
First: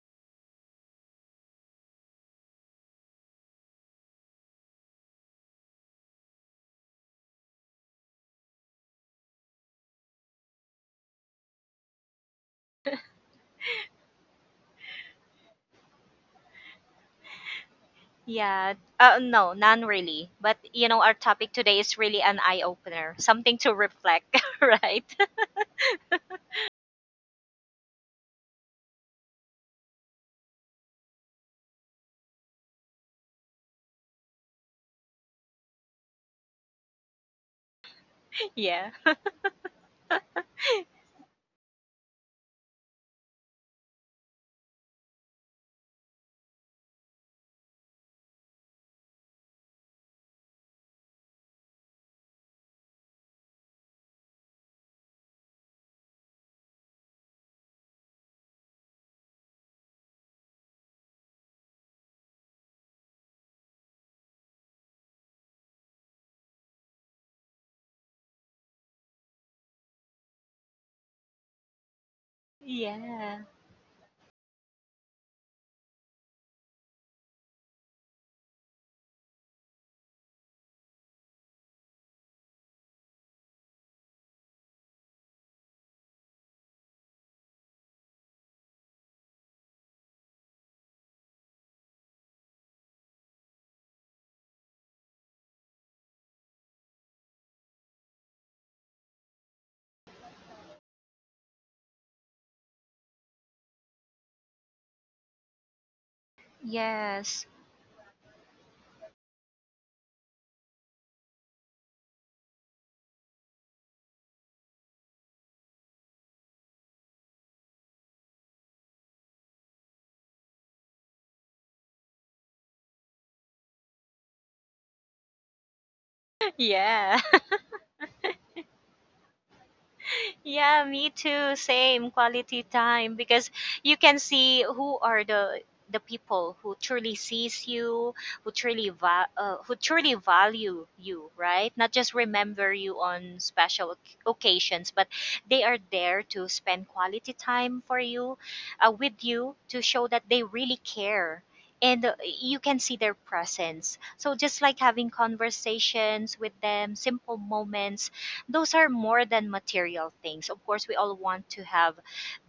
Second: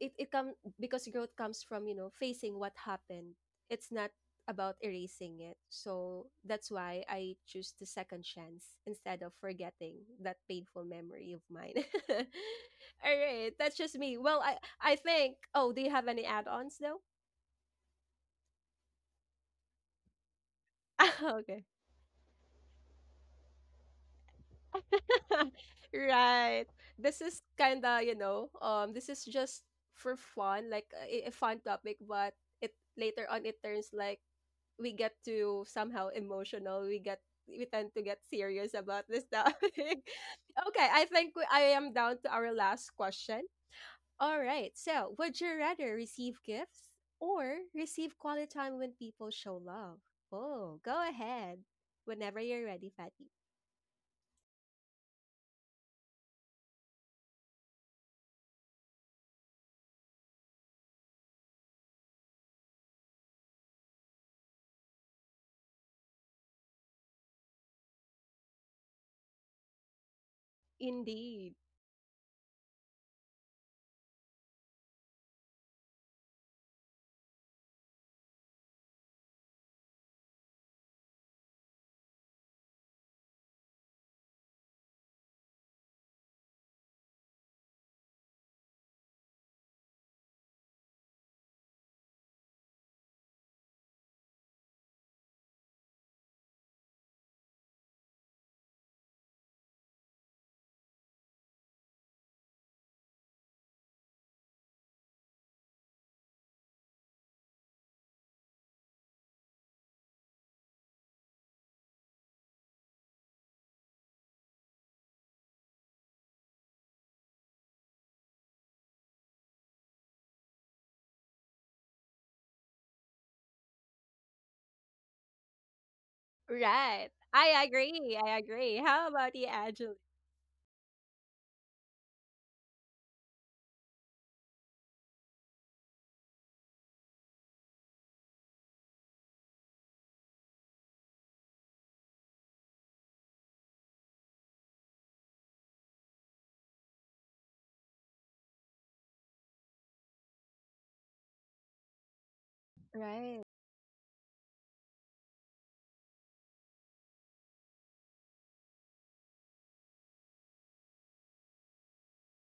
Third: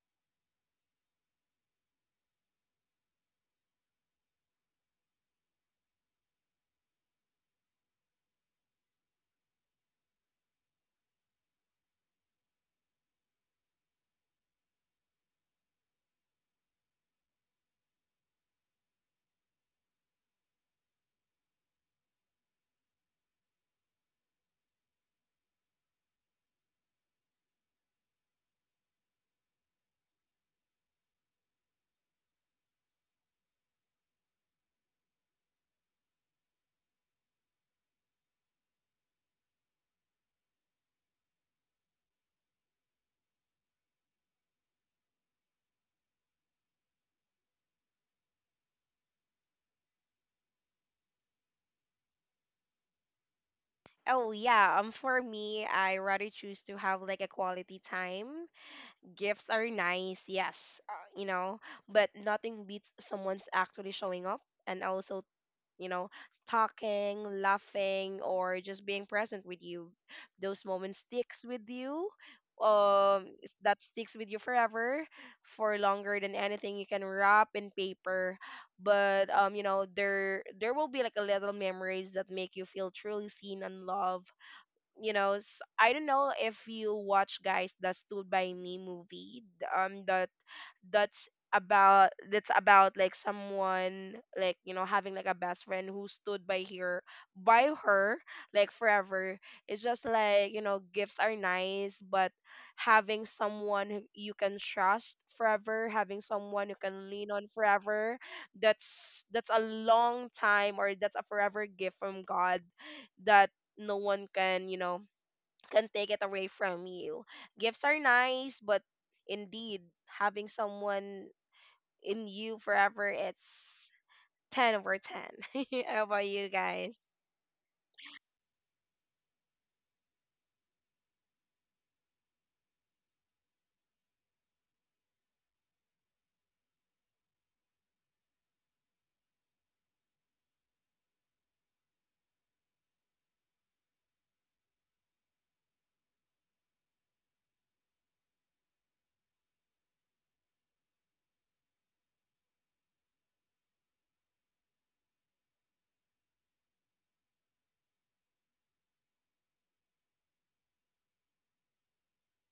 it, it come because growth comes from, you know, facing what happened. It's not about erasing it. So that's why I choose the second chance instead of forgetting that painful memory of mine. All right, that's just me. Well, I think. Oh, do you have any add-ons though? Yeah. No, none really. But you know, our topic Okay, today is really an eye opener, something to reflect, right? right. This is kinda, you know, this is just for fun, like a fun topic, but it later on it turns like we get to somehow emotional. We tend to get serious yeah. about this topic. Okay, I think I am down to our last question. All right. So, would you rather receive gifts, or receive quality time when people show love? Oh, go ahead. Whenever you're ready, Fatty. Oh yeah, for me, I rather choose to have like a quality time. Gifts are nice, yes, you know, but nothing beats someone's actually showing up, and also, you know, talking, laughing, or just being present with you. Those moments sticks Indeed. with you. Yeah. That sticks with you forever, for longer than anything you can wrap in paper. But, there will be like a little memories that make you feel truly seen and loved. You know, I don't know if you watch, guys, the Stood by Me movie, that's about, like, someone, like, you know, having like a best friend who stood by her, by her like forever. It's just like, you know, gifts are nice, but having someone who you can trust forever, having someone you can lean on Yes. forever, that's a long time, or that's a forever gift from God that no one can, you know, can take it away from you. Gifts are nice, but indeed, having someone in you forever, it's 10 over 10. How about you guys? Right. Yeah. I agree. I agree. How about you, Angela? Yeah, me too. Same, quality time, because you can see who are the people who truly sees you, who truly who truly value you, right? Not just remember you on special occasions, but they are there to spend quality time for you, with you, to show that they really care. And you can see their Right. presence. So just like having conversations with them, simple moments, those are more than material things. Of course, we all want to have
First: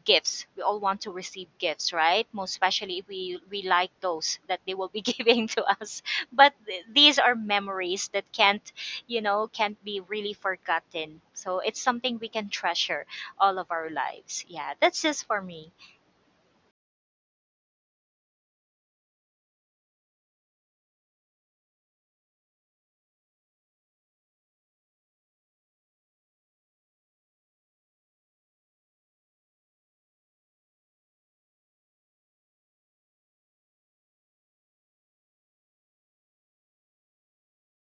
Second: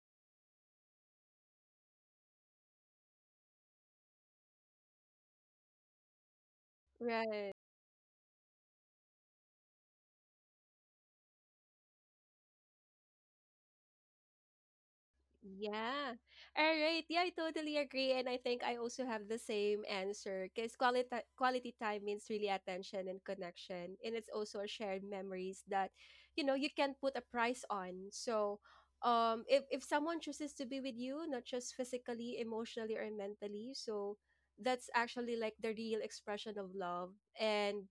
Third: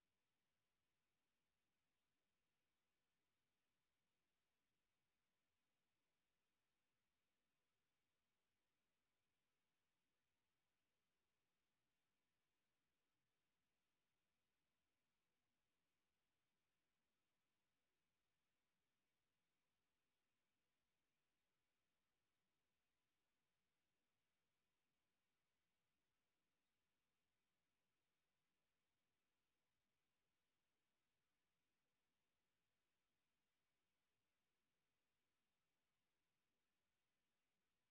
gifts. We all want to receive gifts, right? Most especially if we like those that they will be giving to us. But these are Right. memories that can't, you know, can't be really forgotten. So it's something we can treasure all of our lives. Yeah, that's just for me. Yeah. All right. Yeah, I totally agree. And I think I also have the same answer because quality time means really attention and connection. And it's also a shared memories that, you know, you can not put a price on. So if someone chooses to be with you, not just physically, emotionally, or mentally, so that's actually like the real expression of love. And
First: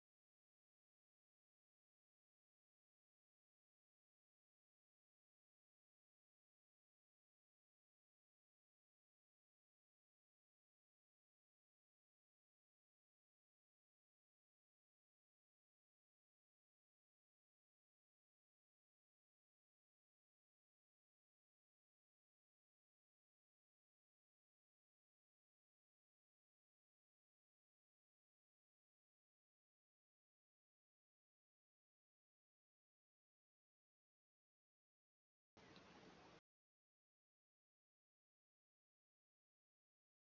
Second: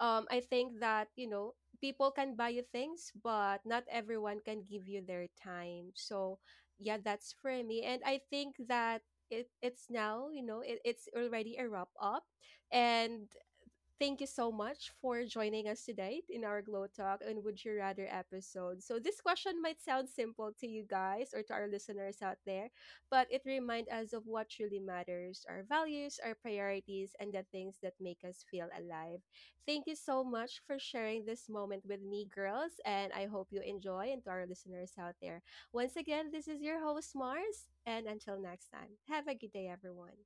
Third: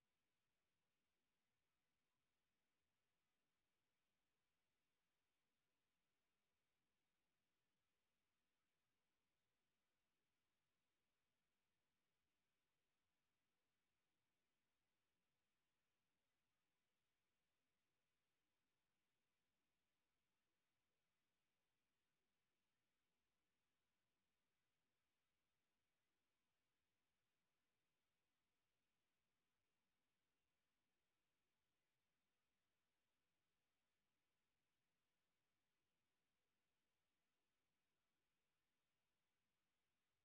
I think that, you know, people can buy you things but not everyone can give you their time. So yeah, that's for me. And I think that it's now, you know, it's already a wrap up. And thank you so much for joining us today in our Glow Talk and Would You Rather episode. So, this question might sound simple to you guys or to our listeners out there, but it reminds us of what truly matters: our values, our priorities, and the things that make us feel alive. Thank you so much for sharing this moment with me, girls, and I hope you enjoy. And to our listeners out there, once again, this is your host, Mars, and until next time, have a good day, everyone.